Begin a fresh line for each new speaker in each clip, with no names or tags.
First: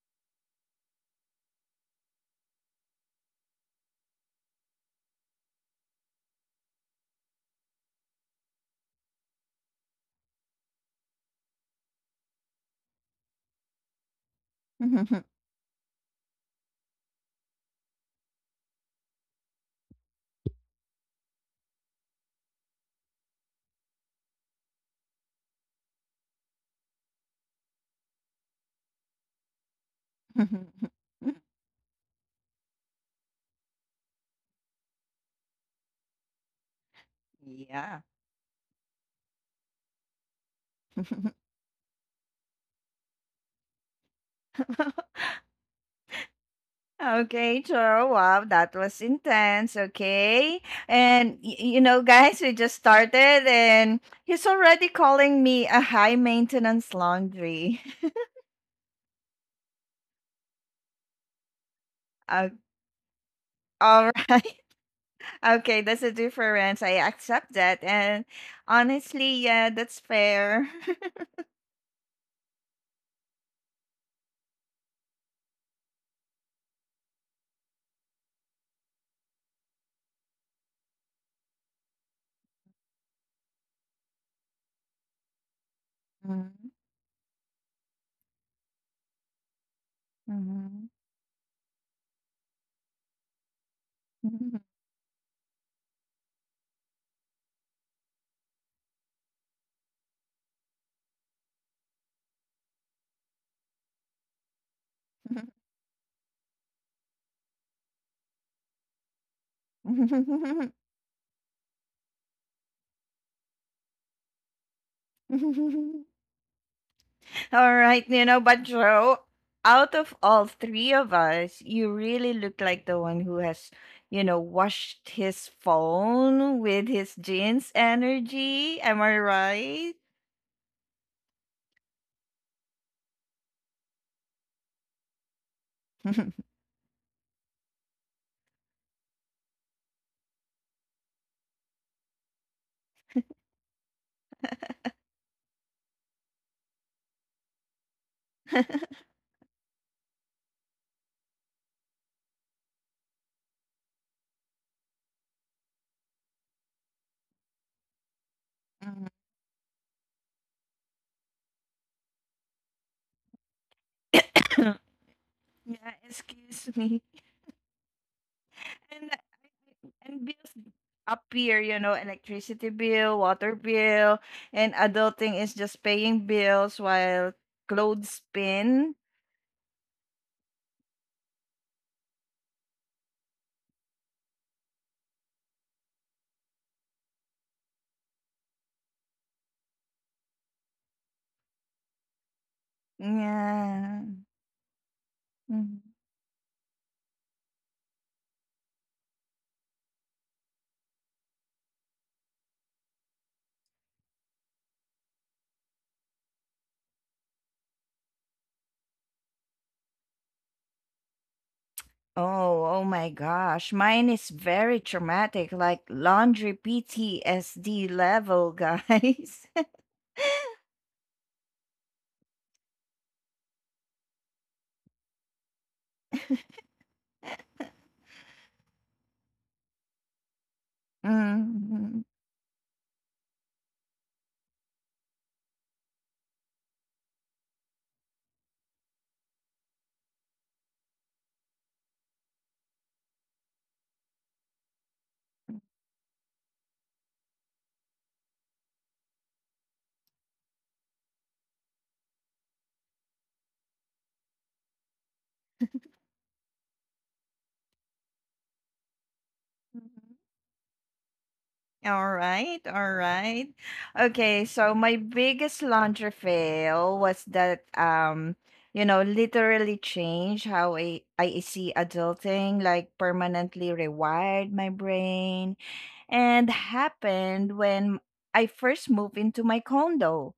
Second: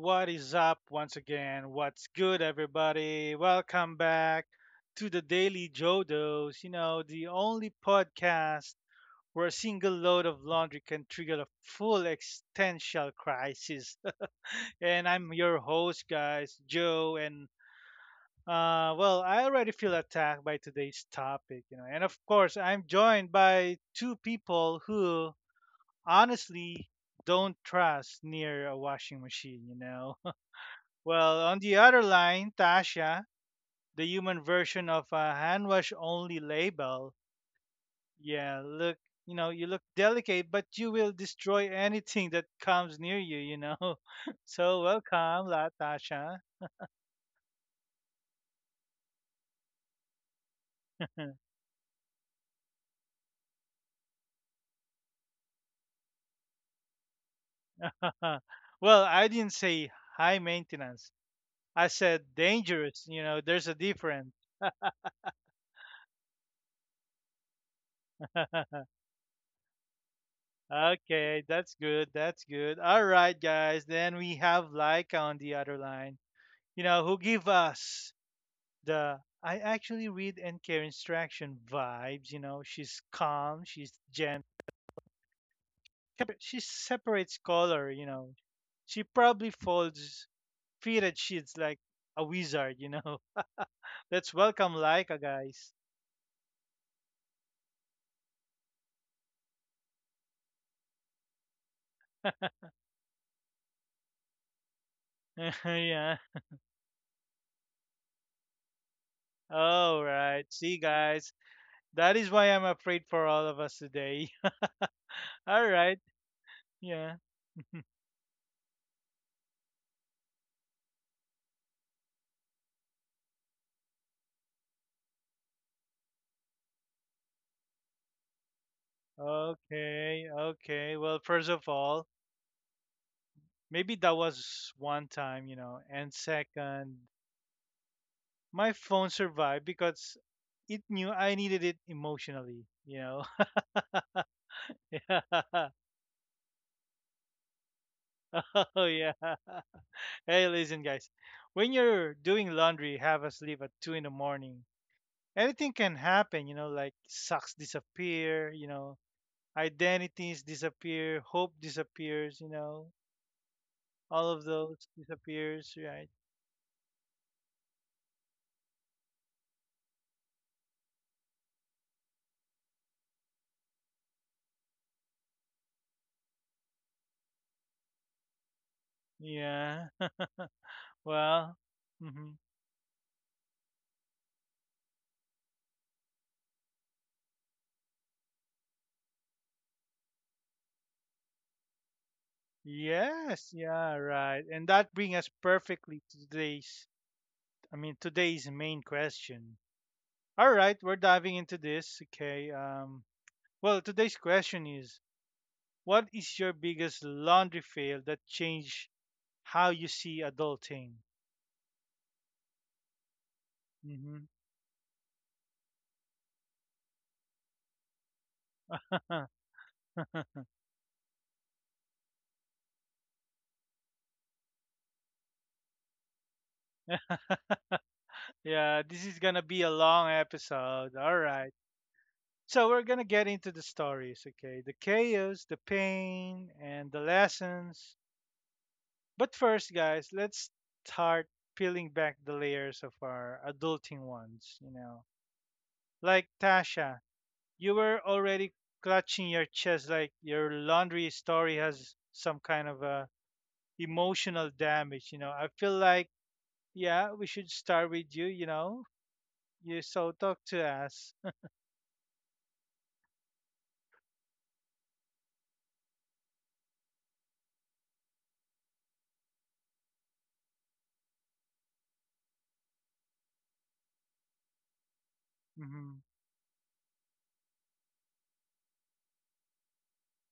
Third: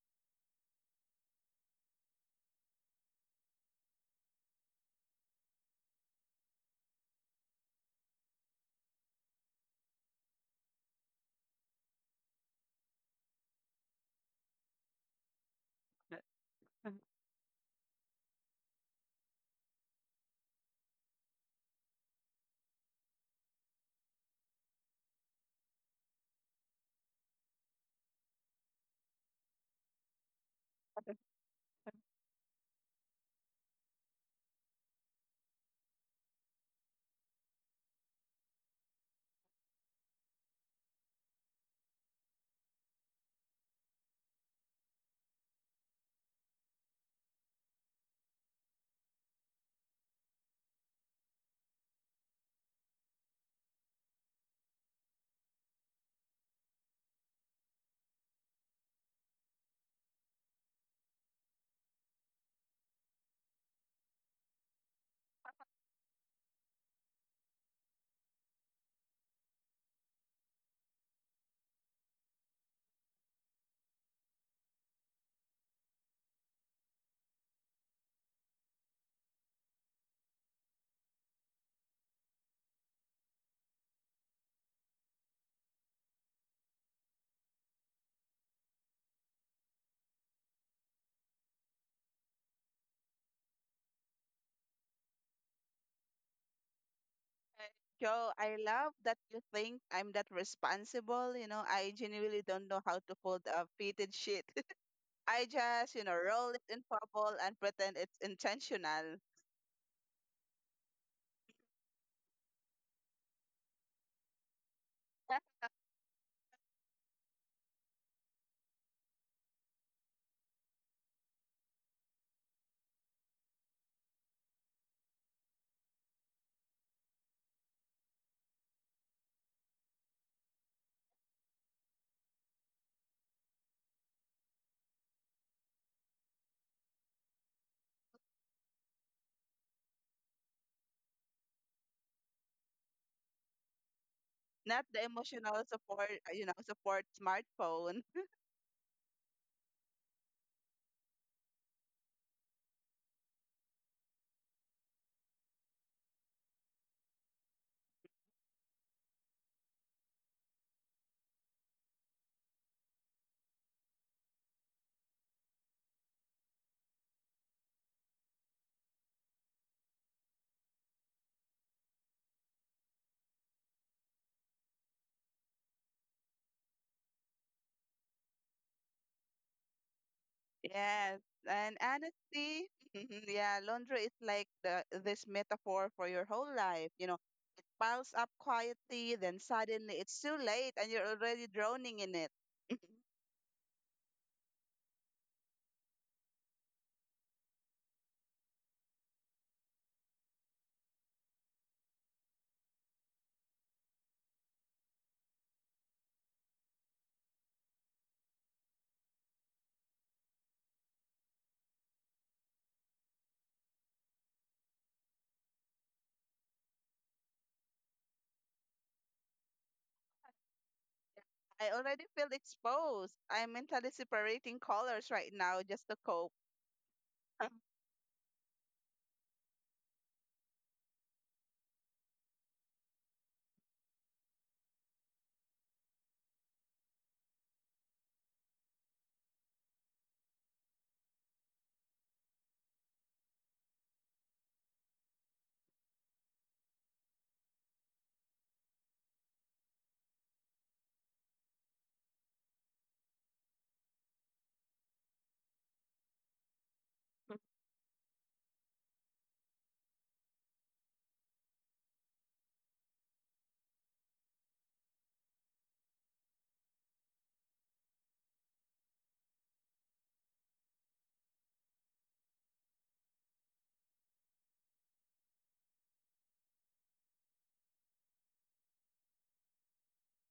what is up once again? What's good, everybody? Welcome back to the Daily Jodos, you know, the only podcast where a single load of laundry can trigger a full existential crisis. And I'm your host, guys, Joe, and well, I already feel attacked by today's topic, you know, and of course, I'm joined by two people who honestly don't trust near a washing machine, you know. Well, on the other line, Tasha, the human version of a hand wash only label.
Yeah.
Yeah, look, you know, you look delicate, but you will destroy anything that comes near you, you know. So welcome, La Tasha.
Okay, sure. Wow, that was intense. Okay. And, you know, guys, we just started and he's already calling me a high maintenance laundry.
Well, I didn't say high maintenance. I said
Uh,
dangerous, you know, there's a
all
difference.
right. Okay, that's a difference. I accept that. And honestly, yeah, that's fair.
Okay, that's good. That's good. All right, guys. Then we have Laika on the other line. You know, who give us the I actually read and care instruction vibes. You know, she's calm, she's gentle, she separates color. You know, she probably folds
Mhm,
fitted sheets like a wizard. You know, let's
mhm,
welcome Laika, guys.
Joe, I love that you think I'm that responsible. You know, I genuinely don't know how to fold a fitted sheet. I just
Yeah.
roll it in bubble and pretend it's intentional.
All right.
mhm.
See, guys, that is why I'm afraid for all of us today. All right. Yeah.
All right, but Joe, out of all three of us, you really look like the one who has, washed his phone with his jeans energy. Am I right?
Okay, okay. Well, first of all, maybe that was one time, you know, and second, my phone survived because it knew I needed it emotionally, you know?
Not the emotional support, support smartphone.
Oh, yeah. Hey, listen, guys. When you're doing laundry, have us leave at 2 in the morning. Anything can happen, you know, like socks disappear, you know,
Mhm.
identities disappear, hope disappears, you know, all of those disappears,
Yeah,
right?
excuse me. And bills appear, you know, electricity bill, water bill, and adulting is just paying bills while clothes spin.
Yeah.
Yes.
Well,
And
hmm
honestly, yeah, laundry is like the this metaphor for your whole life. You know, it piles up quietly, then suddenly it's too late and you're already drowning in it.
yes, yeah,
Yeah.
right. And that brings us
Mm-hmm.
perfectly to today's I mean, today's main question. All right, we're diving into this. Okay. Well, today's question is: what is your biggest laundry fail that changed how you see adulting?
Oh, oh my gosh. Mine
hmm
is very traumatic, like laundry PTSD level, guys.
I already feel exposed. I'm mentally separating colors right now just to cope.
yeah, this is going to be a long episode. All right.
Mhm.
So, we're going to get into the stories. Okay. The chaos, the pain, and the lessons. But first, guys, let's start peeling back the layers of our adulting ones, you know. Like Tasha, you were already clutching your chest like your laundry story has some kind of a emotional damage, you know, I feel like, yeah, we should start with you, you know, you, so talk to us.
All right, all right. Okay, so my biggest laundry fail was that literally changed how I see adulting, like permanently rewired my brain
Mm-hmm,
and happened when I first moved into my condo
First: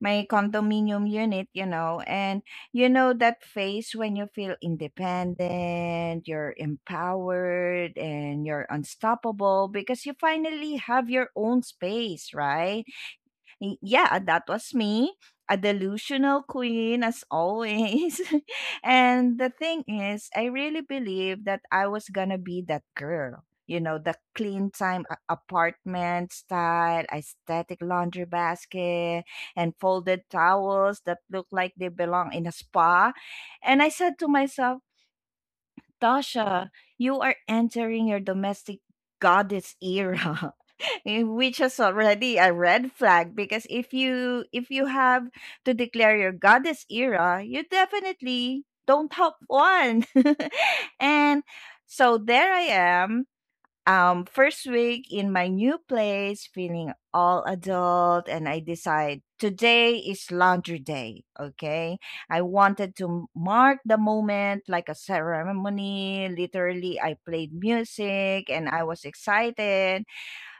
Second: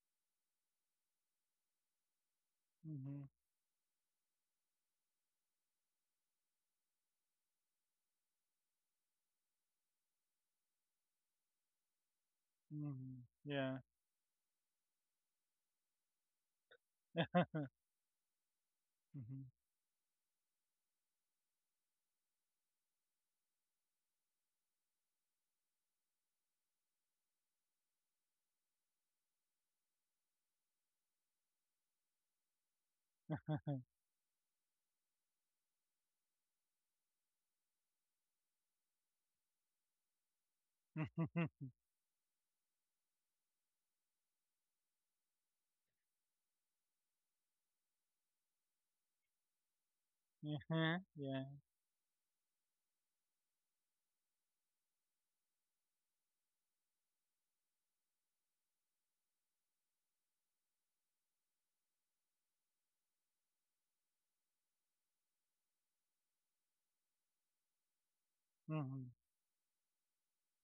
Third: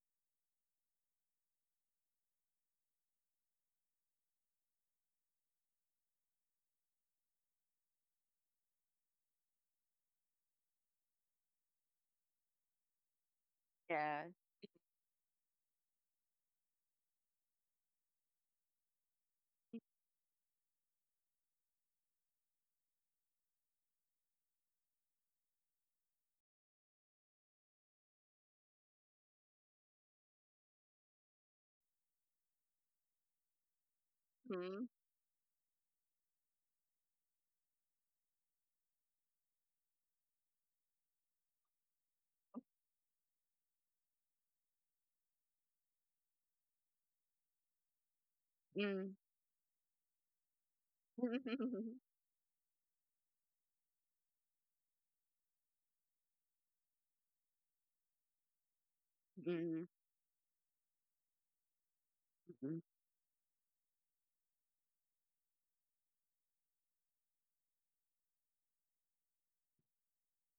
my condominium unit, you know, and you
mm-hmm,
know that phase when you feel independent, you're empowered, and you're unstoppable because you finally have your own space, right?
mm-hmm, yeah.
Yeah.
Yeah, that was me, a delusional queen as always.
mm-hmm.
And the thing is, I really believed that I was gonna be that girl. You know, the clean time apartment style, aesthetic laundry basket, and folded towels that look like they belong in a spa. And I said to myself,
Mm.
Tasha, you are entering your domestic goddess era. Which is already a red flag because if you have to declare your goddess era you definitely don't
Mm.
help one.
Yeah.
And
Yeah.
so there I am, first week in my new place, feeling all adult, and I decide
Mm.
today is laundry day. Okay, I
Mm.
wanted to mark the moment like a ceremony. Literally, I played music and I was
mm-hmm.
excited.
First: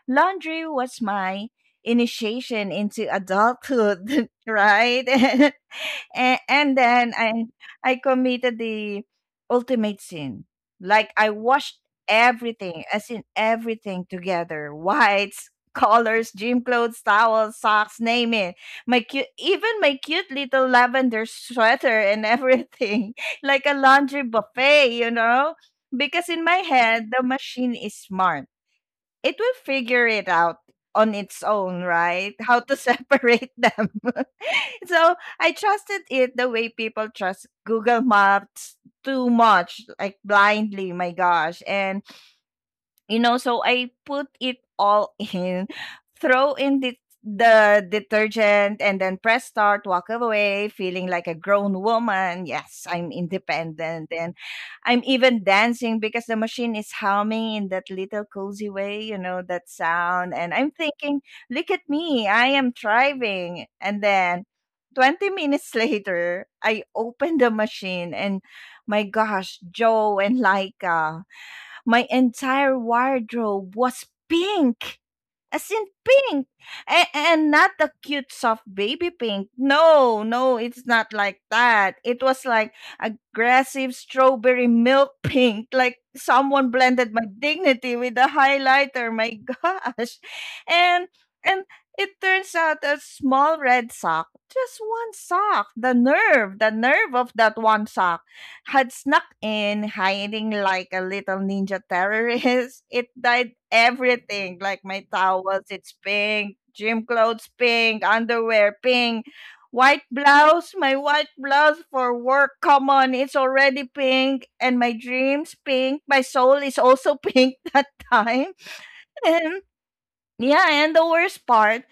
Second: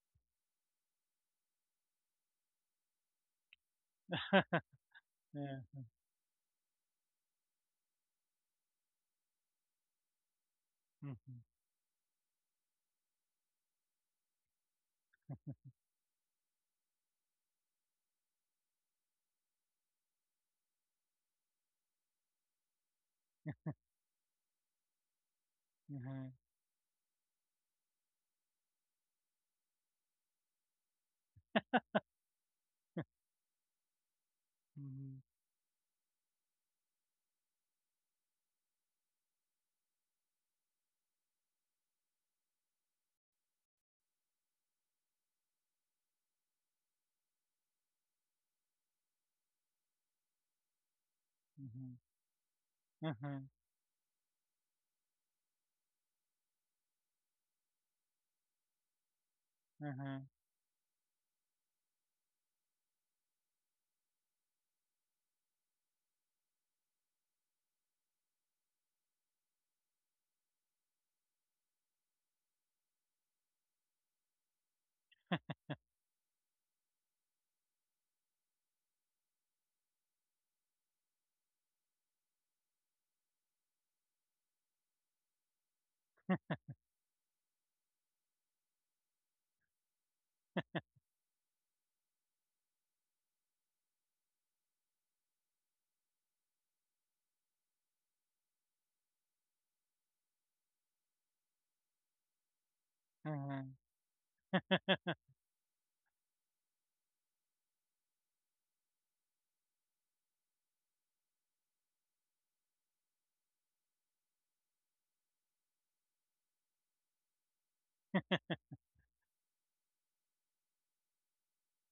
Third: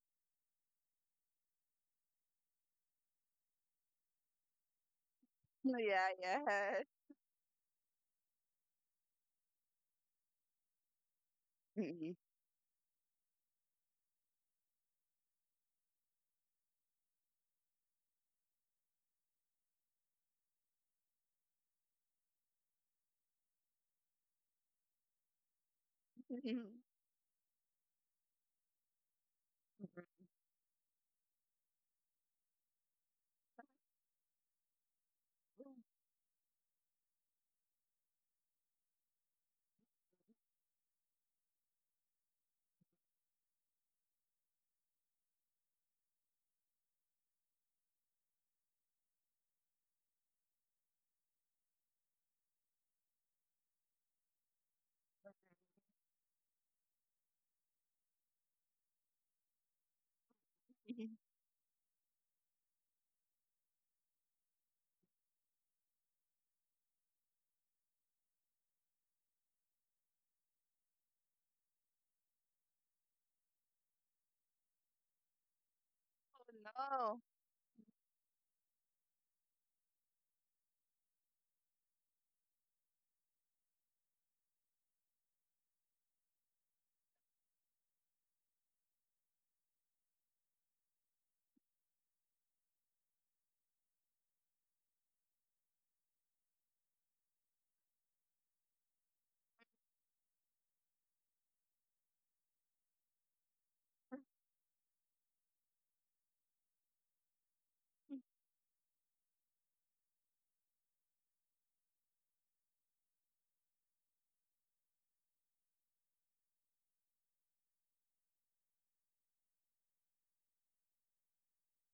Laundry was my initiation into adulthood. Right?
Yeah.
Yeah,
And
yeah.
then I committed the ultimate sin. Like I
Mhm.
washed
Mm.
everything, as in everything together, whites, colors, gym clothes, towels, socks, name it. Even my cute little lavender sweater and everything, like a laundry buffet, you know. Because
Mhm.
in my
Mm.
head, the machine is smart, it will figure it out on its own, right? How to separate them. So
Mhm.
I trusted it the way people trust Google Maps too much, like blindly, my gosh. And so I put it all in, throw in the detergent, and then press start, walk away, feeling like a grown woman. Yes, I'm
Mhm. Mhm.
independent, and I'm even dancing because the machine is humming in that little cozy way, you know that
Mhm.
sound, and I'm thinking, look at me, I am thriving. And then 20 minutes later I open the machine and, my gosh, Joe and Laika, my entire wardrobe was pink. As in
Oh
pink. A-
no.
and not the cute soft baby pink. No, no, it's not like that. It was like aggressive strawberry milk pink. Like someone blended my dignity with a highlighter. My gosh. And and it turns out a small red sock, just one sock, the nerve of that one sock had snuck in, hiding like a little ninja terrorist. It
Mhm.
dyed
Mhm.
everything, like my towels, it's pink, gym clothes, pink, underwear, pink, white blouse, my white blouse for work, come on, it's already pink, and my dreams, pink, my soul is also pink that time. Yeah, and the worst part,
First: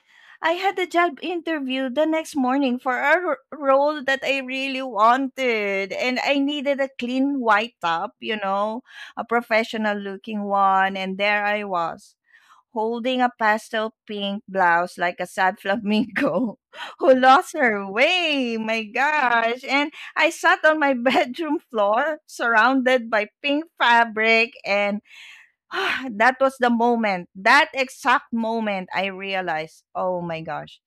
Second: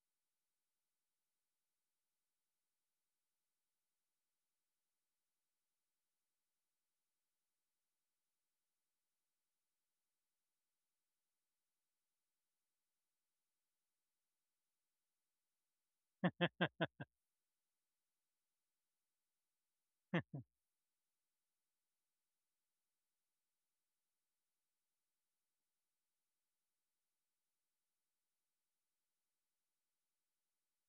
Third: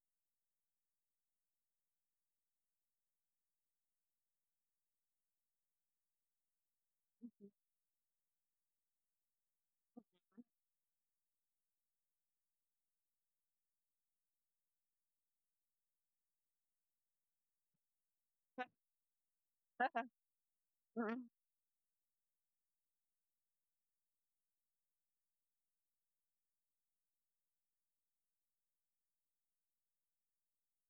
I had a job interview the next morning for a role that I really wanted. And I needed a clean white top, you know, a professional looking one. And there I was, holding a pastel pink blouse like a sad flamingo who lost her way. My gosh. And I sat on my bedroom floor, surrounded by pink fabric and, ah, that was the moment. That exact moment I realized, oh my gosh,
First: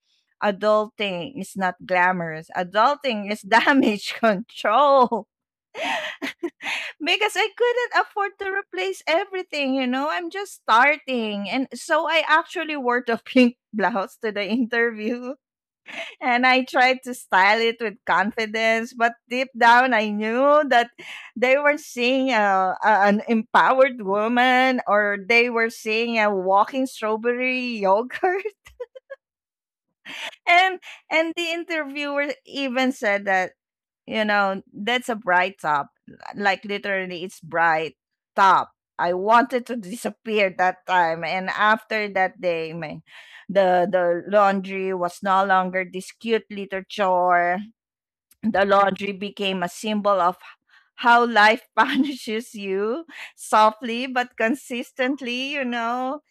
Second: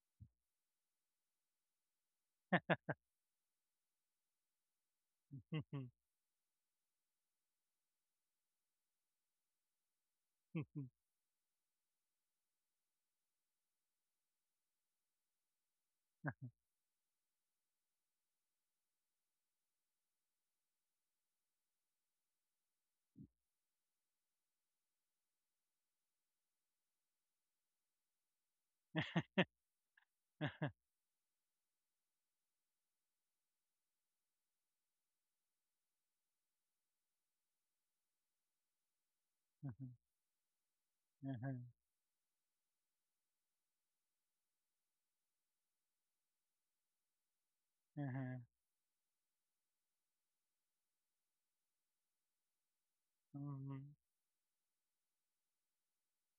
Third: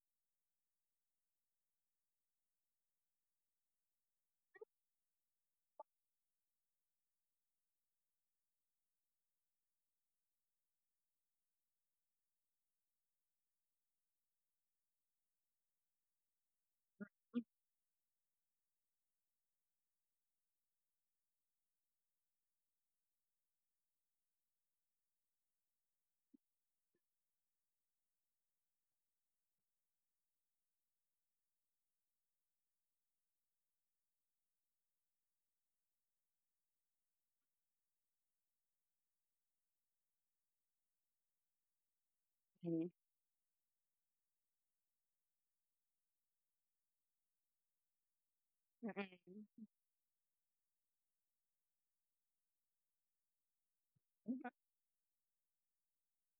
adulting is not glamorous. Adulting is damage control.
Mhm. Mhm.
Because I couldn't afford to replace everything, you know? I'm just starting. And so I actually wore the pink blouse to the interview and I tried to style it with confidence, but deep down I knew that they were seeing an empowered woman or they were seeing a walking strawberry yogurt. And and the interviewer even said that, that's a bright top. Like literally it's bright top. I wanted
Mhm.
to disappear that time and after that day my the laundry was no longer this cute little chore, the laundry became a symbol of how life punishes you
Mhm.
softly but consistently, you know.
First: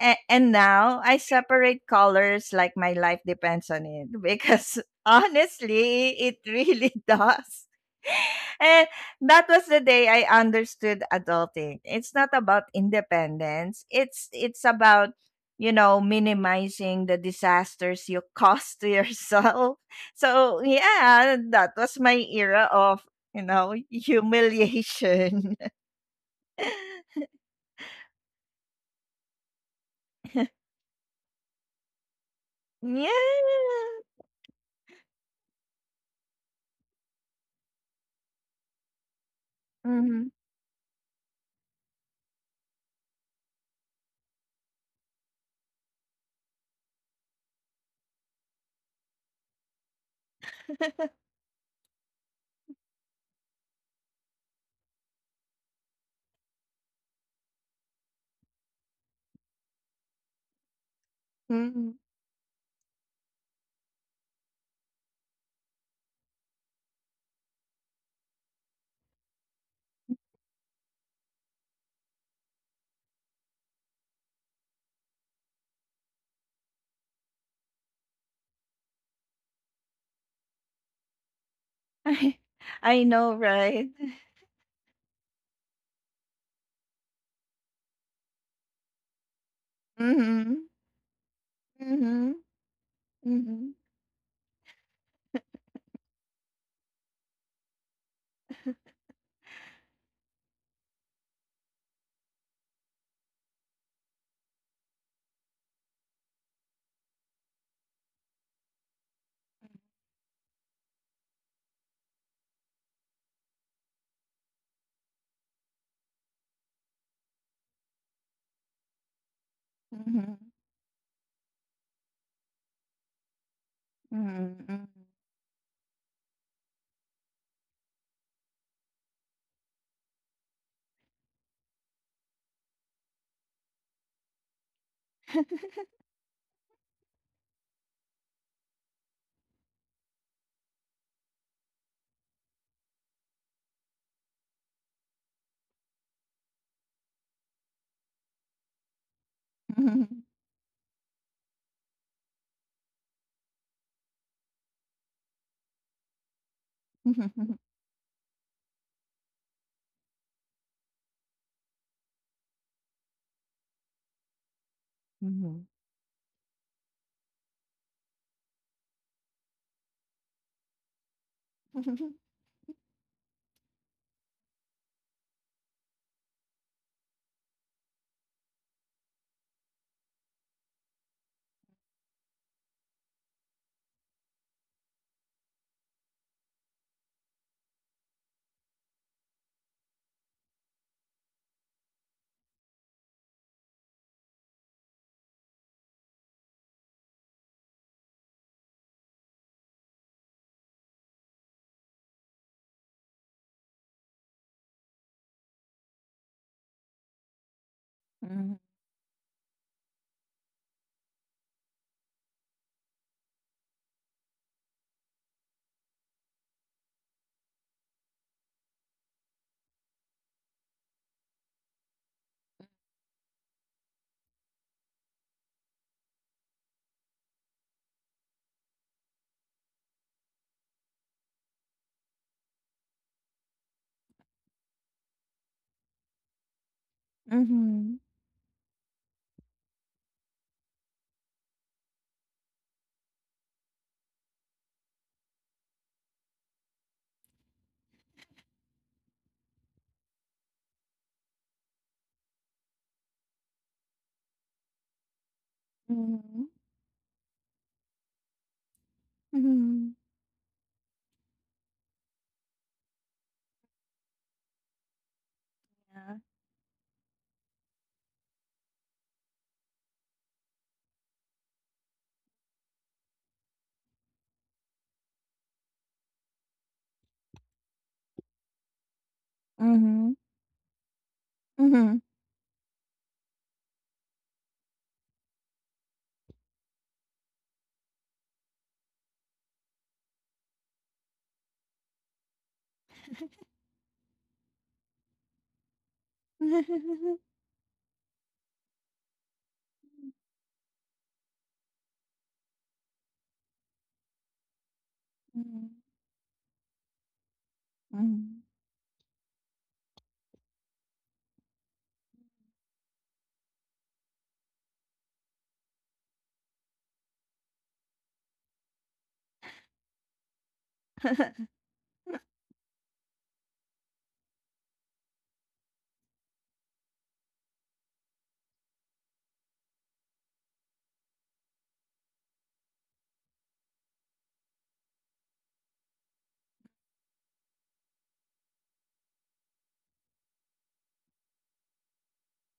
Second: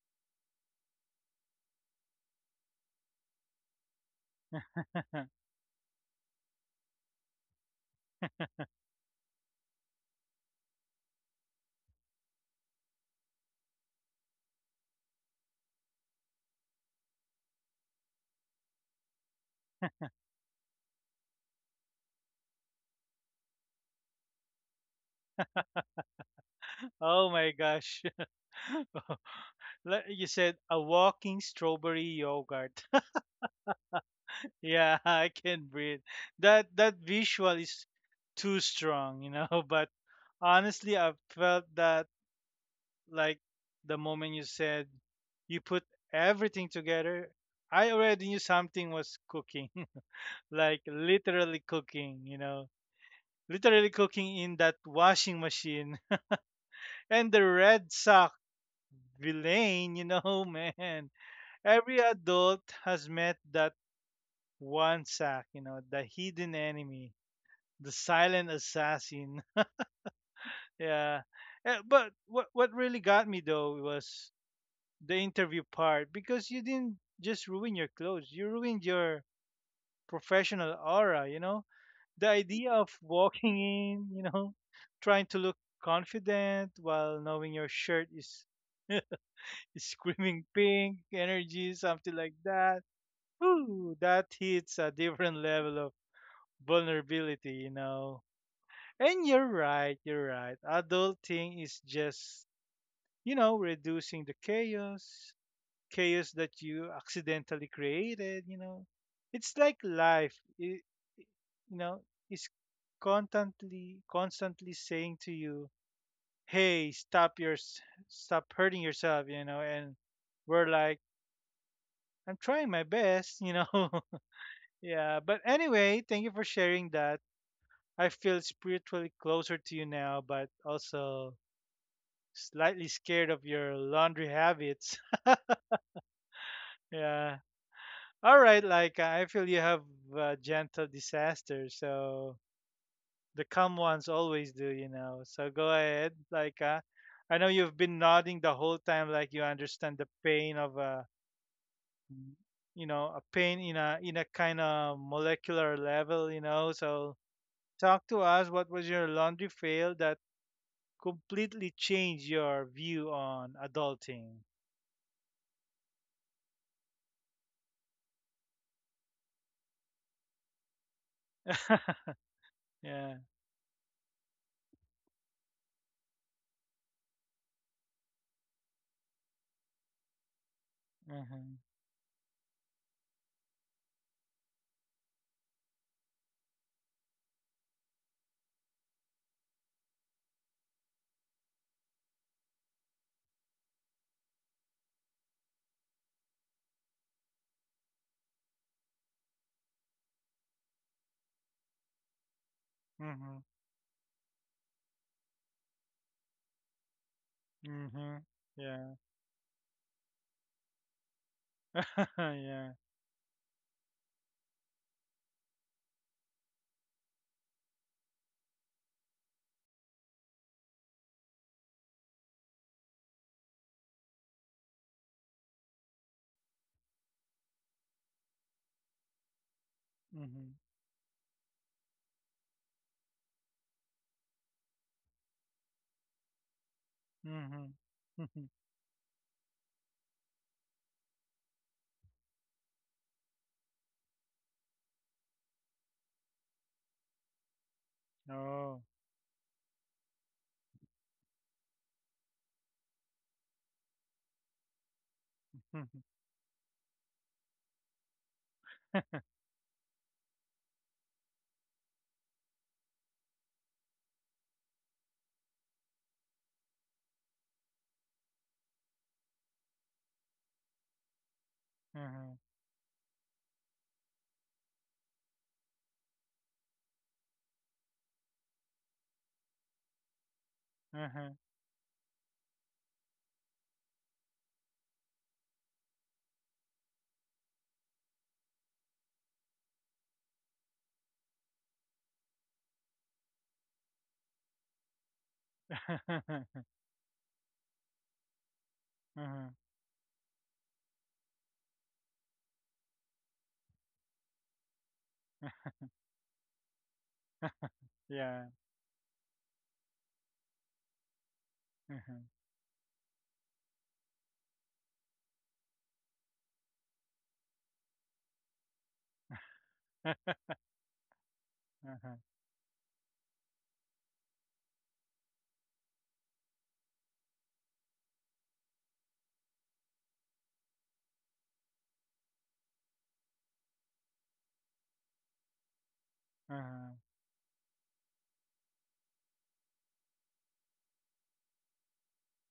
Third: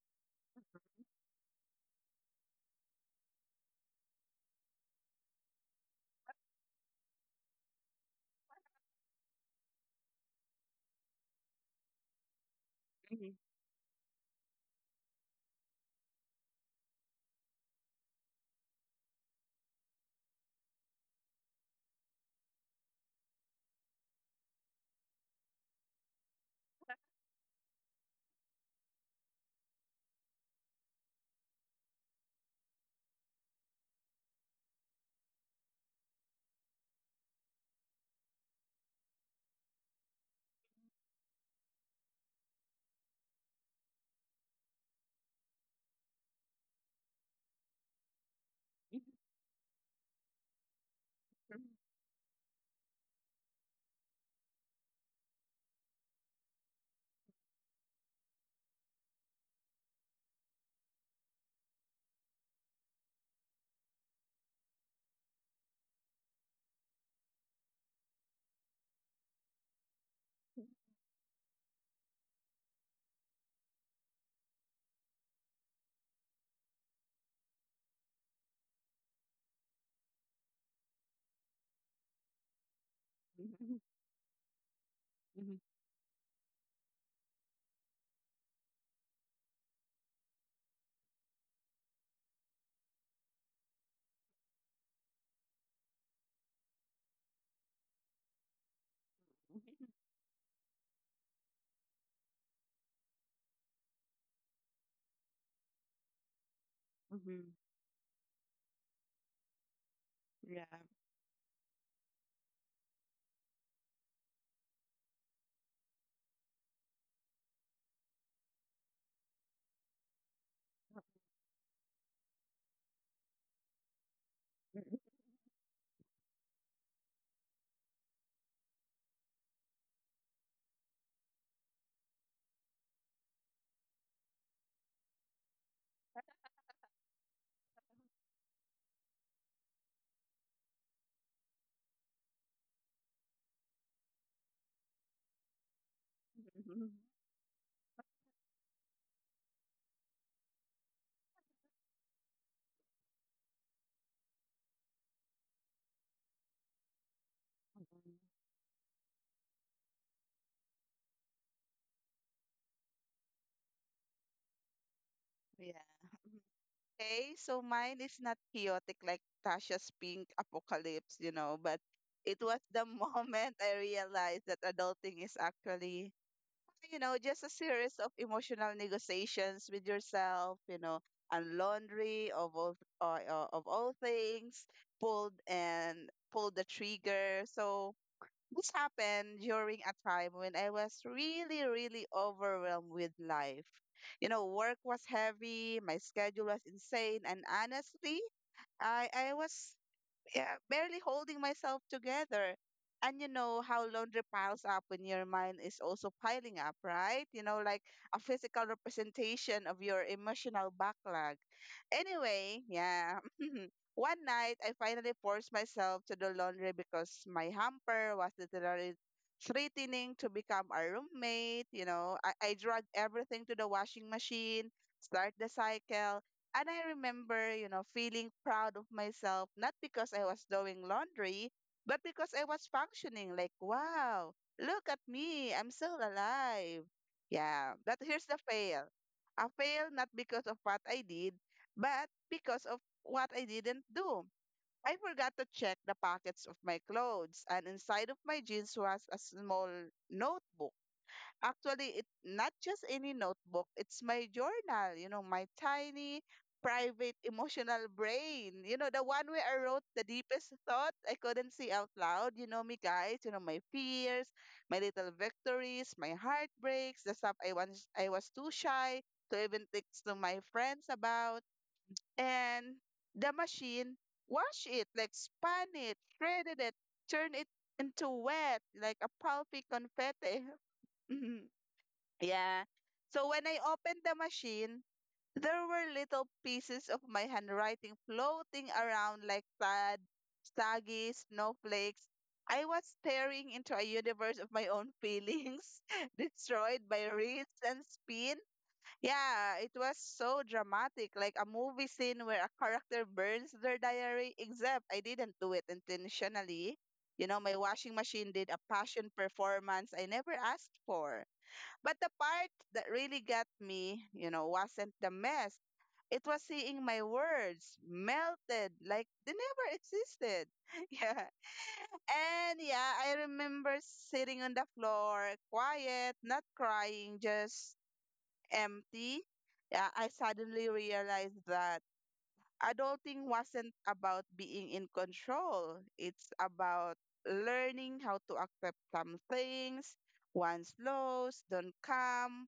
And now I separate colors like my life depends on it because,
Mhm.
honestly, it really does. And that was the day I understood adulting. It's not about independence. It's about minimizing the disasters you cause to yourself. So yeah, that was my era of humiliation.
Oh my gosh. Le- you said a walking strawberry yogurt.
Yeah.
Yeah, I can breathe. That visual is too strong, you know, but
Mhm.
honestly, I felt that, like the moment you said you put everything together, I already knew something was cooking. Like literally cooking, you know. Literally cooking in that washing machine. And the red sock villain, you know, man. Every adult has met that one sack, you know, the hidden enemy, the silent assassin. Yeah. But what really got me though was the interview part because you didn't just ruin your clothes, you ruined your professional aura, you know? The
I
idea of
I know,
walking
right?
in, you know, trying to look confident while knowing your shirt is screaming
Mhm.
pink energy, something
Mhm.
like that.
Mhm.
Ooh, that hits a different level vulnerability, you know. And you're right, you're right. Adulting is just, you know, reducing the chaos, chaos that you
Mm.
accidentally created, you know. It's like
Yeah.
i- you know, is constantly saying to you, hey, stop hurting yourself, you know. And
Mhm.
we're like, I'm trying my best, you know.
Mhm.
Yeah. But anyway, thank you for sharing that. I feel spiritually closer to you now, but also slightly scared of your laundry habits. Yeah. All right, like I feel you have a gentle disaster, so the calm ones always do, you know. So go ahead, like I know you've been nodding the whole time, like you understand the
Mhm.
pain of you know, a pain in a kind of molecular level, you know. So
Mhm.
talk to us. What was your laundry fail that completely change your view on adulting.
Mhm.
Yeah. Okay, so mine is not chaotic like Tasha's pink apocalypse, but it was the
Yeah.
moment I realized that adulting is actually just a series of emotional negotiations with yourself and
Mhm.
laundry of all things, pulled the trigger. So this happened during a time when I was really, really overwhelmed with life. You know, work was heavy, my schedule was insane, and honestly, I was yeah, barely holding myself together. And you
Mhm.
know how laundry piles up when your mind is also piling up, right? You know, like a
Mhm.
physical
Yeah.
representation of your emotional backlog. Anyway,
Yeah.
yeah. One night, I finally forced myself to do laundry because my hamper was literally threatening to become a roommate. You know, I dragged everything to the washing machine, start the cycle, and I remember feeling proud of myself, not because I was
Mhm.
doing laundry, but because I was functioning like, wow, look at me, I'm still alive. Yeah,
Mhm.
Mhm.
but here's the
Mhm.
fail. I failed not because of what I did, but because of what I didn't do. I forgot to check the pockets of my clothes, and inside of my jeans
Oh.
was a small notebook. Actually, it not just any notebook, it's my journal. You know, my
Mhm.
tiny
Mhm.
private emotional brain. You know, the one
Mhm.
where I wrote
Mhm.
the deepest thought I couldn't say out loud. You know me, guys. You know, my fears, my little victories,
Yeah.
my heartbreaks, the stuff I was too shy to even text to my friends about.
Mhm.
And the machine wash it, like span it, shredded it, turn it into wet like a pulpy
Mhm.
confetti.
Mhm.
Mhm.
Yeah. So when I opened the machine, there were little pieces of my handwriting floating around like sad, saggy snowflakes. I was staring into a universe of my own feelings,
Mhm. Mhm.
destroyed
Mhm.
by wrists and spin.
Mhm.
Yeah, it was so dramatic, like a movie scene where a character burns their diary, except I didn't do it intentionally. You know, my washing machine
Yeah.
did a passion performance I never asked for. But the
Mhm.
part that really got me wasn't the mess. It was seeing my words melted like they never existed. Yeah.
Uh-huh.
And yeah, I remember sitting on the floor, quiet, not crying, just empty. Yeah, I suddenly realized that adulting wasn't about being in control. It's
Uh-huh.
about learning how to accept some things. One's lows don't come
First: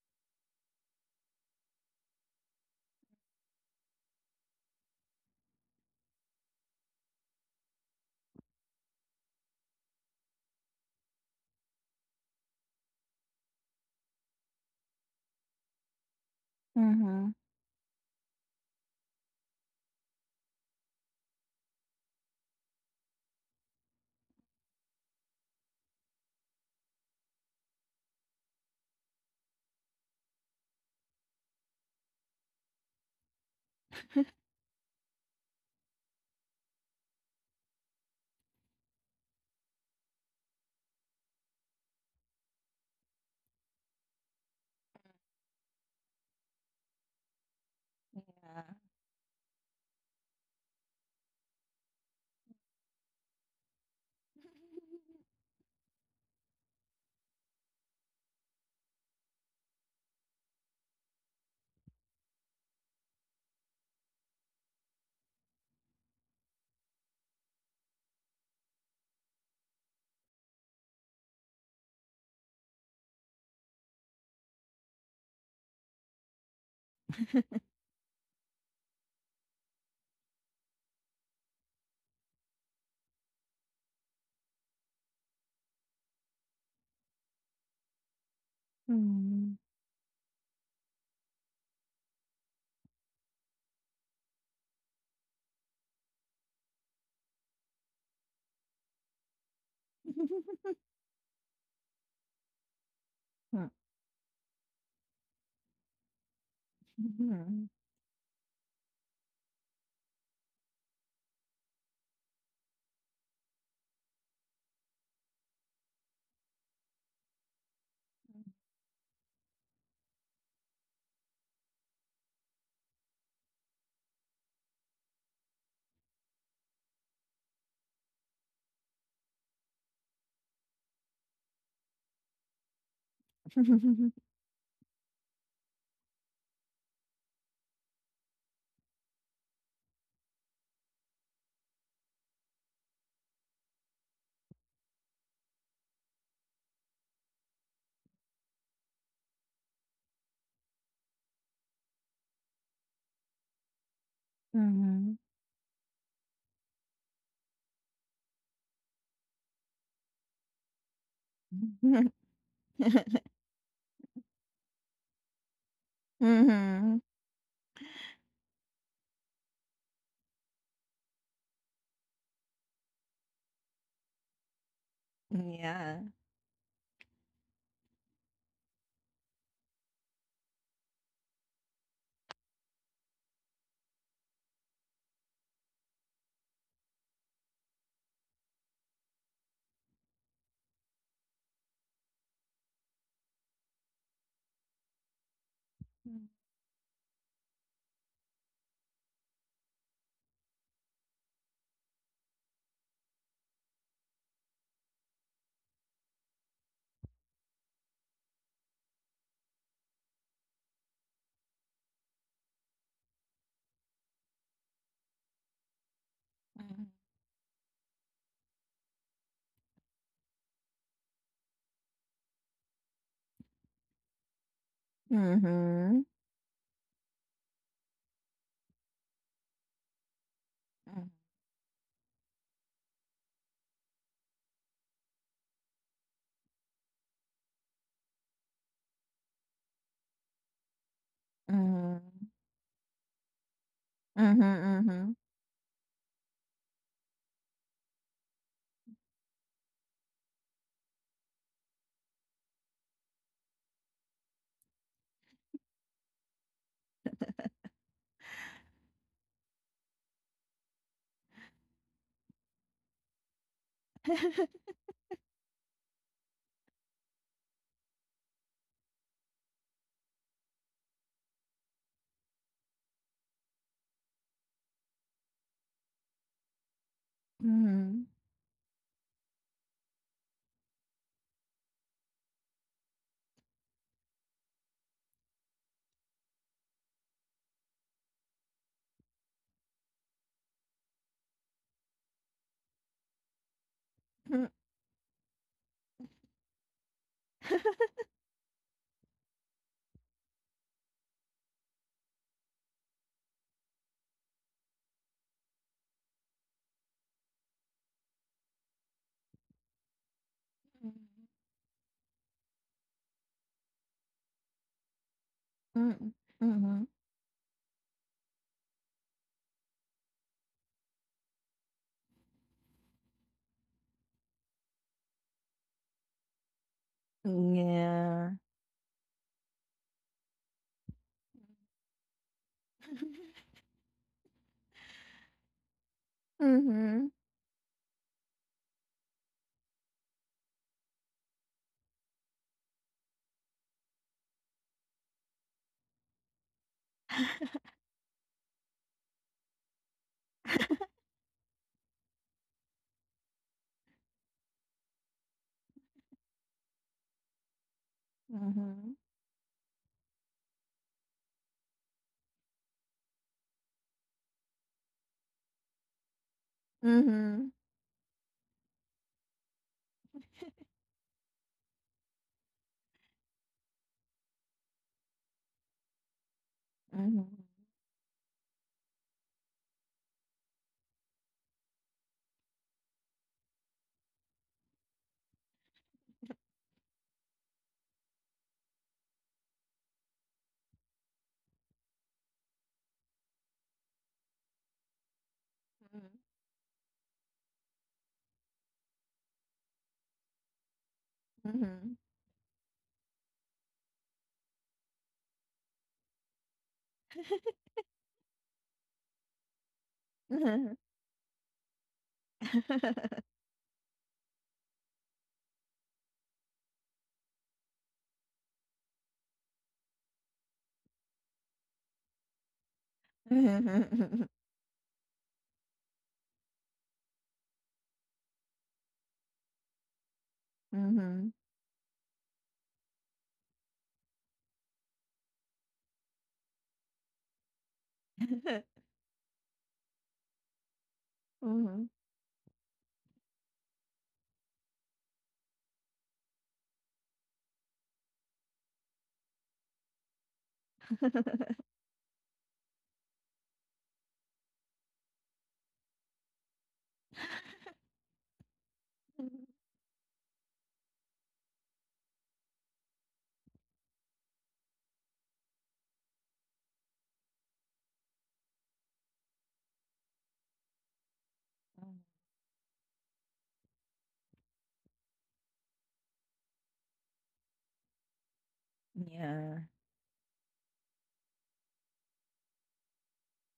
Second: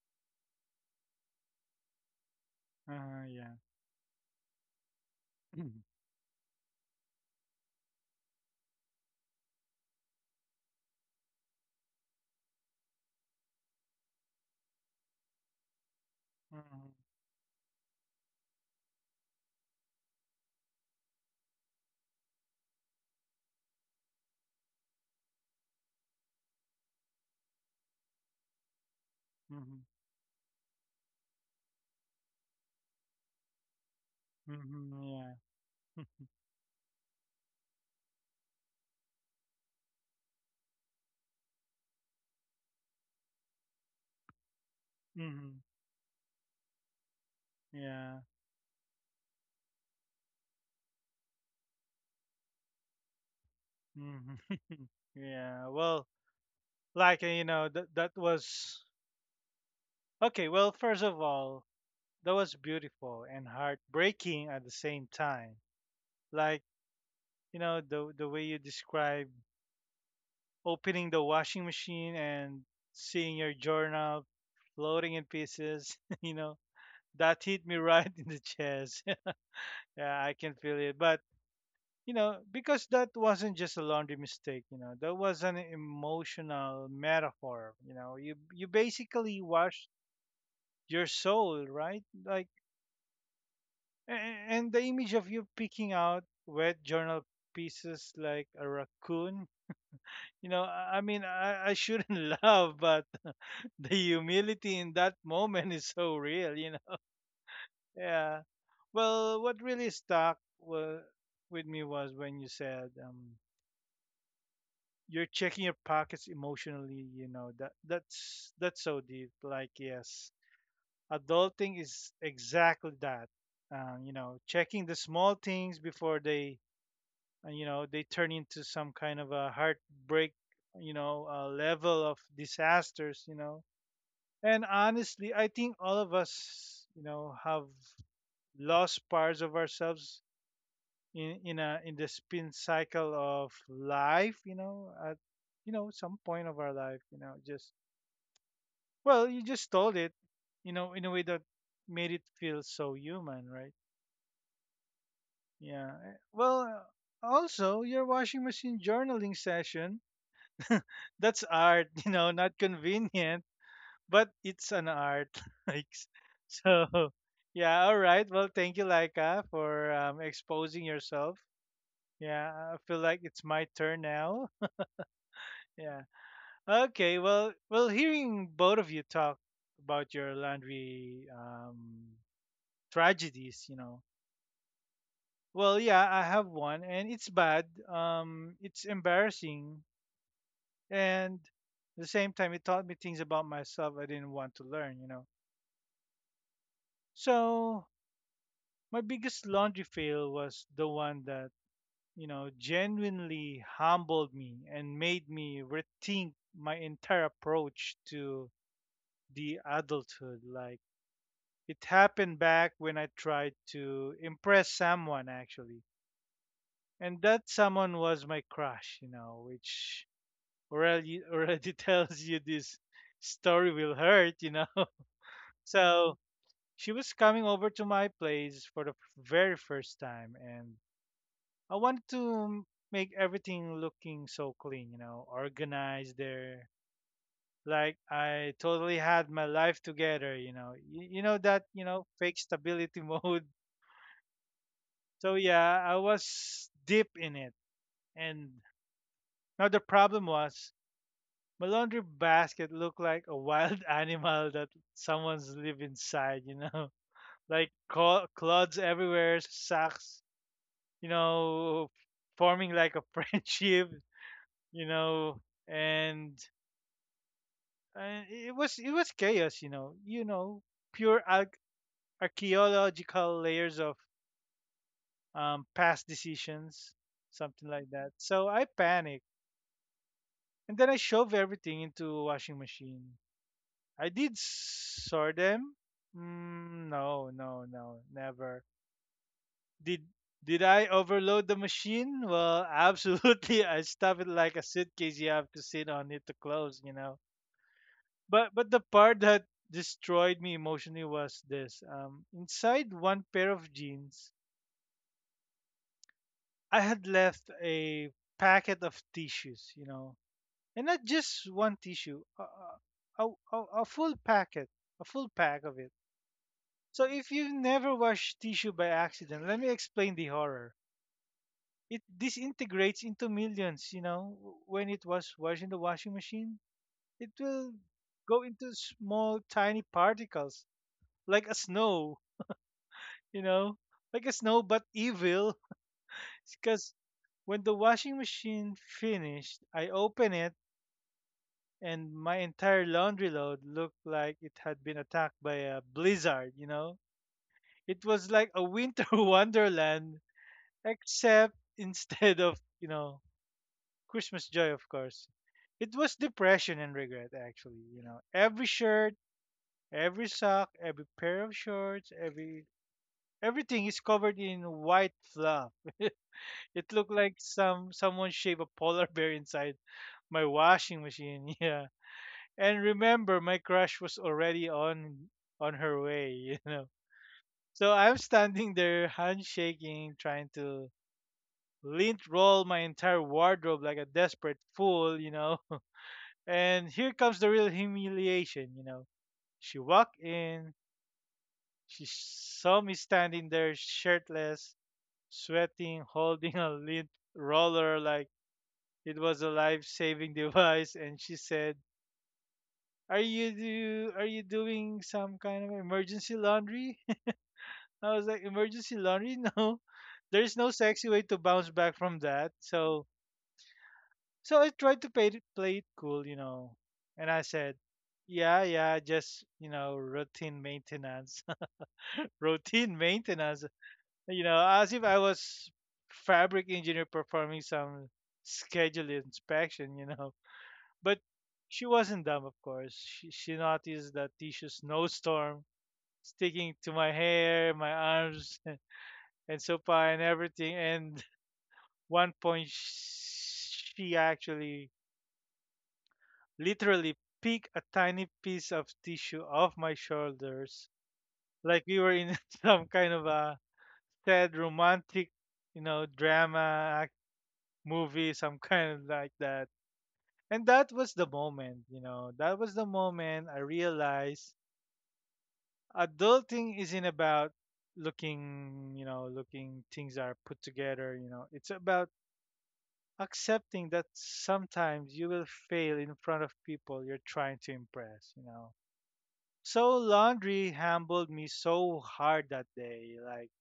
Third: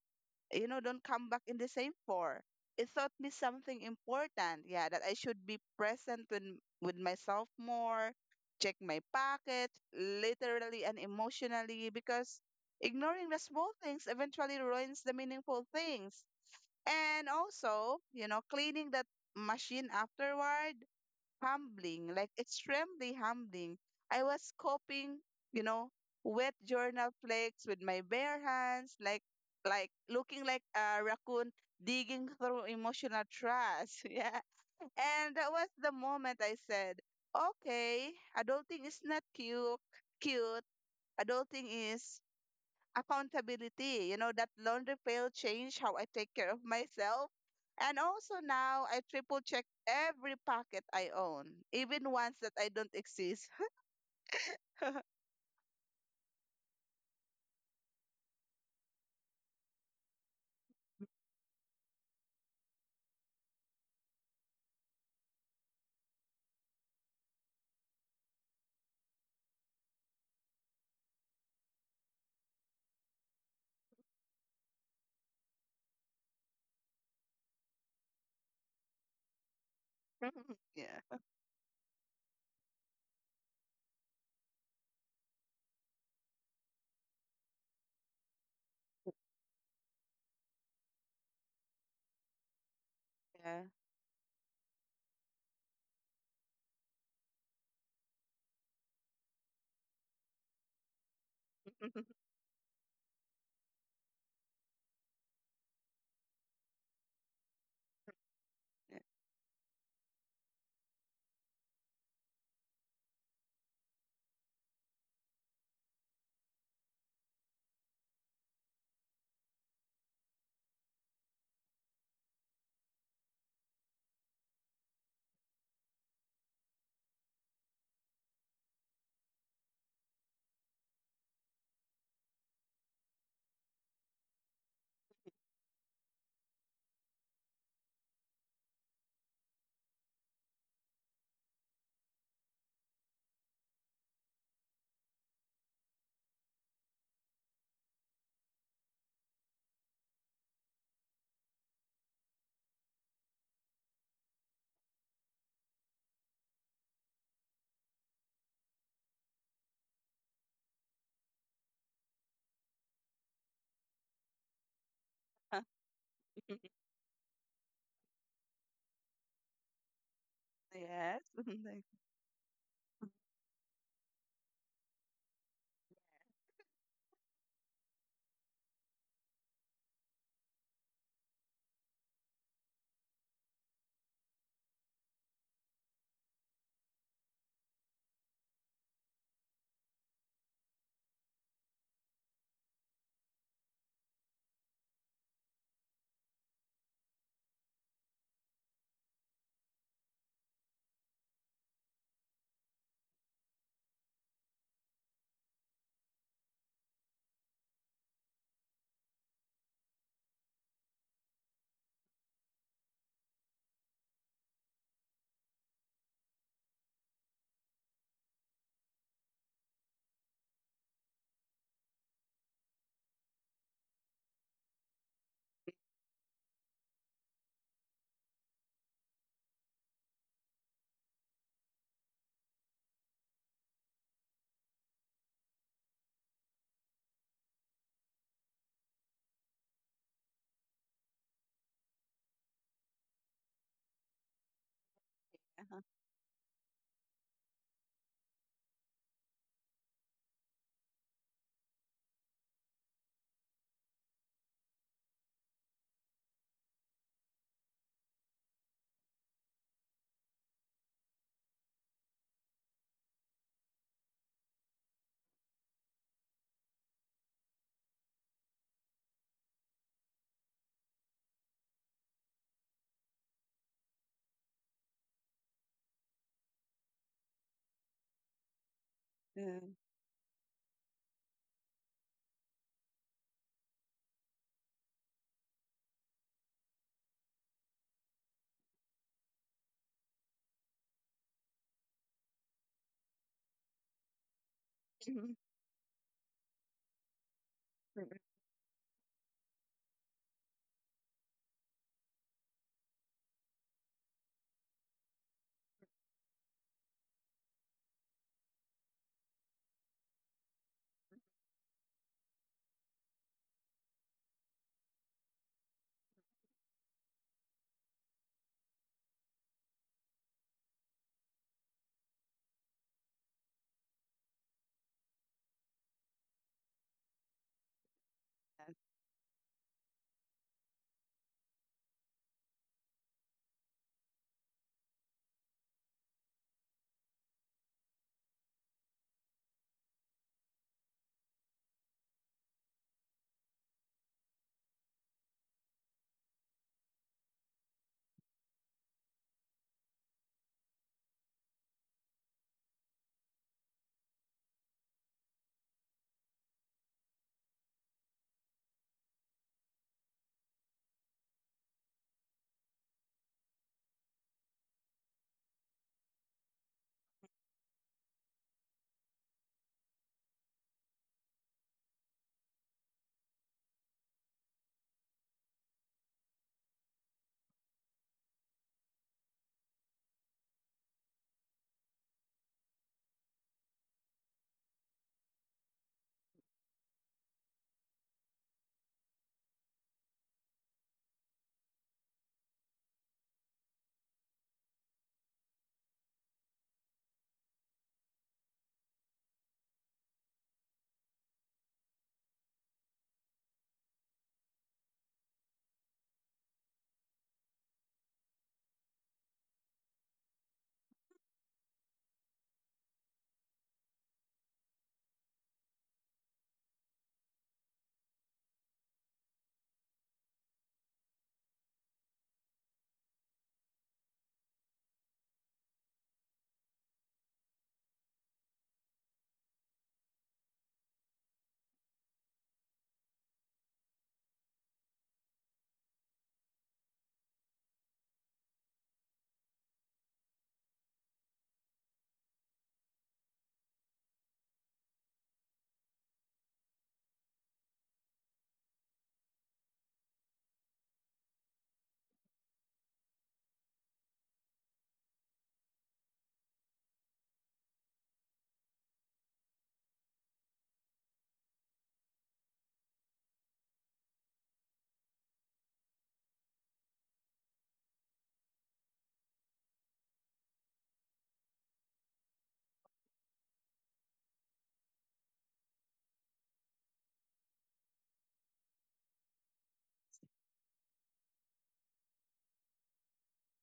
you know, don't come back in the same for. It taught
Uh-huh.
me
Yeah.
something important. Yeah, that I should be
Mhm.
present with myself more, check my pocket, literally and emotionally, because ignoring the small things eventually ruins the meaningful things.
Mhm.
And also cleaning that machine afterward humbling, like extremely humbling. I was coping, you know, wet journal flakes with my bare hands, like
Mhm.
like looking like a raccoon digging through emotional trash. Yeah.
Mhm. Yeah.
And that was the moment I said, okay, adulting is not cute, cute. Adulting is accountability. You know, that laundry pail
Mhm.
changed how I take care of myself. And
Yeah.
also now I triple check every packet I own, even ones that I don't exist.
Mhm. Yeah. Well, like you know, that was okay. Well, first of all, that was beautiful and heartbreaking at the same time. Like, you know, the way you describe opening the washing machine and seeing your journal floating in pieces, you know, that hit me right in the chest. Yeah, I can feel
Yeah.
it. But, you know, because that wasn't just a laundry mistake, you know, that was an emotional metaphor, you know. You basically washed your soul, right?
Yeah.
And the image of you picking out wet journal pieces like a raccoon, you know, I mean, I shouldn't laugh, but the humility in that moment is so real, you know. Yeah. Well, what really with me was when you said you're checking your pockets emotionally, you know, that's so deep. Like, yes, adulting is exactly that. You know, checking the small things before they and you know they turn into some kind of a heartbreak, you know, level of disasters, you know.
Yeah.
And honestly, I think all of us, you know, have lost parts of ourselves in the spin cycle of life, you know, at you know some point of our life, you know. Just well, you just told it, you know, in a way that made it feel so human, right? Yeah. Well, also your washing machine journaling session, that's art, you know, not
Yeah. Mhm. Mhm. Mhm. Mhm. Mhm.
convenient, but it's an art. Like, s- so, yeah, all right. Well, thank you, Laika, for exposing
Yes.
yourself.
Like,
Yeah, I feel like it's my turn now.
Yeah.
Yeah. Okay. Well, well, hearing both of you talk about your laundry tragedies, you know. Well, yeah, I have one, and it's bad. It's embarrassing, and at the same time, it taught me things about myself I didn't want to learn. You know. So my biggest laundry fail was the one that, you know, genuinely humbled me and made me rethink my entire approach to the adulthood. Like it happened back when I tried to impress someone actually. And that someone was my crush, you know, which already tells you this story will hurt, you know.
Mhm.
So she was coming over to my place for the very first time and I wanted to make everything looking so clean, you know, organized there. Like I totally had my life together, you know. You know that, you know,
Mm.
fake stability mode.
Mhm.
So
uh-huh.
yeah, I was deep in it. And now the problem was my laundry basket looked like a wild animal that someone's lived inside, you know. Like clods everywhere, socks, you know, forming like a friendship, you know, and it was chaos, you know, pure archaeological layers of past decisions,
Mhm,
something like that.
mhm.
So I panicked,
Yeah.
and then I shove everything into a washing machine. I did sort them. Mm, no, no, no, never. Did did I overload the machine? Well, absolutely. I stuffed it
Mhm.
like a suitcase. You have to sit on it to close, you know.
Yes.
But the part that destroyed me emotionally was this, inside one pair of jeans I had left a packet of tissues, you know, and not just one tissue, a full packet, a full pack of it.
Hmm. Mhm.
So if you never wash tissue by accident, let me explain the horror. It disintegrates into millions, you know. When it was washed in the washing machine, it will
Yeah.
go into small tiny particles, like a snow, you know, like a snow but evil. Because
Mhm,
when the washing machine finished, I opened it and my entire laundry load looked like it had been attacked by a blizzard, you know? It was like a winter wonderland, except instead of, you know, Christmas joy, of course. It was depression and regret, actually, you know. Every
mhm.
shirt, every sock, every pair of shorts, everything is covered in white fluff. It looked like
Mhm,
someone shaved a polar bear inside my washing machine. Yeah. And remember my crush was already on her way, you know.
mhm. Mhm.
So I'm standing there handshaking, trying to lint roll my entire wardrobe like a desperate fool, you know. And here comes the real humiliation, you know. She walked in, she saw me standing there shirtless, sweating, holding a lint roller like it was a life-saving device, and she said,
Mhm.
"Are you do are you doing some kind of emergency laundry?" I was like, "Emergency laundry? No. There's no
Mhm.
sexy way to bounce back from that."
Mhm.
So so I tried to play it cool, you know, and I said, "Yeah, yeah, just routine maintenance, routine maintenance." You know, as if I was fabric engineer performing some scheduled inspection, you know. But
Mhm.
she wasn't dumb, of course. She noticed that tissue snowstorm sticking to my hair, my arms, and so far, and everything. And one point, she actually literally picked a tiny piece of tissue off my shoulders, like we were in some kind of a sad romantic, drama movie, some kind of like
Mm,
that. And that was the moment, that was the moment I realized adulting isn't about looking looking things are put together it's about accepting that sometimes you will fail in front of people you're trying to impress, you know.
yeah.
So laundry humbled me so hard that day, like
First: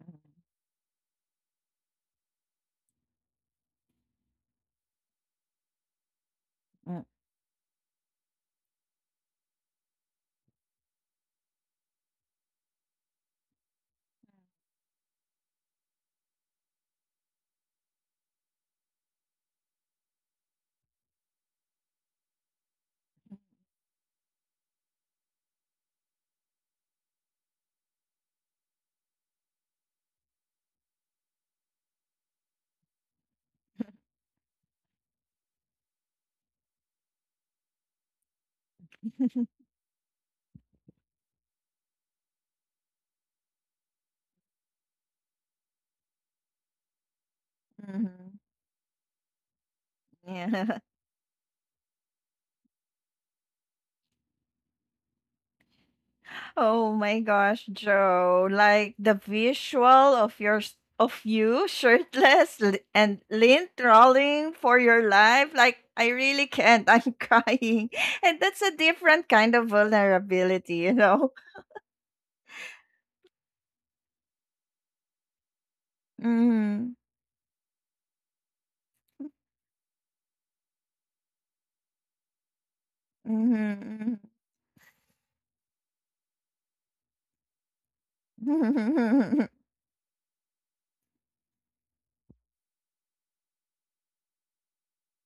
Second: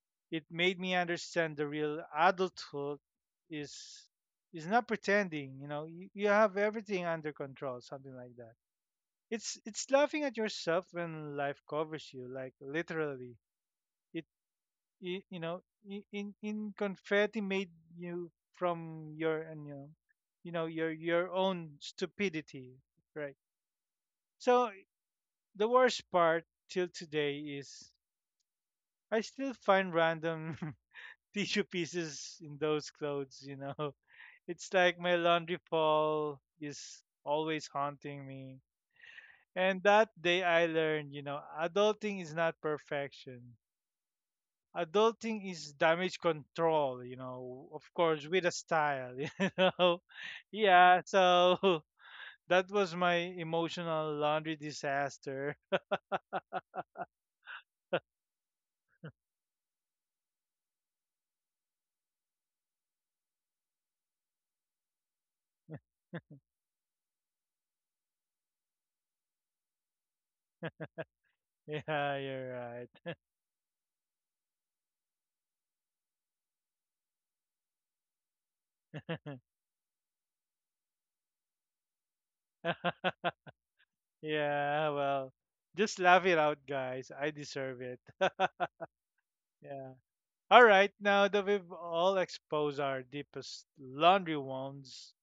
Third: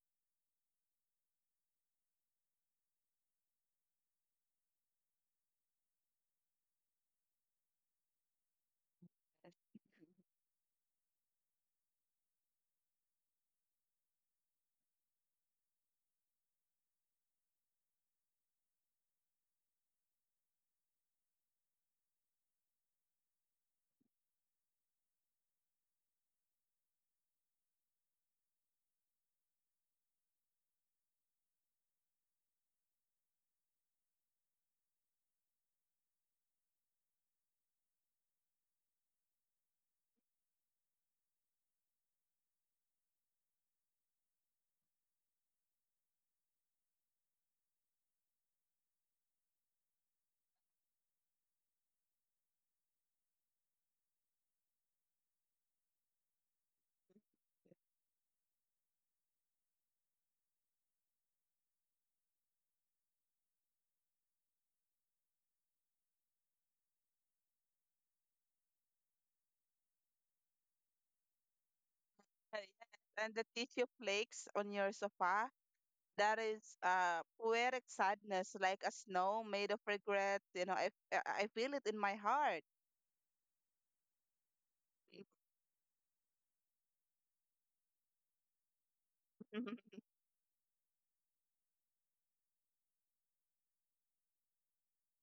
Mhm.
it made me understand the real adulthood is is not pretending, you, you have
Mm.
everything under control, something like that. It's laughing at yourself when life covers you, like literally it i- you know in confetti made you from your and you know your own stupidity, right? So the worst part till today is I still find random tissue pieces in those clothes, you know. It's like my laundry fall is always haunting me. And that day I learned, you know, adulting is not perfection. Adulting is damage control, you know, of course,
Mhm.
with a style, you know.
Yeah.
Yeah, so that was my emotional laundry disaster.
Oh my gosh, Joe. Like the visual of of you shirtless and lint rolling for your life. Like I really can't. I'm crying. And that's a different kind of vulnerability, you know?
Yeah, you're right.
Yes. And the tissue flakes on your sofa, that is
Mm-hmm.
poetic sadness, like a snow made of regret. You know, I feel it in my heart.
Mm-hmm.
Yeah, well, just laugh it out, guys. I deserve it.
Mm-hmm. Mm-hmm.
Yeah.
Mhm.
All right, now that we've all exposed our deepest laundry wounds,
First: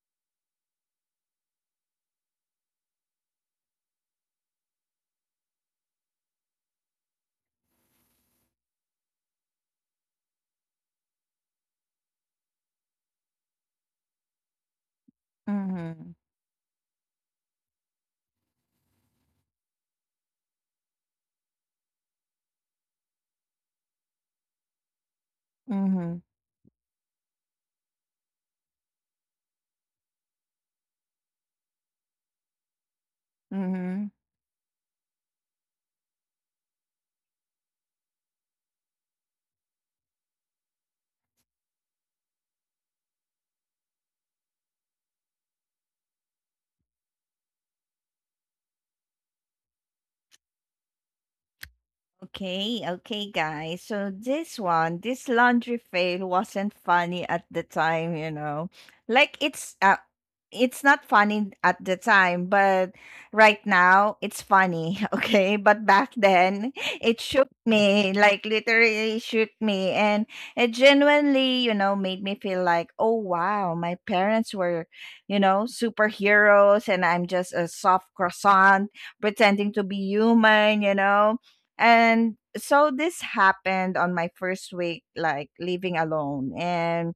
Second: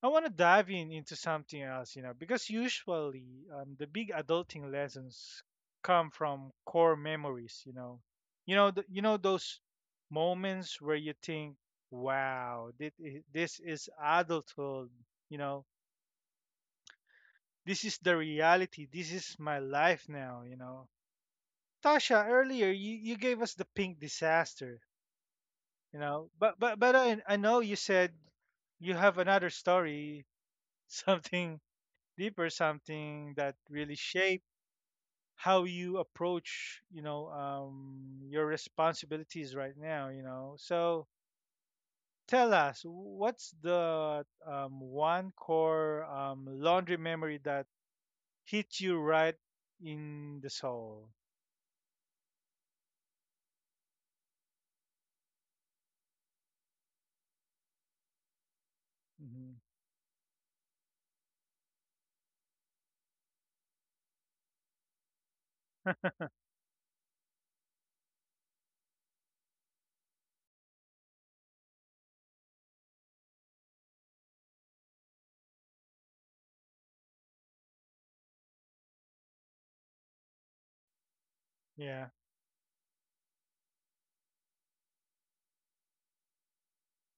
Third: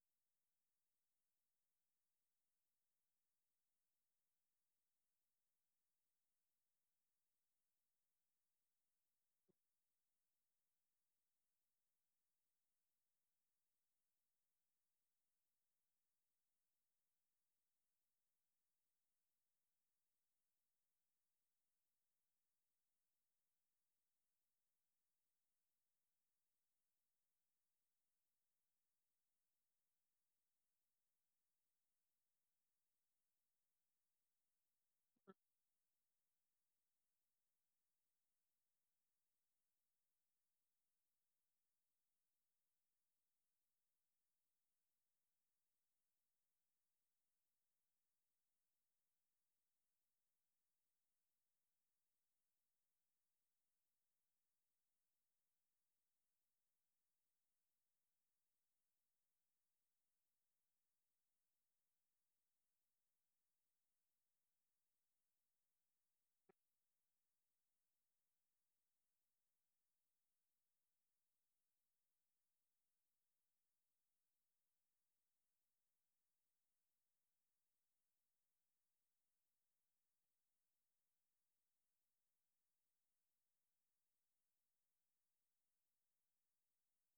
I want to dive in into something else, you know, because usually the big adulting lessons come from core memories, you know, you know those moments where you think, "Wow, this is adulthood," you know,
Mm-hmm.
this is the reality, this is my life now, you know. Tasha, earlier you gave us the pink disaster, you
Mm-hmm,
know, but I know you said you have another story, something deeper, something that really
mm-hmm.
shape how you approach, you know, your responsibilities right now, you know. So tell us, what's the one core laundry memory that hit you right in the soul?
Okay, okay, guys. So this one, this laundry fail wasn't funny at the time, you know. Like
Hmm.
it's not funny at the time, but right now it's funny. Okay? But back then it shook me, like literally shook me, and it genuinely, made me feel like, "Oh wow, my parents were, superheroes and I'm just a soft croissant pretending to be human, you know?"
Yeah.
And so this happened on my first week, like living alone. And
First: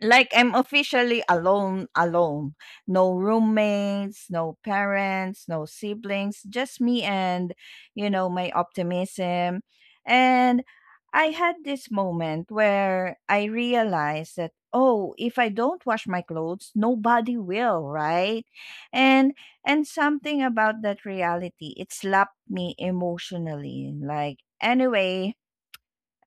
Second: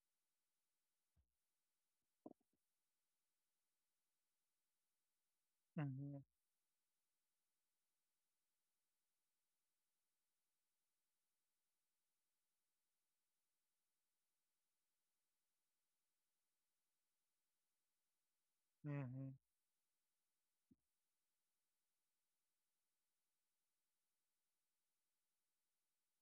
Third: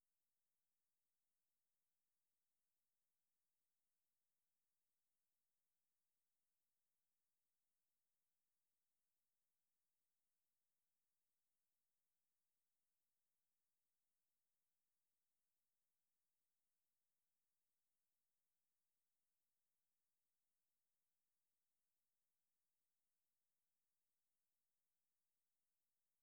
like I'm officially alone, alone. No roommates, no parents, no
Hmm.
siblings, just me and, my optimism. And I had this moment where I realized that, oh, if I don't wash my clothes, nobody will, right? And
Hmm.
and something about that reality, it slapped me emotionally. Like anyway,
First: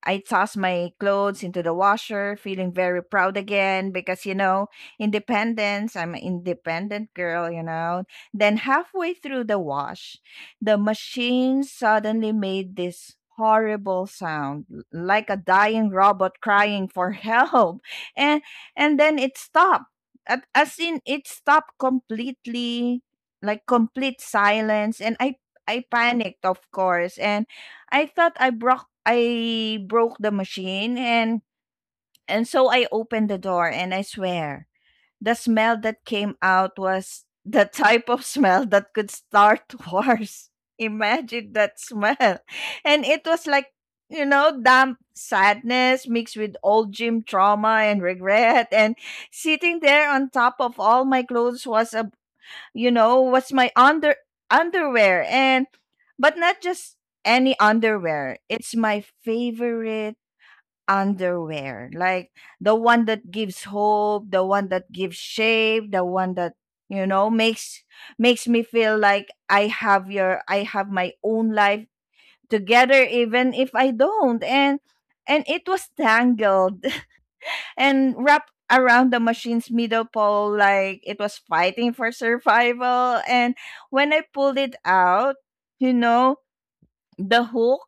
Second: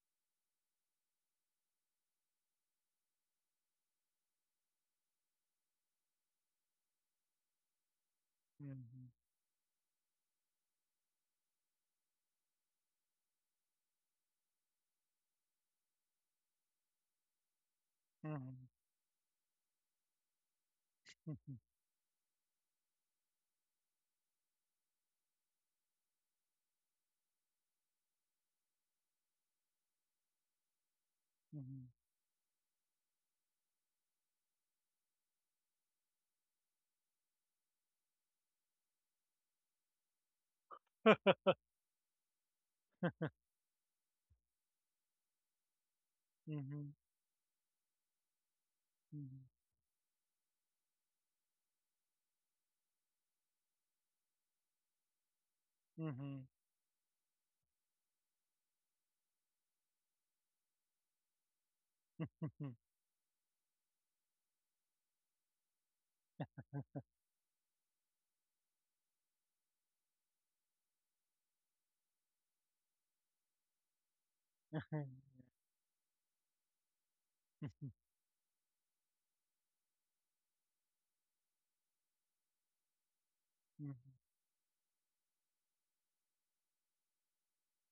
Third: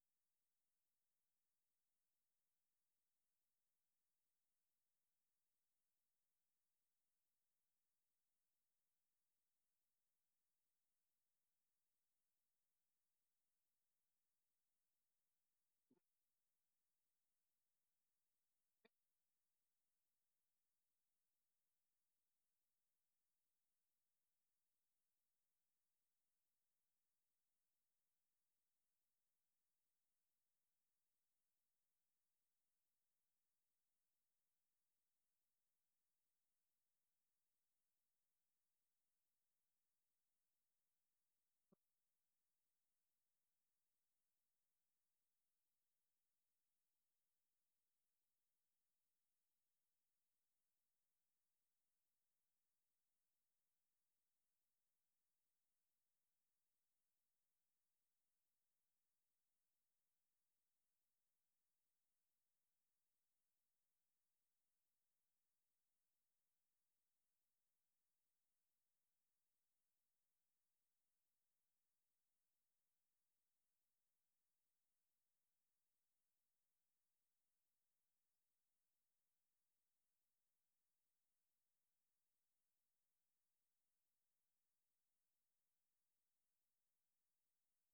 I tossed my clothes into the washer, feeling very proud again because, independence, I'm an independent girl. Then,
Hmm.
halfway through the wash, the machine suddenly made this horrible sound like a dying robot crying for help,
Hmm.
and
Hmm.
and then it stopped. As in it stopped completely, like complete silence, and I panicked, of course, and I thought I broke the machine. and
Mhm,
and so I opened the door and I swear the smell that came out was the type of smell that could start wars. Imagine that smell. And it was like, damp sadness mixed with
mhm,
old gym trauma and regret, and
mhm,
sitting there on top of all my clothes was a, you know what's, my underwear, and but
mhm,
not just any underwear, it's my favorite underwear, like the one that gives hope, the one that gives shape, the one that, you know, makes me feel like I have my own life together even if I don't. And it was tangled
mhm,
and wrapped around the machine's middle pole like it was fighting for survival. And
mhm,
when I pulled it out, you know, the hook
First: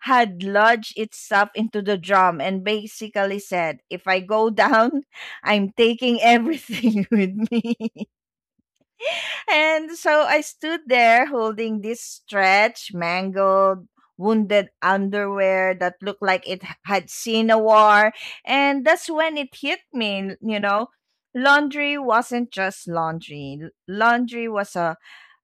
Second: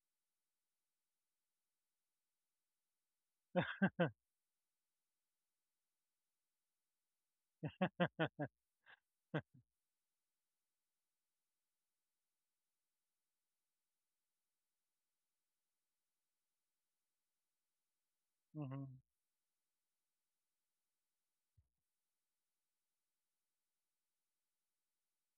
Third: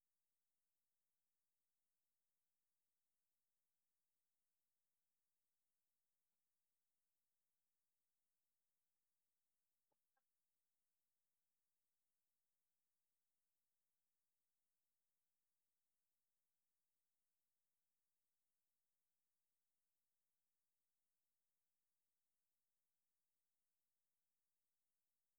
had lodged itself into the drum and basically said, if I go down, I'm taking everything with me, and so I stood there holding this stretched, mangled, wounded underwear that looked like it had seen a war. And
mhm,
that's when it hit me. Laundry wasn't just laundry. Laundry was a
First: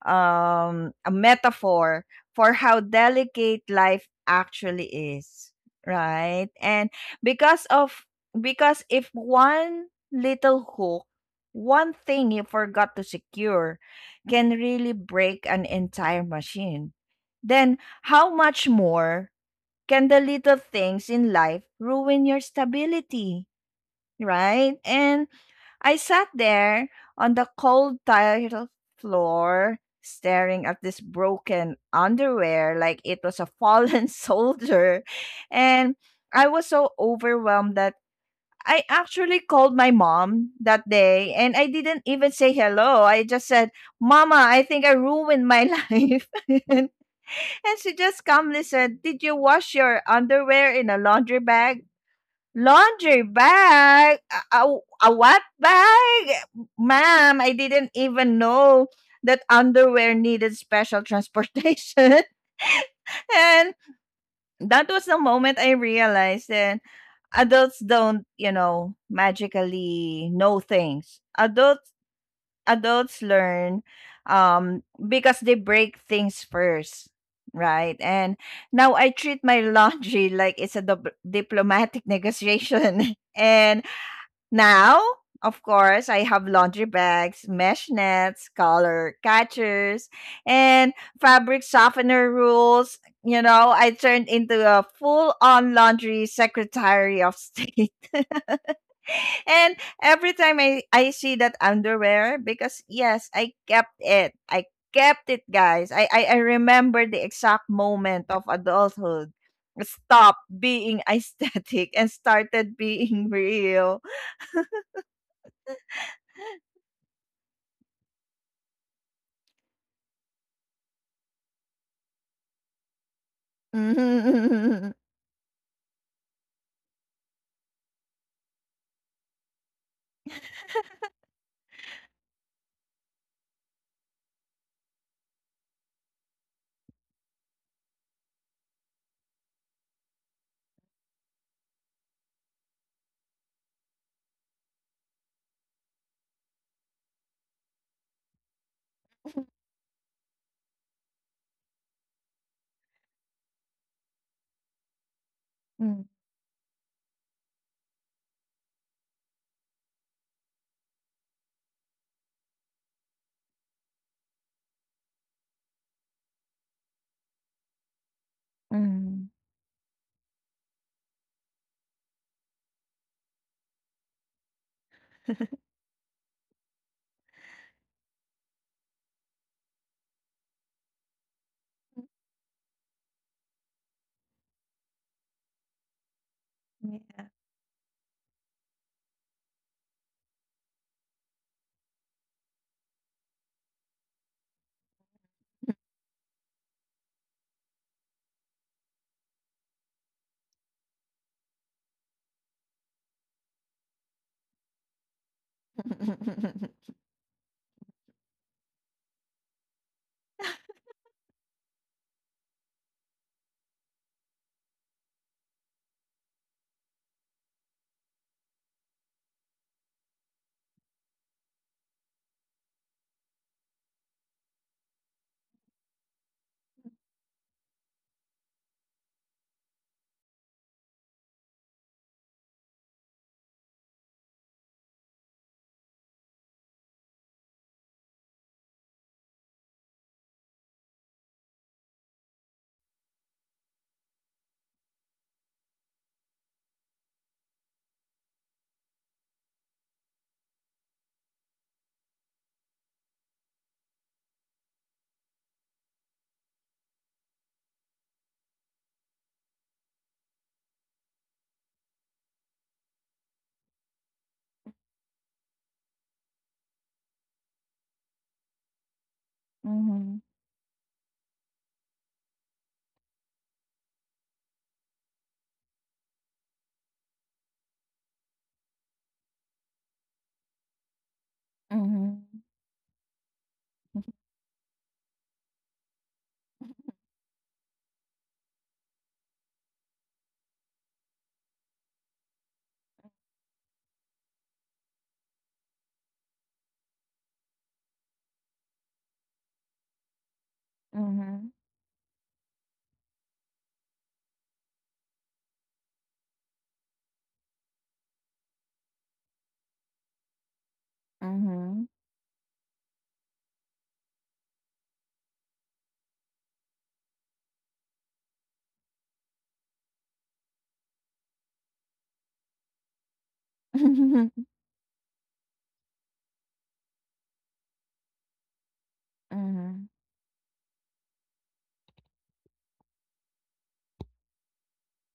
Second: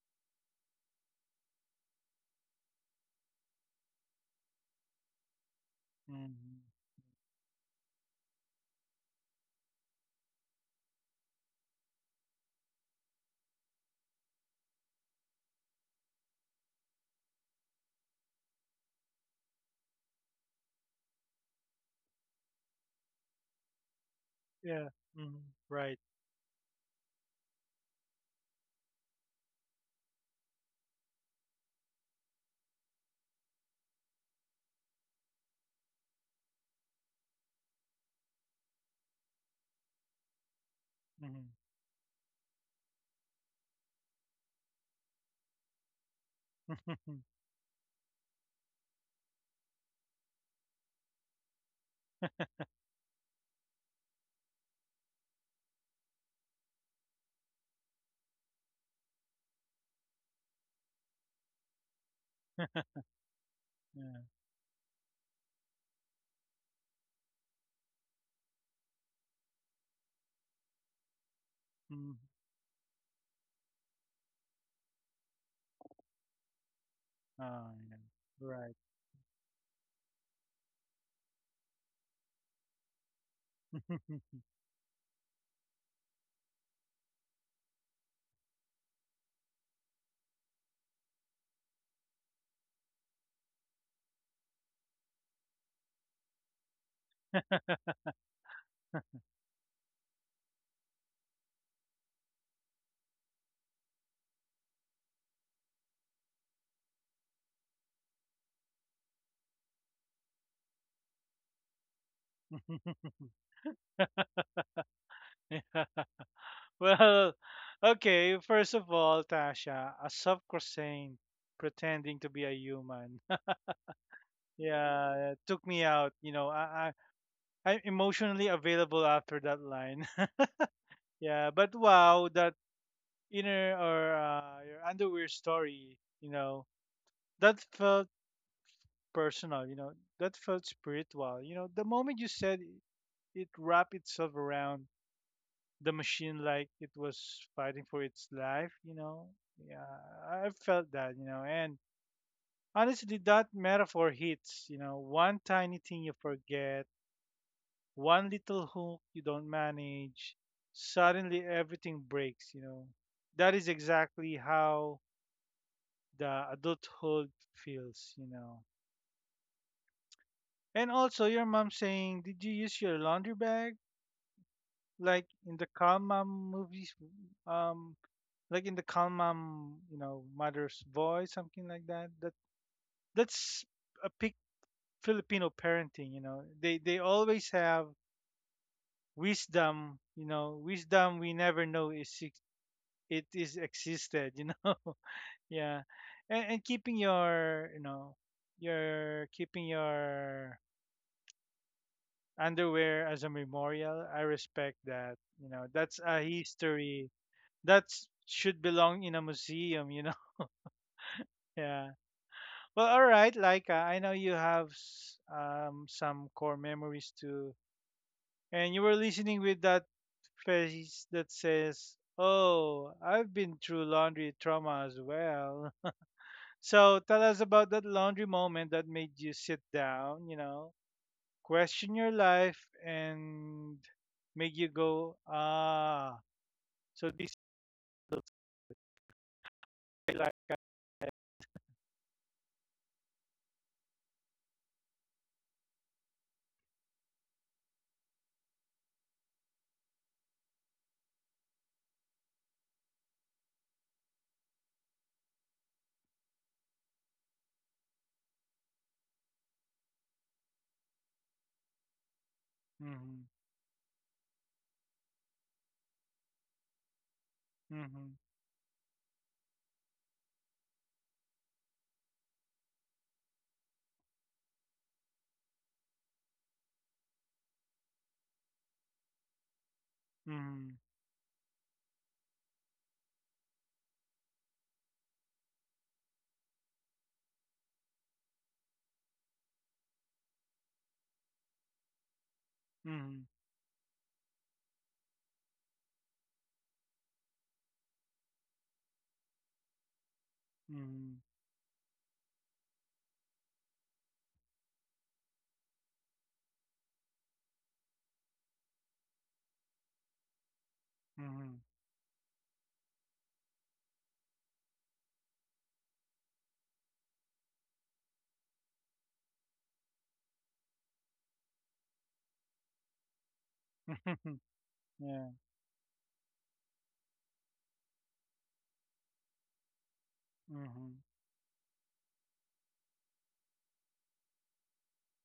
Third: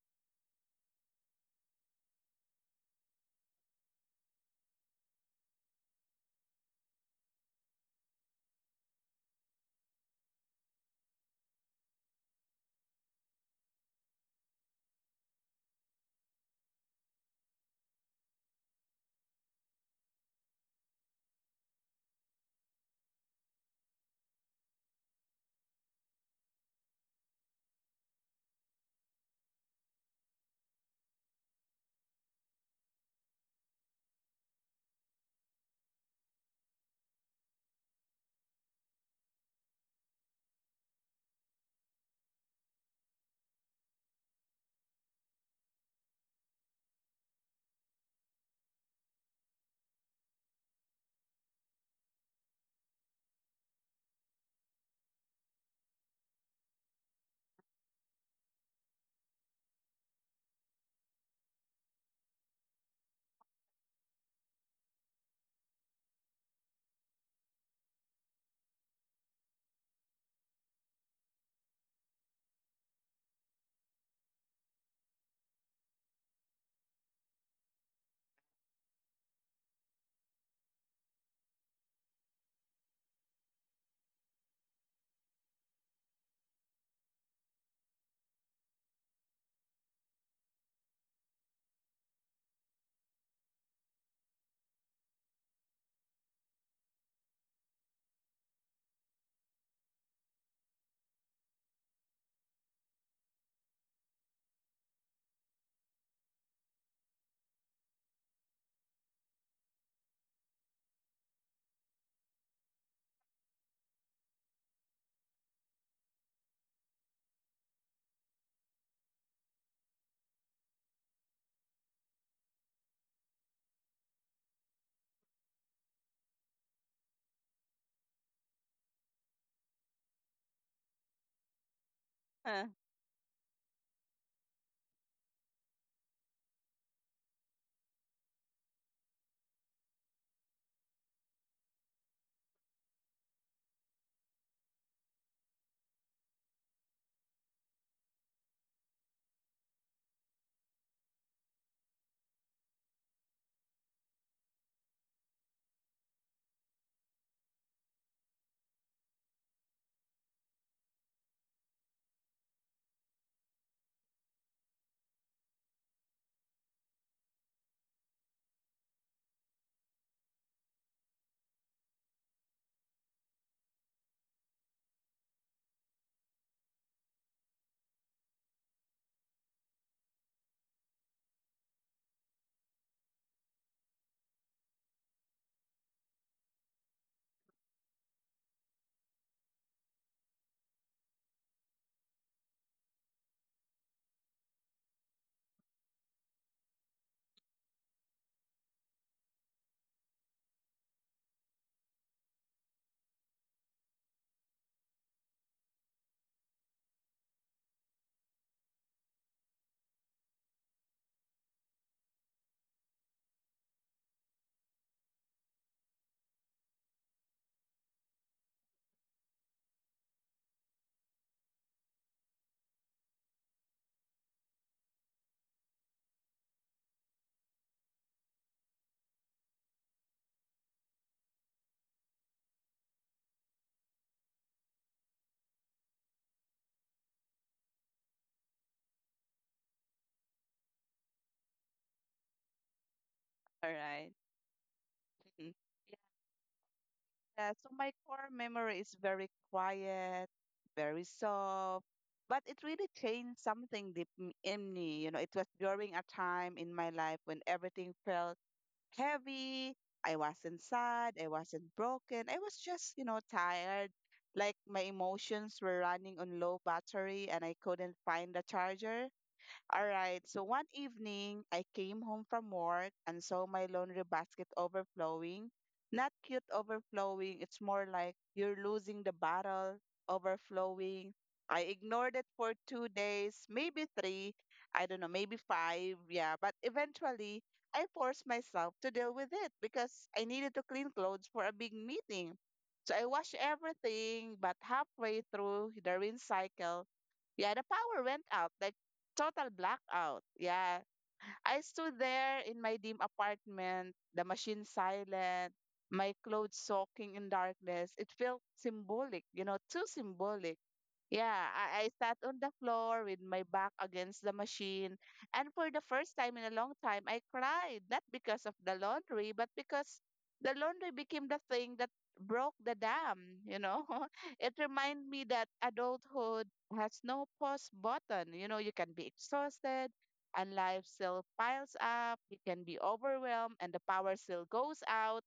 um, a metaphor for how delicate life actually is, right?
mhm.
And because of because if one little hook, one thing you forgot to secure can really break an entire machine, then how much more can the little things in life ruin your stability, right?
Yeah.
And
Mhm. Right.
I sat there on the cold tile floor, staring at this broken underwear like it was a fallen soldier. And I was so overwhelmed that I actually called my mom that day
Mhm.
and I didn't even say hello. I just said, Mama, I think I ruined my life. and and she just calmly said, did you wash your underwear in a laundry bag? Laundry bag? A, a, a what bag? Ma'am, I didn't even know that underwear needed special transportation. And
Yeah.
that was the moment I realized that adults don't, magically know things. Adults
Mm.
adults learn because they break things first,
Oh,
right?
yeah.
And
Right.
now I treat my laundry like it's a diplomatic negotiation. And now, of course, I have laundry bags, mesh nets, color catchers, and fabric softener rules. You know, I turned into a full on laundry secretary of state. And every time I see that underwear, because yes, I kept it. I kept it, guys. I remember the exact moment of adulthood. Stop being aesthetic and started being real.
Yeah. Well, okay. First of all, Tasha, a soft croissant pretending to be a human.
嗯哼
Yeah, it took me out. You know, I'm emotionally available after that line. Yeah, but wow, that
Uh,
inner or your underwear story. You know, that felt personal. You know, that felt spiritual. You know, the moment you said it, it wrapped itself around the machine like it was fighting for its life, you know. Yeah, I felt that, you know. And honestly, that metaphor hits, you know, one tiny thing
嗯
you forget, one little hook you don't manage, suddenly everything breaks, you know. That is exactly how the adulthood feels, you know.
嗯
And also, your mom saying, "Did you use your laundry bag?" Like in the calm mom movies, um, like in the calm mom, you know, mother's voice, something like that. That's a pic Filipino parenting. You know, they always have wisdom. You know, wisdom we never know it is existed. You know, yeah, and keeping your keeping your underwear as a memorial. I respect that. You know, that's a history that should belong in a museum. You know, yeah. Well, all right, Laika. I know you have some core memories too, and you were listening with that face that says, "Oh, I've been through laundry trauma as well." So tell us about that laundry moment that made you sit down, you know, question your life, and make you go, "Ah, so this is my life."
all right. Mhm. Yeah, so my core memory is very quiet, very soft, but it really changed something deep in me. You know, it was during a time in my life when everything felt heavy. I wasn't sad, I wasn't broken, I was just
Mhm,
tired. Like my emotions were running on low battery and I couldn't
mhm,
find the charger. All right,
嗯
so one evening I came home from work and saw my laundry basket overflowing. Not cute overflowing, it's more like you're losing the battle,
mhm,
overflowing. I ignored it
嗯
for 2 days, maybe three, I don't know, maybe five, yeah. But eventually, I forced myself to deal with it because I needed to clean clothes for a big meeting. So I washed everything, but halfway through the rinse cycle, yeah, the power went out, like total blackout. Yeah.
嗯
mhm,
嗯。嗯
I
哼
stood there in my dim apartment, the machine silent, my clothes soaking in darkness. It felt symbolic, you know, too symbolic.
mhm,
Yeah,
嗯
mhm.
I
哼
sat on the floor with my back against the machine. And for the first time in a long time, I cried, not because of the laundry, but because the laundry became the thing that broke the dam, you know. It reminded me
Yeah.
that adulthood has no pause button. You know, you can be exhausted,
嗯
and life
Mm-hmm.
still piles up. You can be overwhelmed and the power still goes out.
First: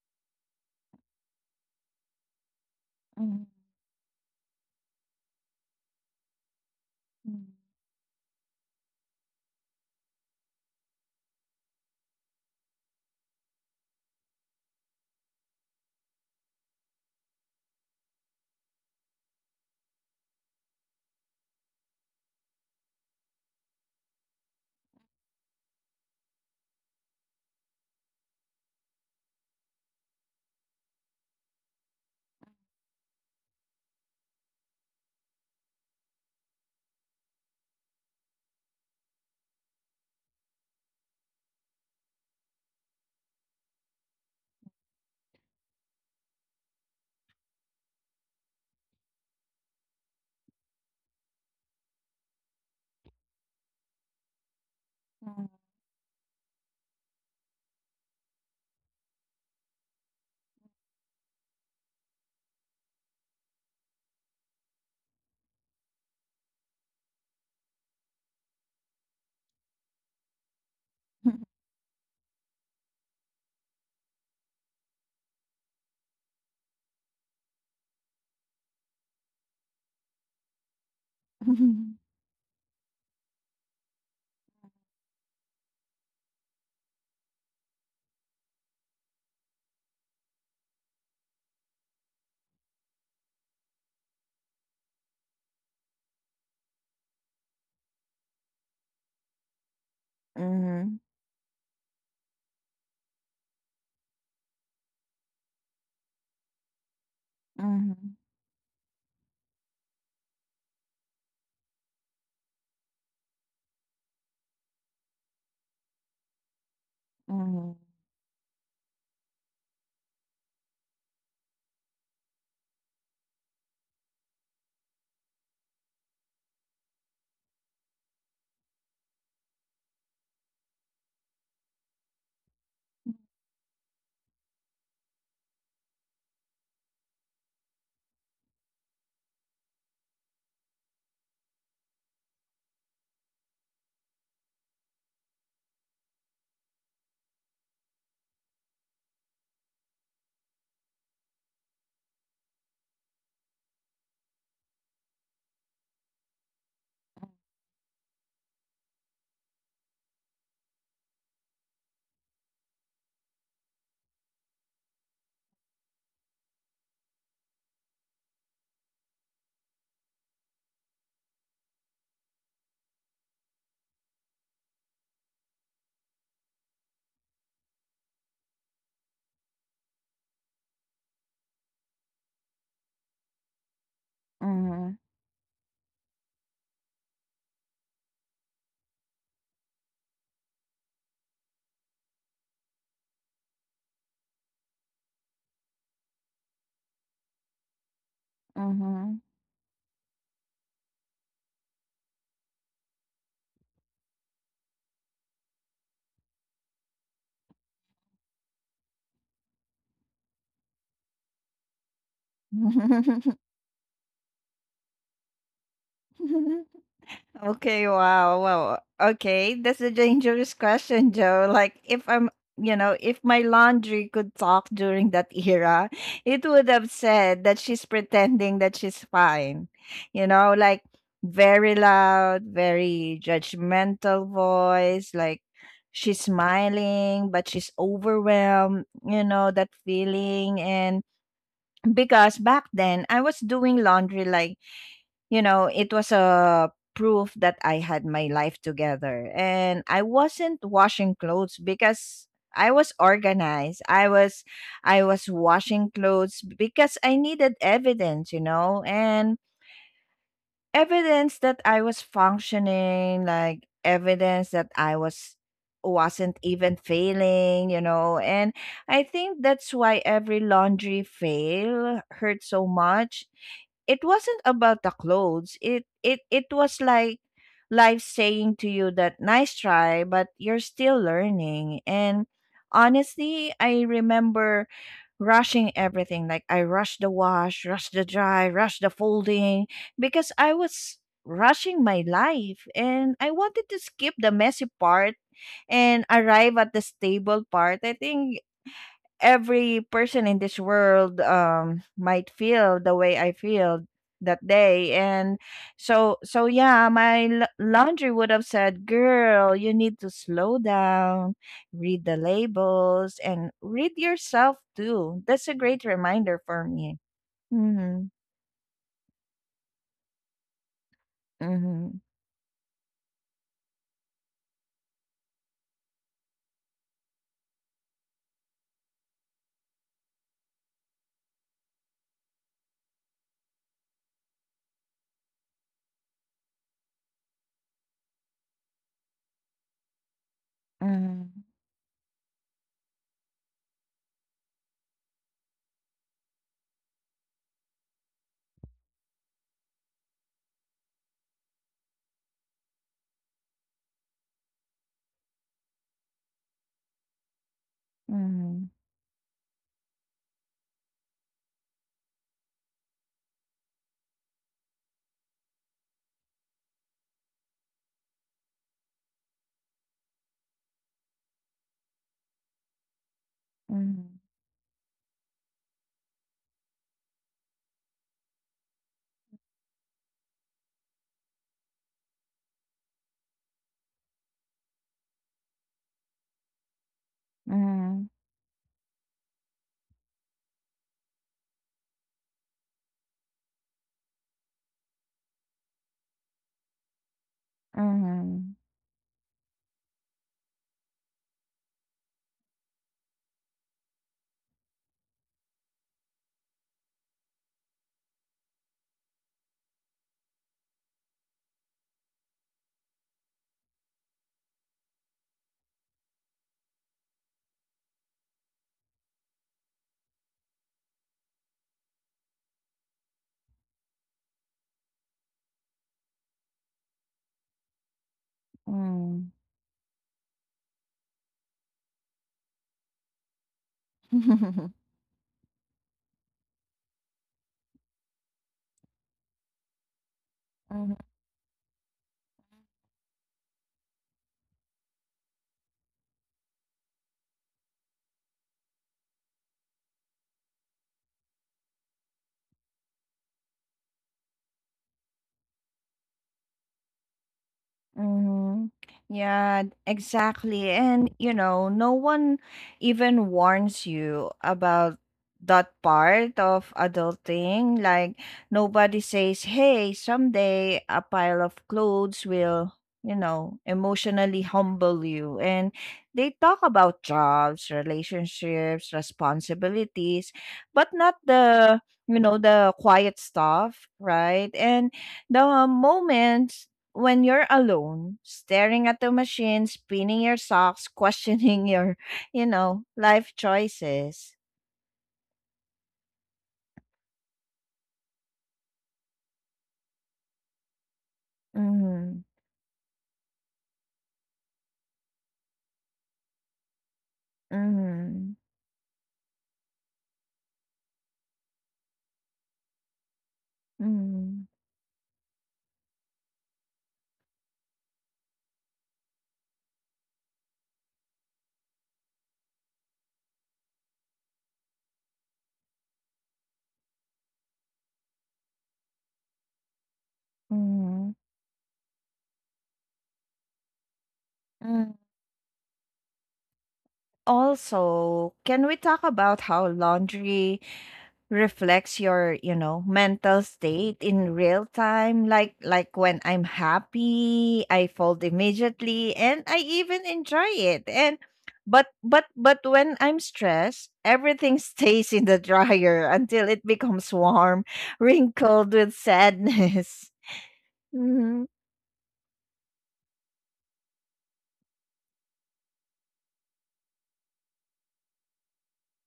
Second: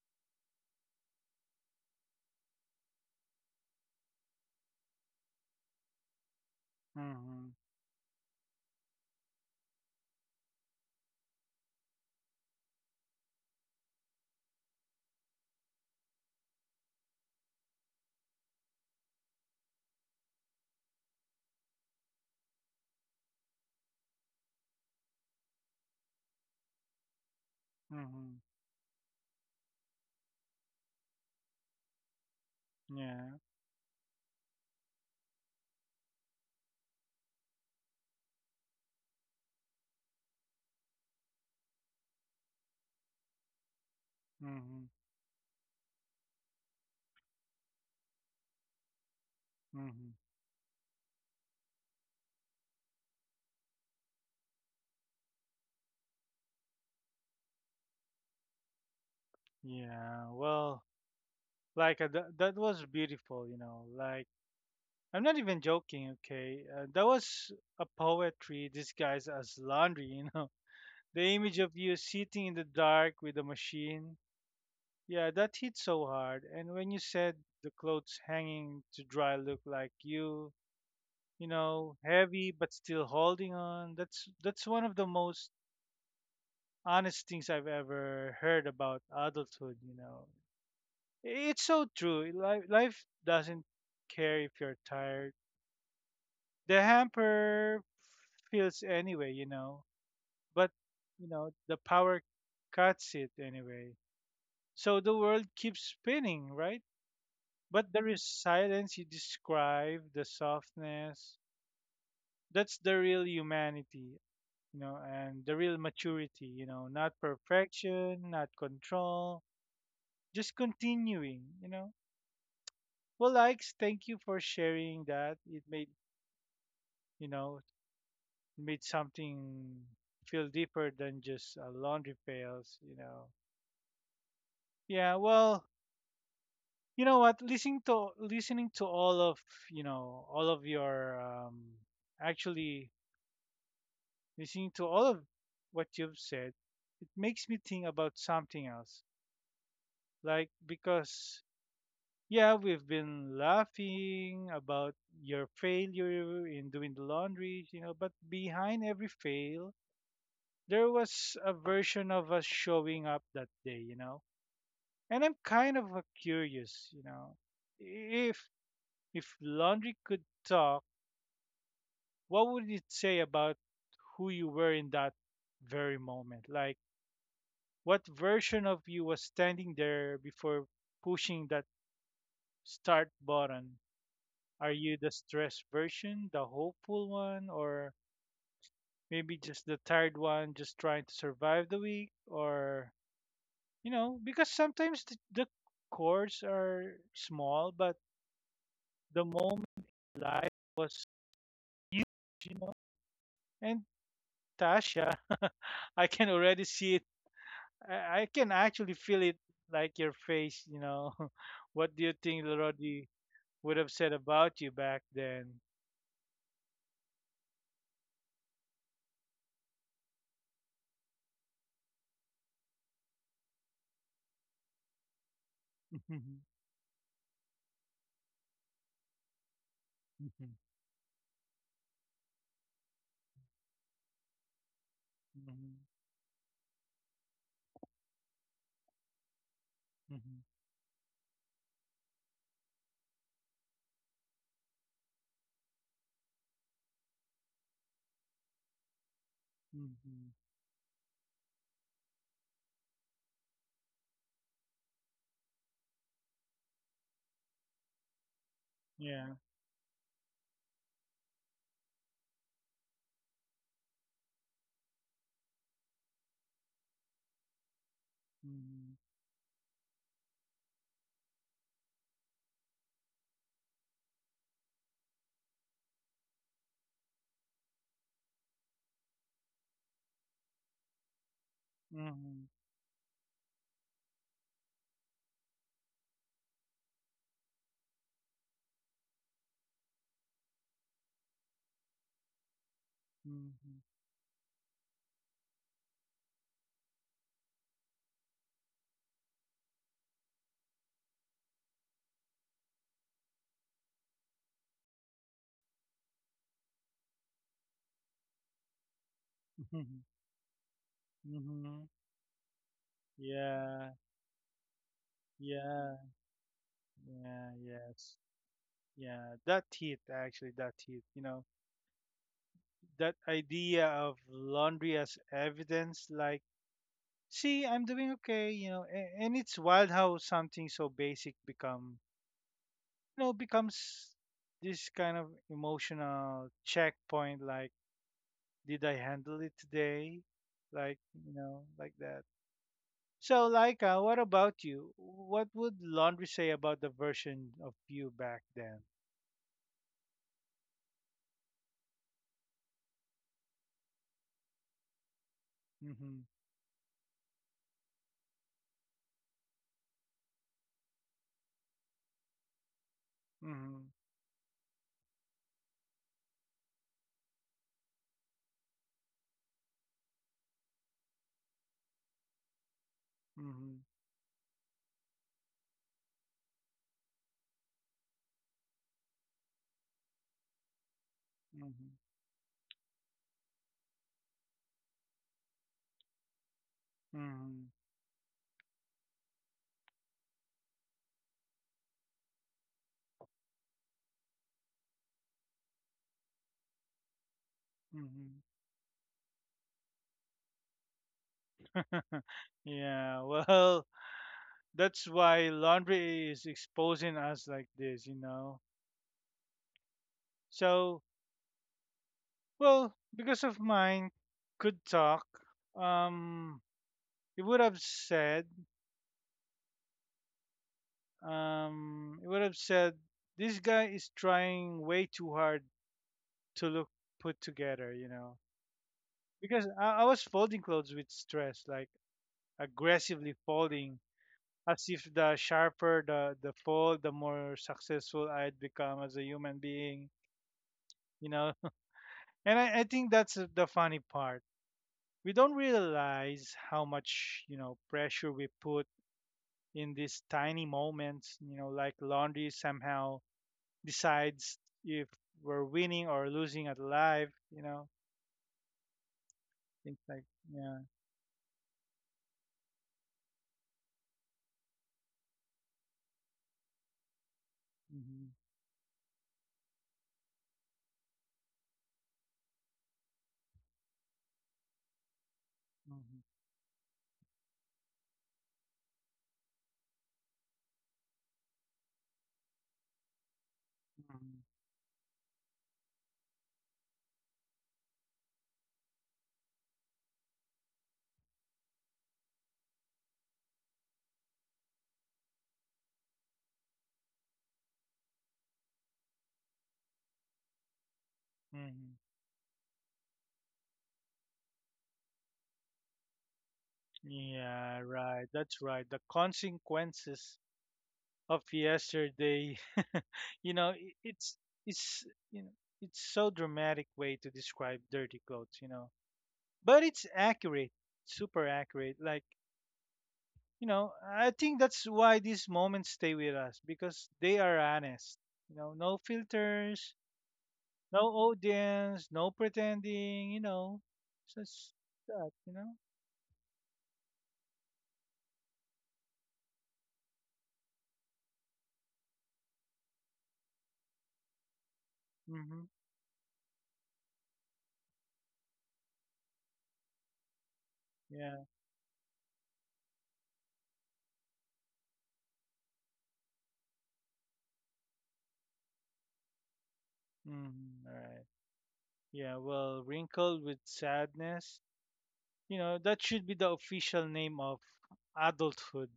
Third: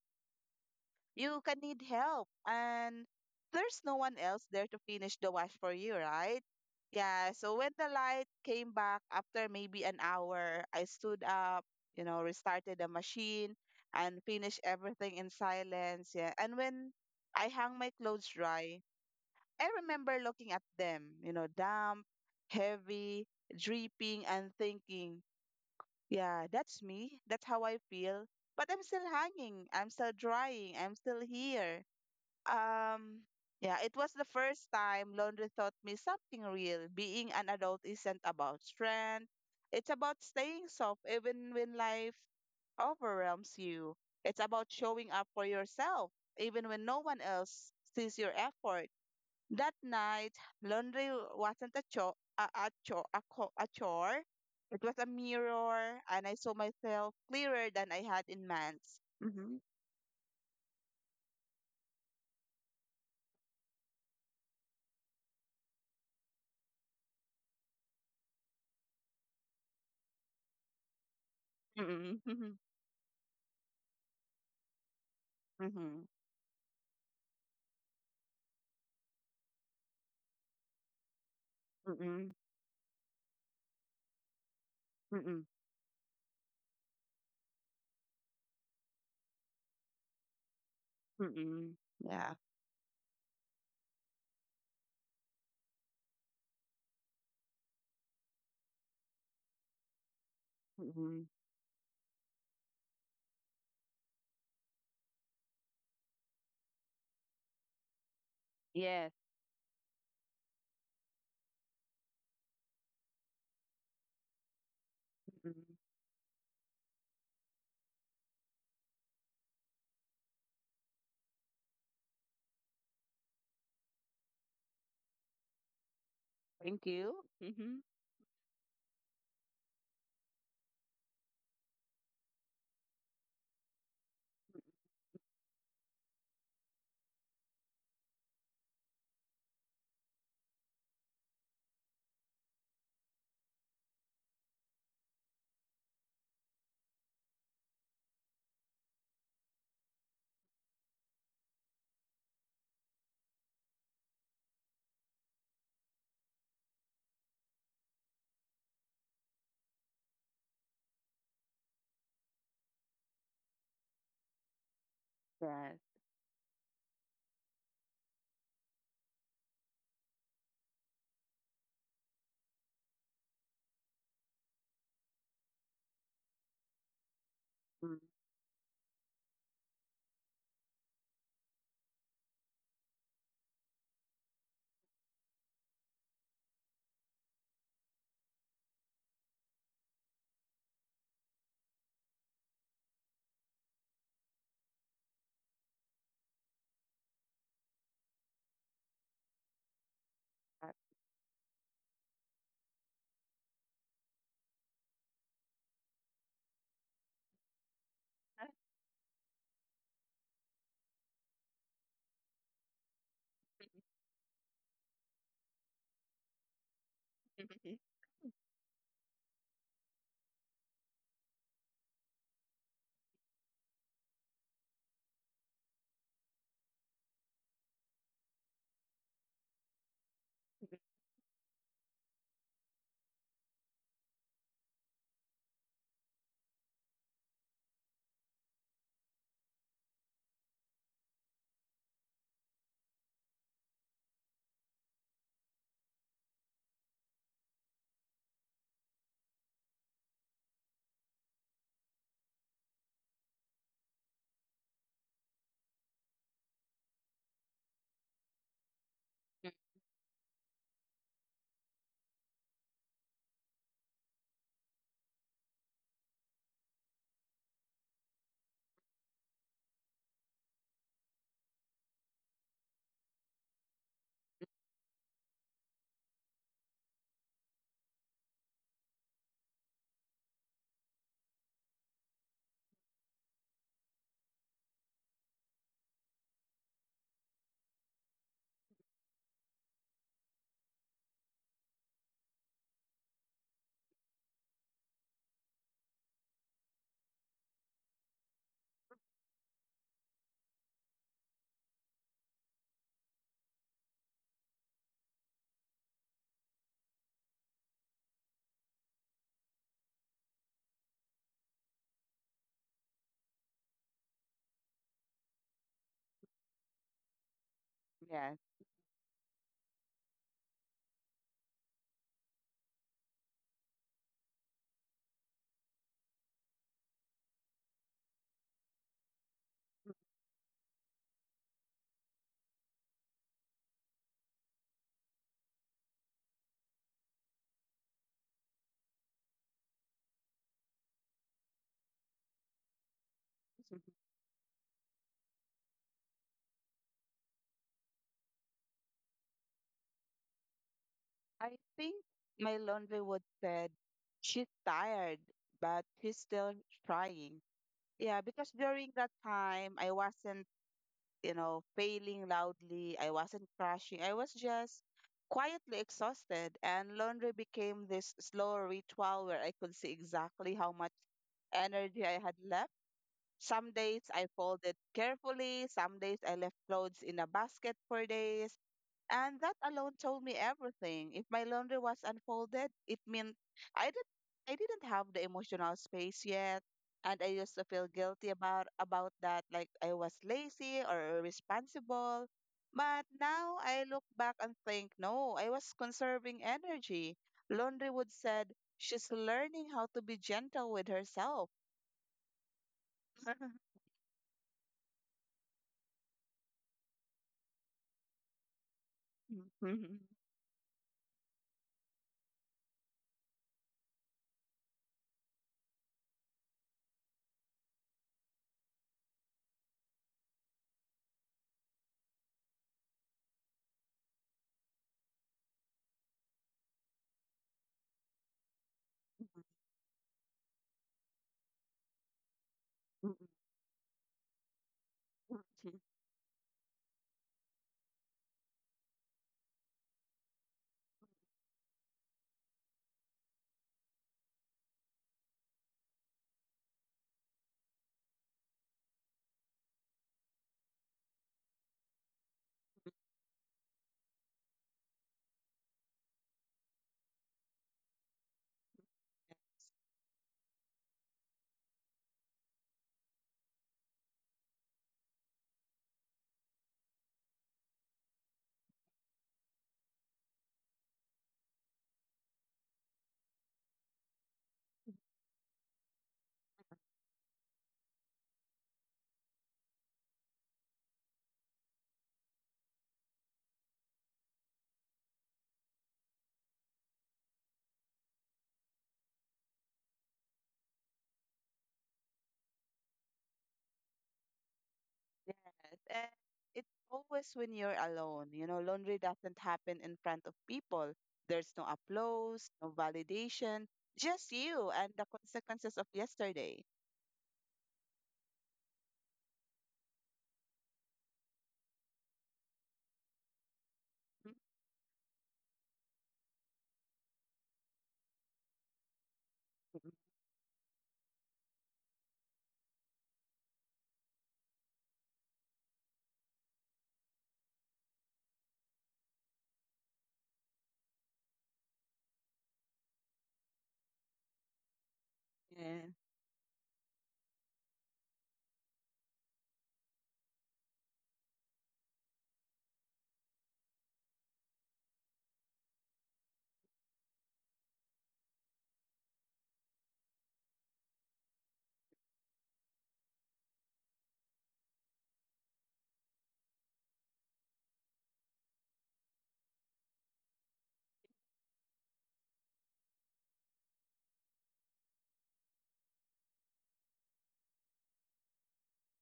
You can need help and
哼
there's no one else there to finish the wash for you, right? Yeah,
Mm-hmm.
so when the light came back after maybe an hour, I stood up, restarted the machine and finished everything in silence. Yeah. And when I hung my clothes dry, I remember looking at them, damp, heavy, dripping, and thinking, yeah, that's me. That's how I feel.
Mm-hmm.
But I'm still hanging. I'm still drying. I'm still here. Um,
Yeah.
yeah, it was the first time laundry taught me something real. Being an adult isn't about strength. It's about staying soft even when life overwhelms you. It's about
Mm-hmm.
showing up for yourself even when no one else sees your effort. That
Mm-hmm.
night, laundry wasn't a chore, a, co- a chore. It was a mirror, and I saw myself clearer than I had in months. Mm-hmm.
Yeah. Well, like that was beautiful, you know. Like I'm not even joking. Okay, that was a poetry disguised as laundry. You know, the image of you sitting in
Mm-mm.
the dark with a machine. Yeah, that hit so
Mm-mm.
hard. And when you said the clothes hanging to dry look like you
嗯
know,
哼
Mm-mm. Mm-mm.
heavy but still holding on. That's one of the
Mm-mm.
most honest things I've ever heard about adulthood, you know. It's
Mm-mm.
so true.
Yeah.
Life doesn't care if you're tired. The hamper feels anyway, you know, but you
Mm-mm.
know the power cuts it anyway. So the world keeps spinning, right?
嗯
But
哼
there
嗯
is silence you
Yes.
describe, the softness. That's the real humanity, you know, and the real
Mm-mm.
maturity, you know, not
嗯嗯。嗯嗯
perfection, not control, just continuing, you know. Well, likes, thank you for sharing that. It made,
Thank you.
you know,
Mm-hmm.
made something feel deeper than just laundry pails, you know. Yeah, well, you know what? Listening to all of all of your actually listening to all of what you've said, it makes me think about something else. Like because yeah, we've been laughing about your failure in doing the laundry, you know, but behind every fail there was a version of us showing up that day, you know. And I'm
Yes.
kind of curious, you know, if if laundry could talk, what would it say about who you were in that very moment? Like,
Mm.
what version of you was standing there before pushing that start button? Are
嗯
you the stressed version, the hopeful one, or maybe just the tired one, just trying to survive the week, or you know, because sometimes the chords are small, but
嗯嗯嗯
the moment in life
Uh,
was, you know, and Tasha, I can already see it. I can actually feel it like your face, you know. What do you think Lorodi
嗯。
would have said about you back then?
mhm.
Okay, wow. Wow. Okay, that's a dangerous question, Joe. Like if I'm, if my laundry could talk during that era, it would have said that she's pretending that she's fine.
Mhm,
You
mhm,
know, like very loud, very judgmental voice, like
mhm,
she's smiling but she's overwhelmed, that
mhm,
feeling. And because back then I was doing laundry like, it was a proof that I had my life together. And I
mhm.
wasn't washing clothes because I was organized. I was washing clothes because I needed evidence.
Yeah.
And
Mm,
evidence that I was functioning, like evidence that I was wasn't even failing. And
Mhm,
I think that's why every laundry fail hurt so much. It wasn't about the clothes. It was like life saying to you that nice try, but you're still learning. And
mhm,
honestly, I remember rushing everything. Like I rushed the wash, rushed the dry, rushed the folding because I was rushing my life and I wanted to
mhm,
skip the messy part and arrive at the stable part. I think every person in this world might feel the way I feel that day. And so yeah, my laundry would have said, girl, you need
mhm,
to slow down,
mhm.
read the labels, and read
Yeah.
yourself too. That's a great
Yeah.
reminder for me.
Yeah.
Mhm.
Yes.
yes.
Yeah, that heat actually, that heat, you know,
Mhm.
that idea of laundry as evidence, like, see, I'm doing okay, you know, and it's wild how something so basic become, you know, becomes this kind of emotional checkpoint, like, did I handle it today? Like,
Mhm.
you know, like that. So,
Mhm.
Laika, what about you? What would laundry say about the version of you back then?
I think my laundry would said, she's tired, but she's
Mm-hmm,
still trying. Yeah, because during that time, I wasn't failing loudly. I wasn't
mm-hmm,
crashing. I was just quietly exhausted. And laundry became this slow ritual where I could see exactly how much energy I had left. Some
mm-hmm,
days
Mhm.
I folded carefully. Some days I left clothes in a basket for days. And that alone told me everything. If my laundry
mm-hmm,
was unfolded, it meant I didn't I didn't have the emotional space yet. And I used to
mm-hmm.
feel
Mhm.
guilty about that, like I was lazy or irresponsible. But now I look back and think, no, I was conserving energy. Laundry would said
Mhm.
Mhm.
she's learning how to be gentle with herself.
Yeah, well, that's why laundry is exposing us like this, you know. So, well, because of mine, could talk. Um, it would have said, it would have said, this guy is trying way too hard to look put together, you know.
Mhm.
Because I was folding clothes with stress, like aggressively folding
Mhm.
as if the sharper the fall, the more successful I'd become as a human being, you know. And I think that's the funny part. We don't realize how much, you know, pressure we put in these tiny moments, you know, like laundry somehow decides if we're winning or losing at life, you know,
Mm-hmm. Yeah,
things like
exactly.
yeah.
And no one even warns you about that part of adulting. Like
Hmm.
nobody says, "Hey, someday a pile of clothes will, emotionally humble you." And they
Hmm.
talk about jobs, relationships, responsibilities, but not the, the quiet stuff, right?
Hmm.
And the moments when you're alone, staring at the machine, spinning your socks, questioning your, life choices.
Yes, and it's always when you're alone. You know, laundry doesn't happen in front of people. There's no
Hmm.
Mm-hmm.
applause, no validation, just you and the consequences of yesterday.
Yeah,
Mm-hmm.
right. That's right. The consequences of yesterday. You know,
Mm-hmm.
it's you know it's so dramatic way to describe dirty clothes. You know, but
Mhm.
it's accurate, super accurate. Like you know, I think that's why these moments stay with us because they are honest. You know, no filters,
Mm-hmm.
no audience, no pretending. You know, so it's
Mm-hmm.
that. You know.
Yeah.
Also, can we talk about how laundry reflects your mental state in real time? Like
Mhm.
when I'm happy I fold immediately and I even enjoy it. and
Yeah.
but but but when I'm stressed, everything stays in the dryer until it becomes warm, wrinkled with sadness.
Mhm. All right.
Mhm.
Yeah. Well, wrinkled with sadness, you know, that should be the official name of adulthood.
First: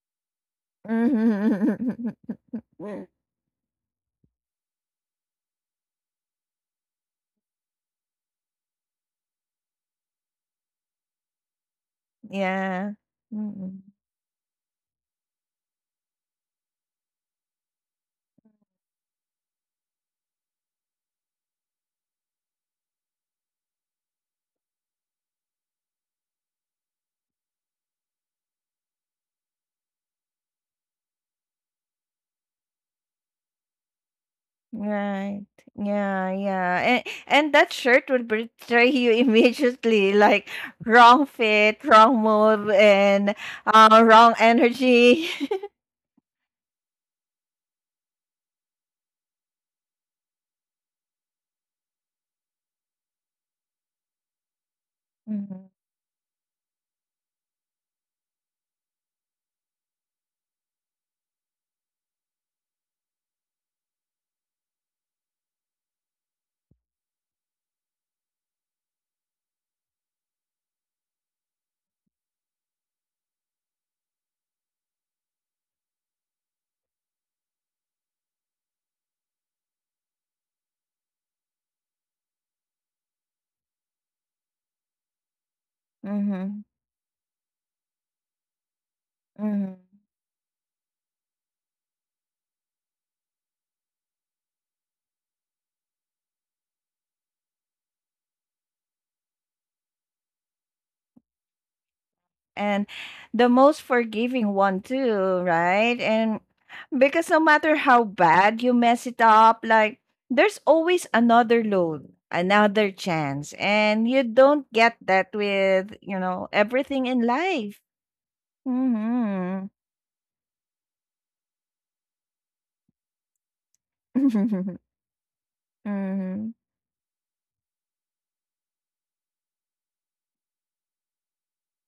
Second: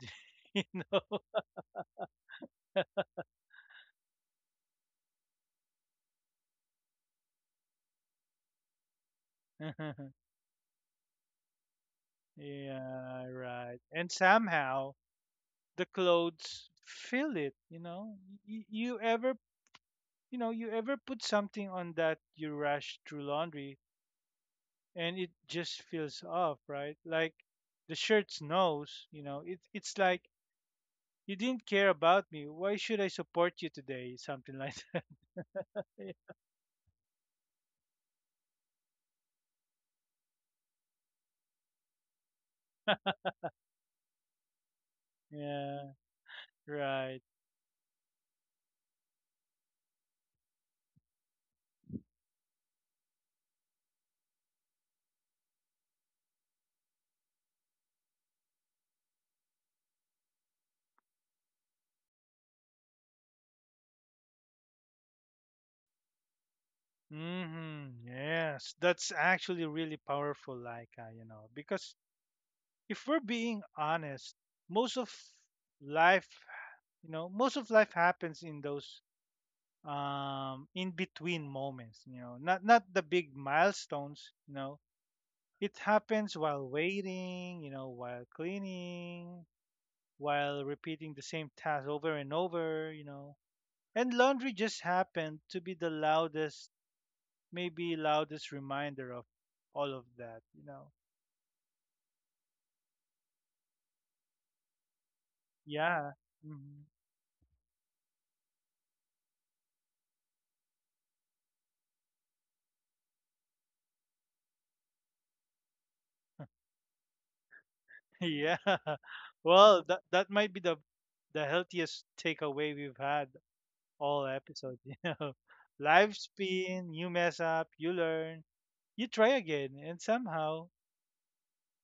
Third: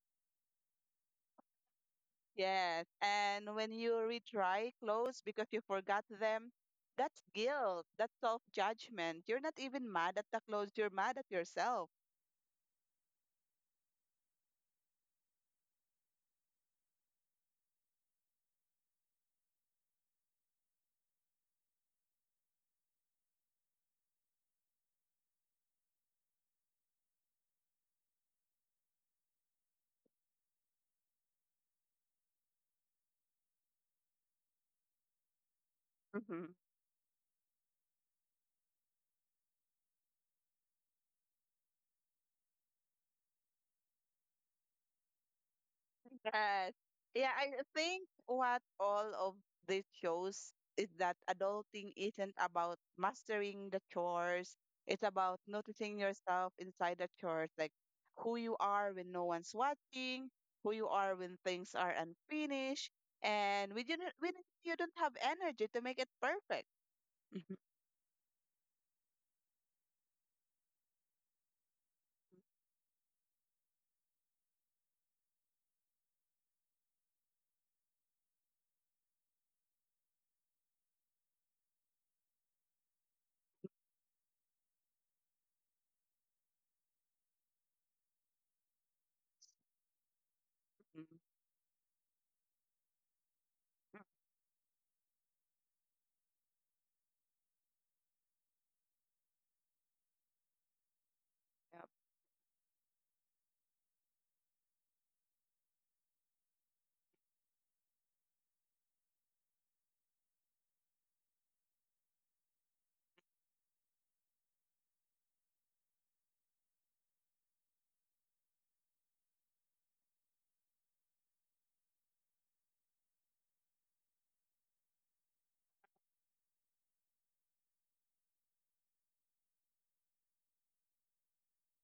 You know?
Mhm.
Yes, and when you retry clothes because you forgot them, that's guilt, that's self-judgment. You're not even mad at the clothes, you're mad at yourself.
Yeah.
Yeah, right.
Mhm.
And somehow the clothes fill it, you know? You ever, you know, you ever put something on that you rush through laundry and it just feels off, right? Like the shirt's nose, you know, it's like, you didn't care about me. Why should I support you today? Something like
Right.
that.
Yeah, yeah. And that shirt would betray you immediately, like wrong fit, wrong move, and wrong energy.
Yeah,
Yes.
right.
Yeah, I think what all of this shows is that adulting isn't about mastering the chores. It's about
Mm-hmm.
noticing yourself inside the chores, like who you are when no one's watching, who you are when things are unfinished, and when you don't have energy to make it perfect.
Mm-hmm. Yes, that's actually really powerful, like you know, because if we're being honest, most of life, you know, most of life happens in those in between moments, you know, not the big milestones, you know. It happens
Mm-hmm.
while waiting, you know, while cleaning,
Mm-hmm.
while
Yep.
repeating the same task over and over, you know. And laundry just happened to be the loudest maybe loudest reminder of all of that, you know.
And the most forgiving one too, right?
Yeah.
And
Hmm.
because no matter how bad you mess it up, like there's always another load, another chance, and you don't get that with everything in life.
Yeah.
Mm-hmm.
Well, that might be the healthiest takeaway we've had all
Mhm,
episode, Life
mhm,
spin, you mess up, you learn, you try again, and somehow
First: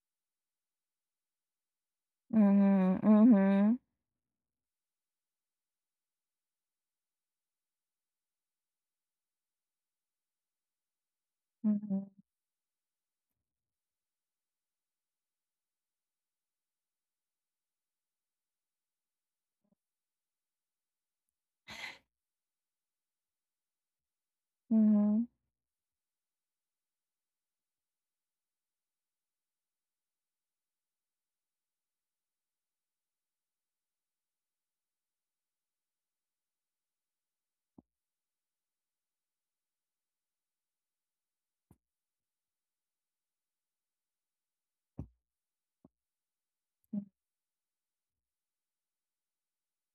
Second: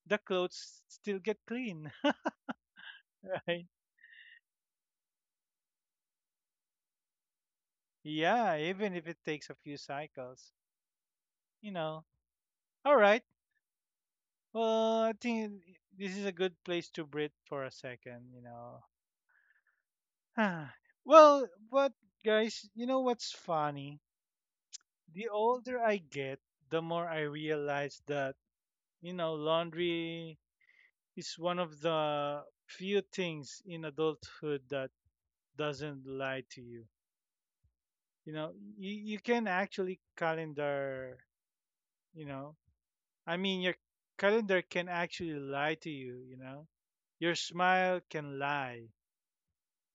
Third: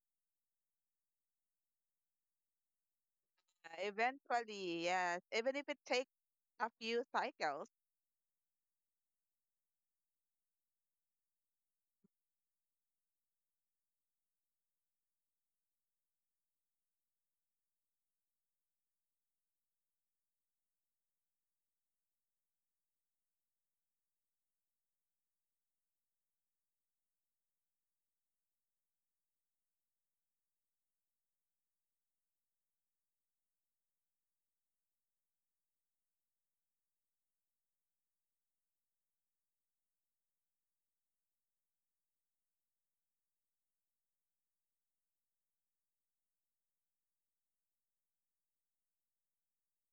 the clothes still get clean, right?
mhm,
Eventually, yes. Even if it takes a few cycles.
Yeah, even if it takes a few cycles, you know.
mhm,
All right. Well, I think this is a good place to breathe for a second, Ah, well, but guys, you know what's funny?
mhm.
The older I get, the more I realize that, laundry is one of the few things in adulthood that doesn't lie to you. You know, you can actually calendar, you know, I mean, your calendar can actually lie to you, you know. Your smile can lie.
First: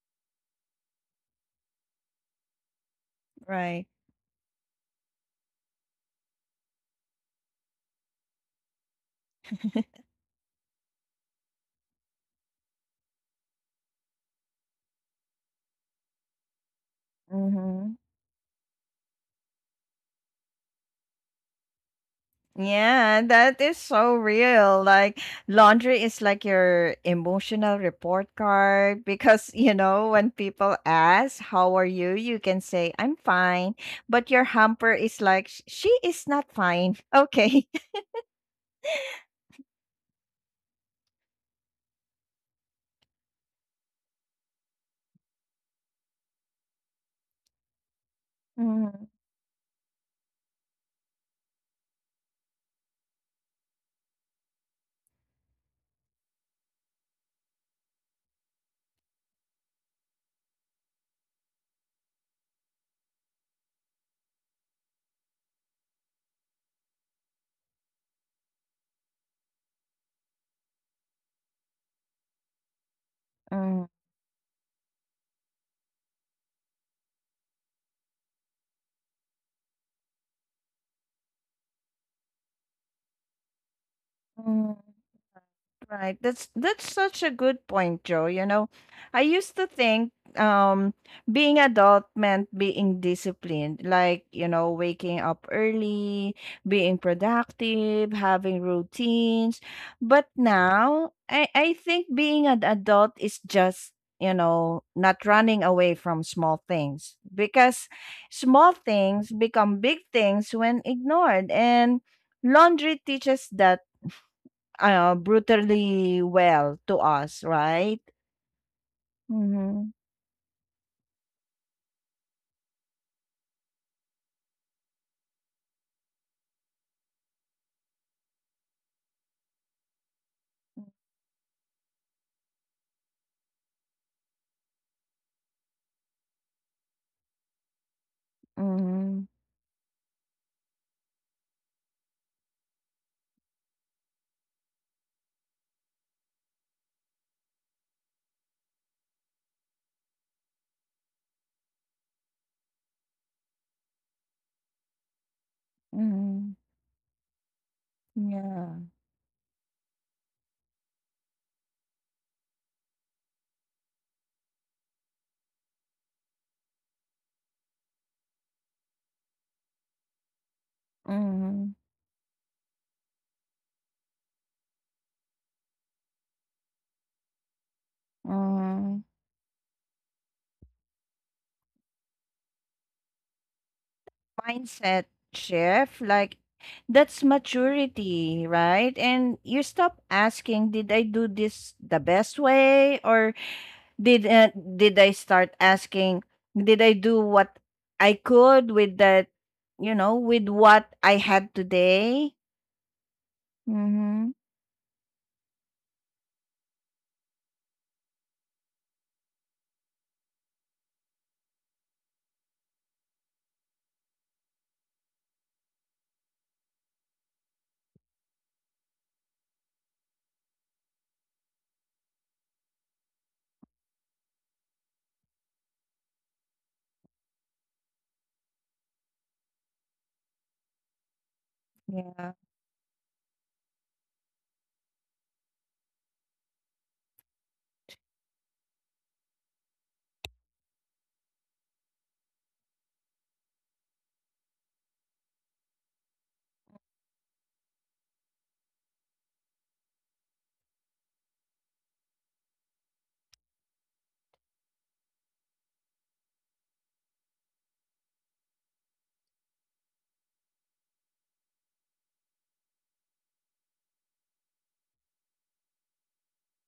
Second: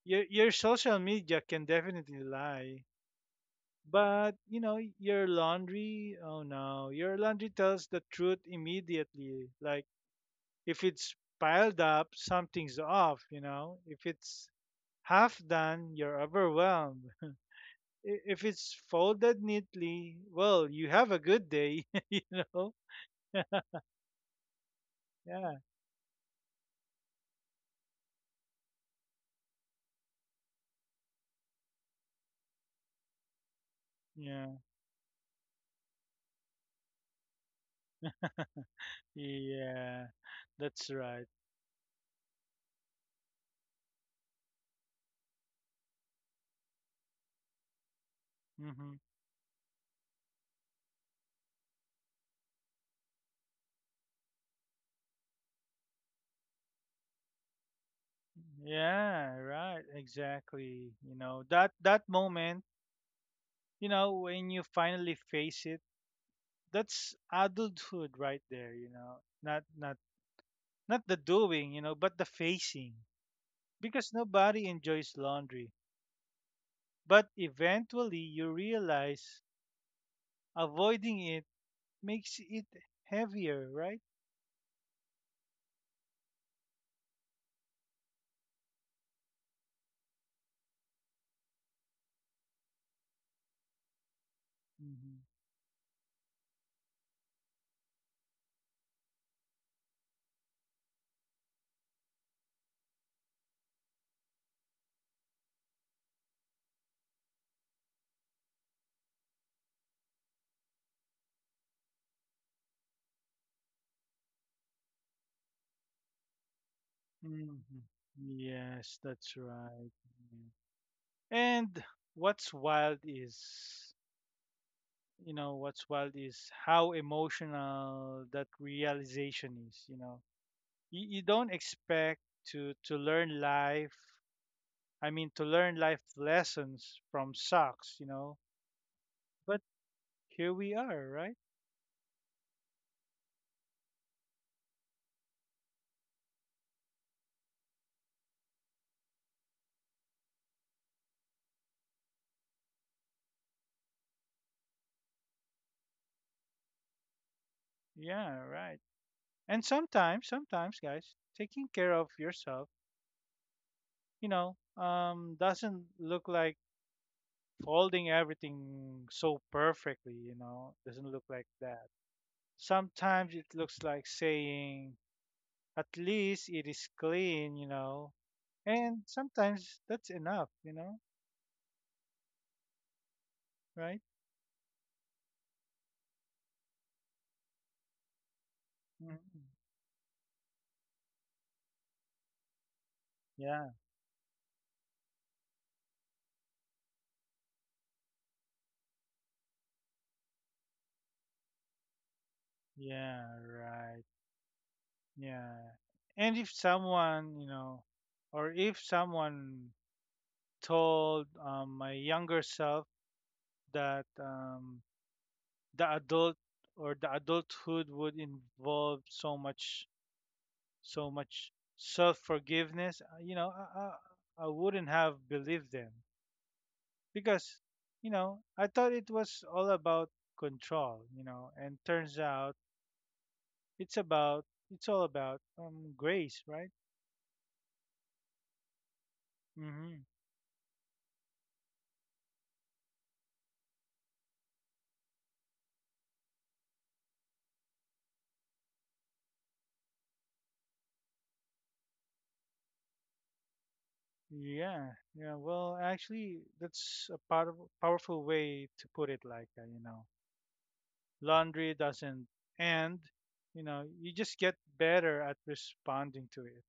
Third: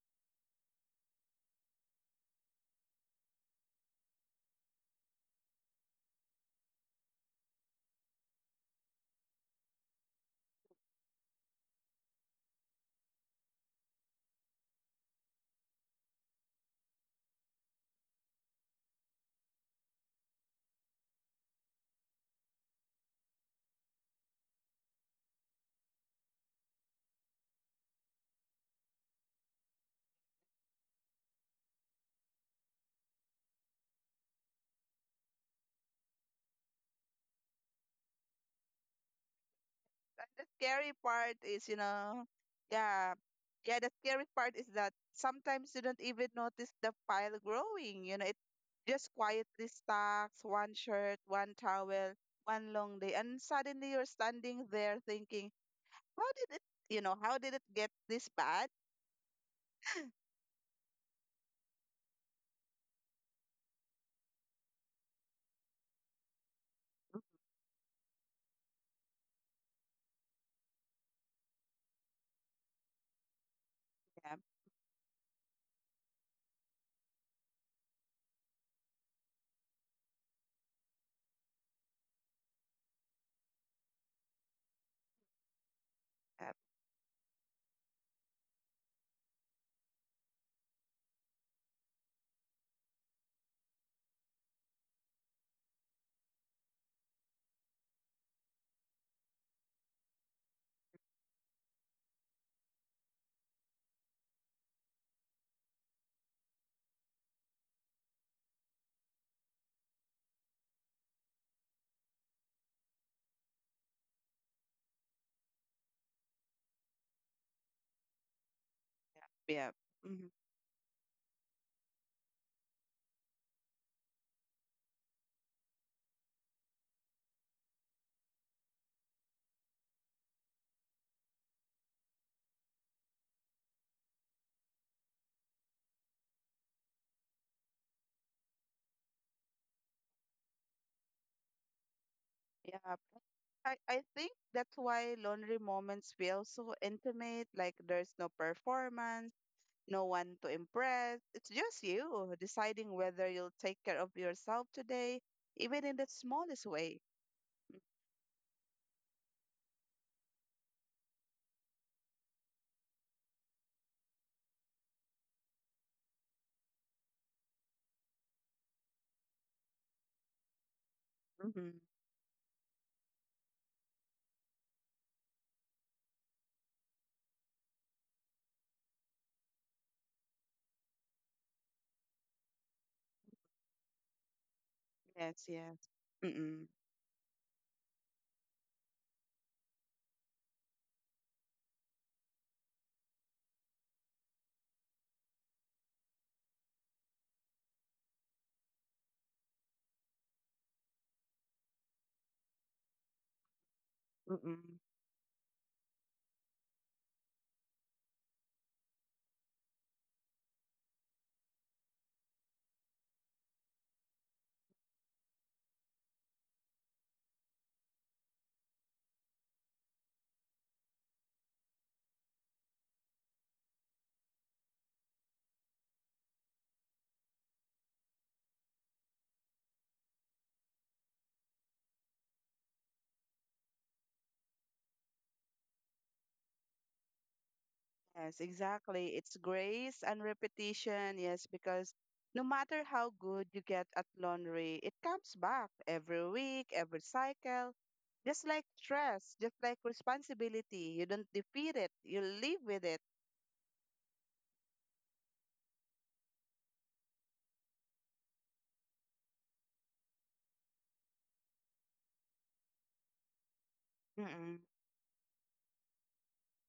Your social media can definitely lie.
Right.
But your laundry, oh no, your laundry tells the truth immediately. Like if it's piled up, something's off. If it's half done, you're overwhelmed.
Mhm.
If it's folded neatly, well, you have a good day, you know.
Yeah, that is so real. Like
Yeah,
laundry is like your emotional report card, because when people ask how are you, you can say I'm fine, but your
yeah,
hamper is like, She is not fine. Okay."
yeah.
The
That's
scary
right.
part is, yeah, yeah, the scary part is that sometimes you don't even notice the pile growing. You know, it
Hmm.
just quietly stacks one shirt, one towel, one long day, and suddenly you're standing there thinking, how did it, how did it get this bad?
Yeah, right. Exactly. That moment, when you finally face it, that's adulthood right there, not not the doing, but the facing,
Mhm,
because
Yeah,
nobody enjoys laundry, but eventually you realize avoiding it makes it heavier, right?
mhm. Right.
yeah,
That's such a good point, Joe. I used to think being adult meant being disciplined, like,
Hmm.
waking up early, being productive, having routines. But now I think being an adult is just, not running away from small things, because small things become big things when ignored, and laundry teaches that, Ano, brutally well to us,
Hmm.
right?
Yes, that's
yeah, yeah.
right.
Mhm,
Mhm,
Mm. And what's wild is what's wild is how emotional that realization is, you don't expect to learn life, I mean, to learn life lessons from socks,
mhm,
but here we are, right?
yeah. I think that's why laundry moments feel so intimate, like there's no performance no one to impress. It's just you deciding whether you'll take care of yourself today, even in the smallest
mhm,
way.
Yeah, right.
yeah,
And sometimes sometimes guys, taking care of yourself, doesn't look like folding everything so perfectly, doesn't look like
Mm-hmm.
that.
mhm,
Sometimes it looks like saying, at least it is clean. And
mhm.
sometimes that's enough, right?
Mindset
Yes, yes.
shift,
Mm-mm.
like that's maturity, right?
Mhm.
And you stop asking, did I do this the best way, or
Yeah,
did uh, did I start asking, did I do what I could with that, with what I had today?
yeah, right.
Mm-hmm.
Mm-mm.
Yeah. And if someone, or if someone told my younger self that the adult or the adulthood would involve so much, so much self-forgiveness, I wouldn't have believed them because, I thought it was all about control, and turns
Yeah.
out it's about, it's all about grace, right?
Yes, exactly. It's
Hmm.
grace and repetition. Yes, because no matter how good you get at laundry, it comes back every week, every cycle. Just like stress, just like responsibility, you don't defeat it, you live with it.
Yeah, yeah. Well, actually, that's a powerful way to put it. Like, laundry doesn't end. You just get
Mm-mm.
better at responding to it.